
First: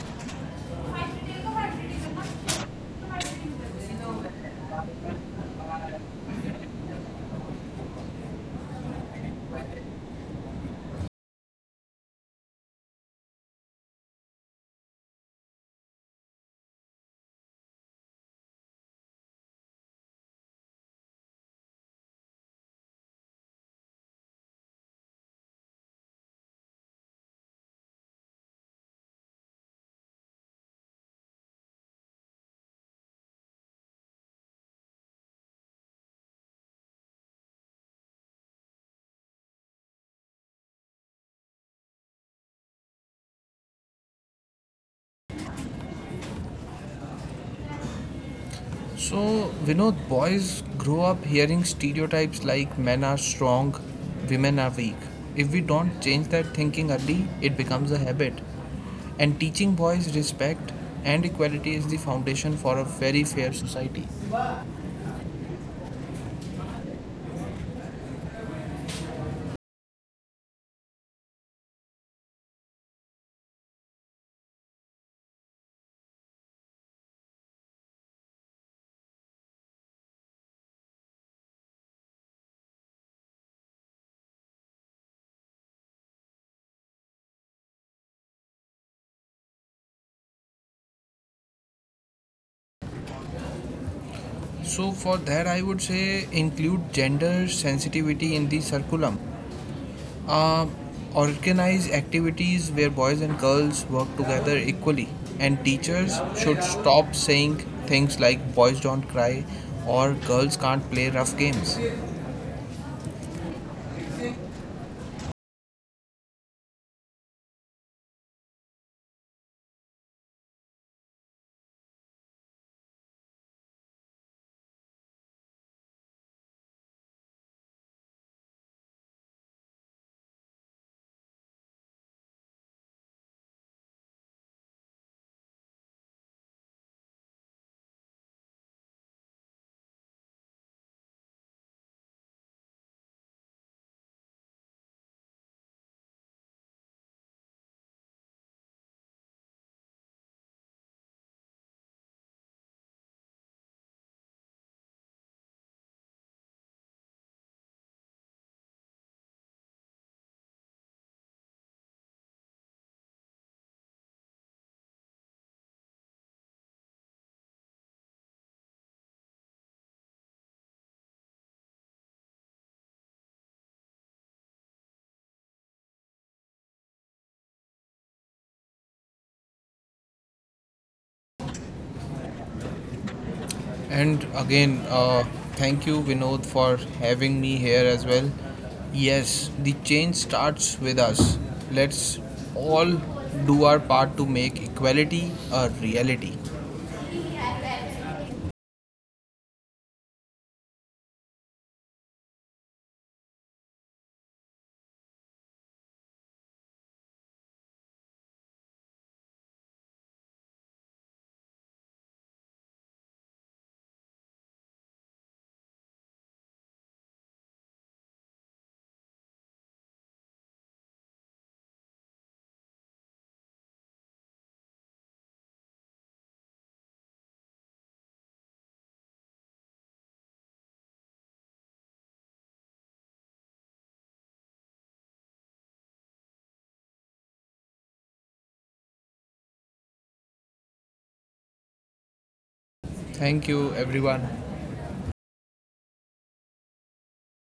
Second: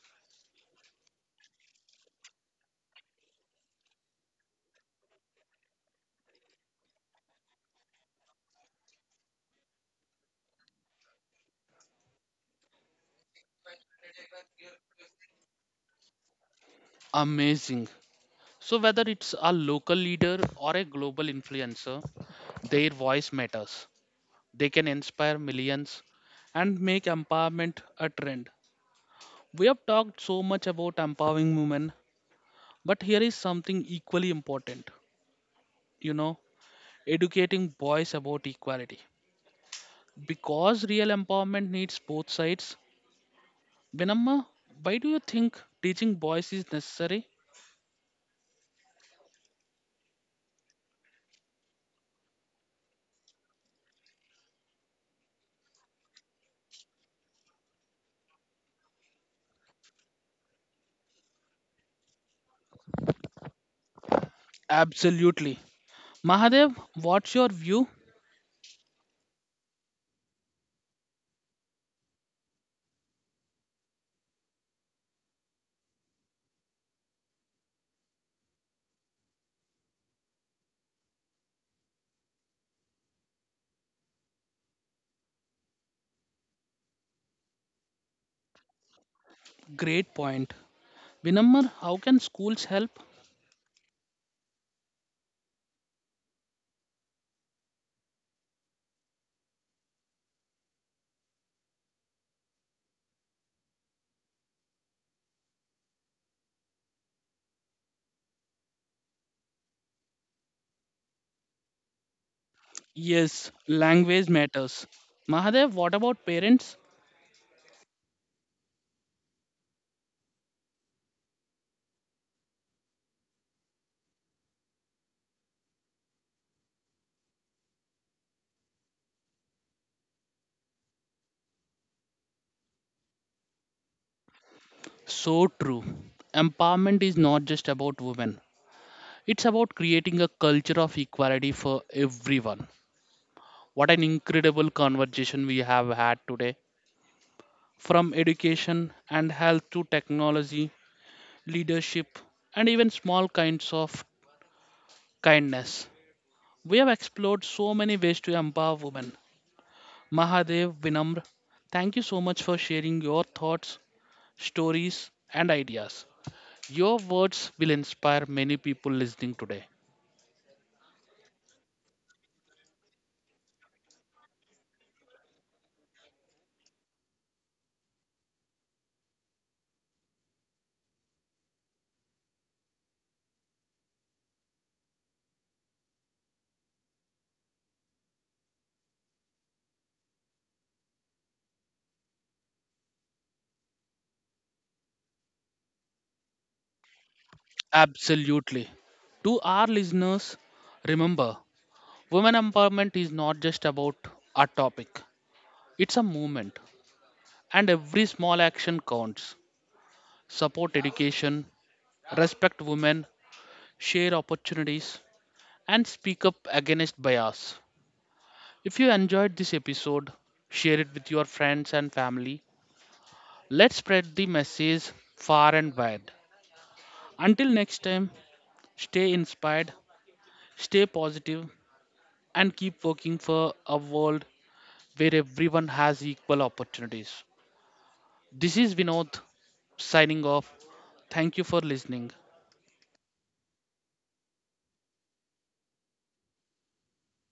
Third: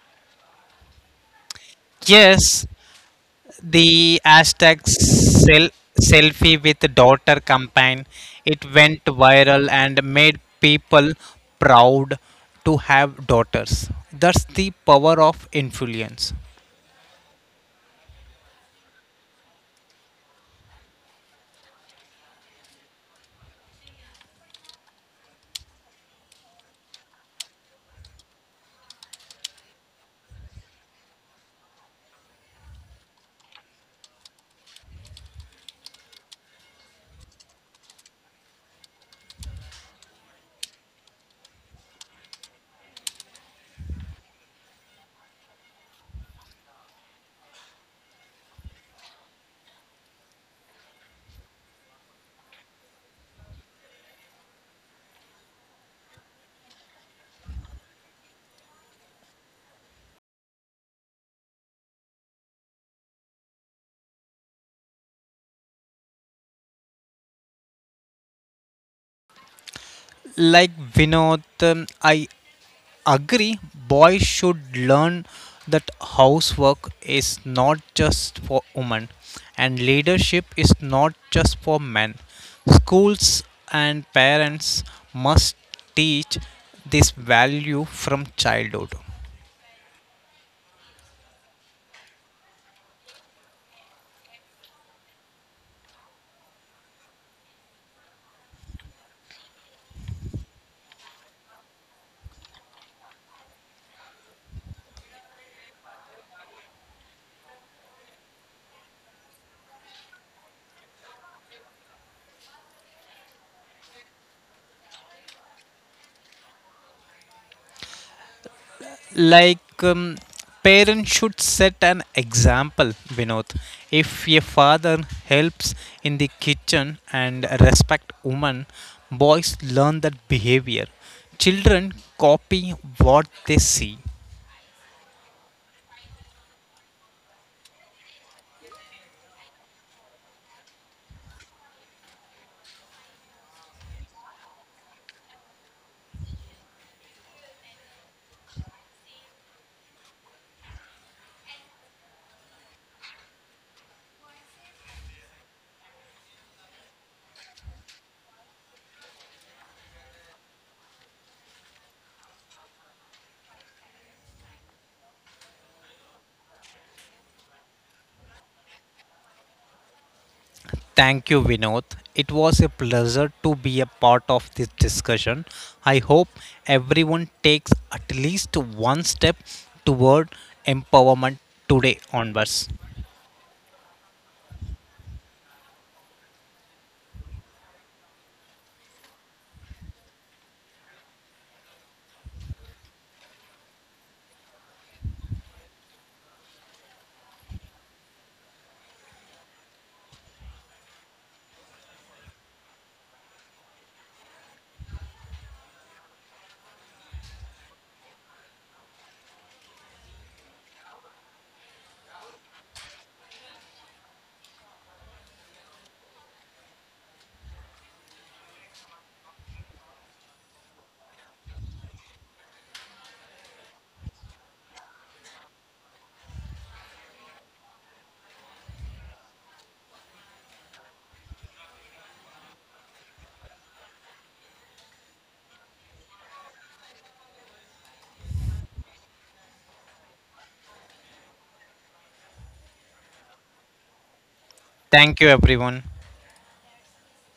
Speaker 2: Yes, the hashtag selfie with daughter campaign. It went viral and made people proud to have daughters. That's the power of influence.
Speaker 1: Amazing. So, whether it's a local leader or a global influencer, their voice matters. They can inspire millions and make empowerment a trend. We have talked so much about empowering women, but here is something equally important, you know, educating boys about equality. Because real empowerment needs both sides. Vinamma, why do you think teaching boys is necessary?
Speaker 3: So, Vinod, boys grow up hearing stereotypes like men are strong, women are weak. If we don't change that thinking early, it becomes a habit. And teaching boys respect and equality is the foundation for a very fair society.
Speaker 1: Absolutely. Mahadev, what's your view?
Speaker 2: Like Vinod, I agree. Boys should learn that housework is not just for women, and leadership is not just for men. Schools and parents must teach this value from childhood.
Speaker 1: Great point. Vinamma, how can schools help?
Speaker 3: So, for that, I would say include gender sensitivity in the curriculum. Um, organize activities where boys and girls work together equally, and teachers should stop saying things like boys don't cry or girls can't play rough games.
Speaker 1: Yes, language matters. Mahadev, what about parents?
Speaker 2: Like parents should set an example, Vinod. If a father helps in the kitchen and respect women, boys learn that behavior. Children copy what they see.
Speaker 1: So true. Empowerment is not just about women, it's about creating a culture of equality for everyone. What an incredible conversation we have had today. From education and health to technology, leadership, and even small kinds of kindness. We have explored so many ways to empower women. Mahadev, Vinamr, thank you so much for sharing your thoughts, stories, and ideas. Your words will inspire many people listening today.
Speaker 2: Thank you, Vinod. It was a pleasure to be a part of this discussion. I hope everyone takes at least one step toward empowerment today onwards.
Speaker 3: And again, thank you, Vinod, for having me here as well. Yes, the change starts with us. Let's all do our part to make equality a reality.
Speaker 1: Absolutely. To our listeners, remember, women empowerment is not just about a topic, it's a movement, and every small action counts. Support education, respect women, share opportunities, and speak up against bias. If you enjoyed this episode, share it with your friends and family. Let's spread the message far and wide. Until next time, stay inspired, stay positive, and keep working for a world where everyone has equal opportunities. This is Vinod signing off. Thank you for listening.
Speaker 3: Thank you, everyone.
Speaker 2: Thank you, everyone.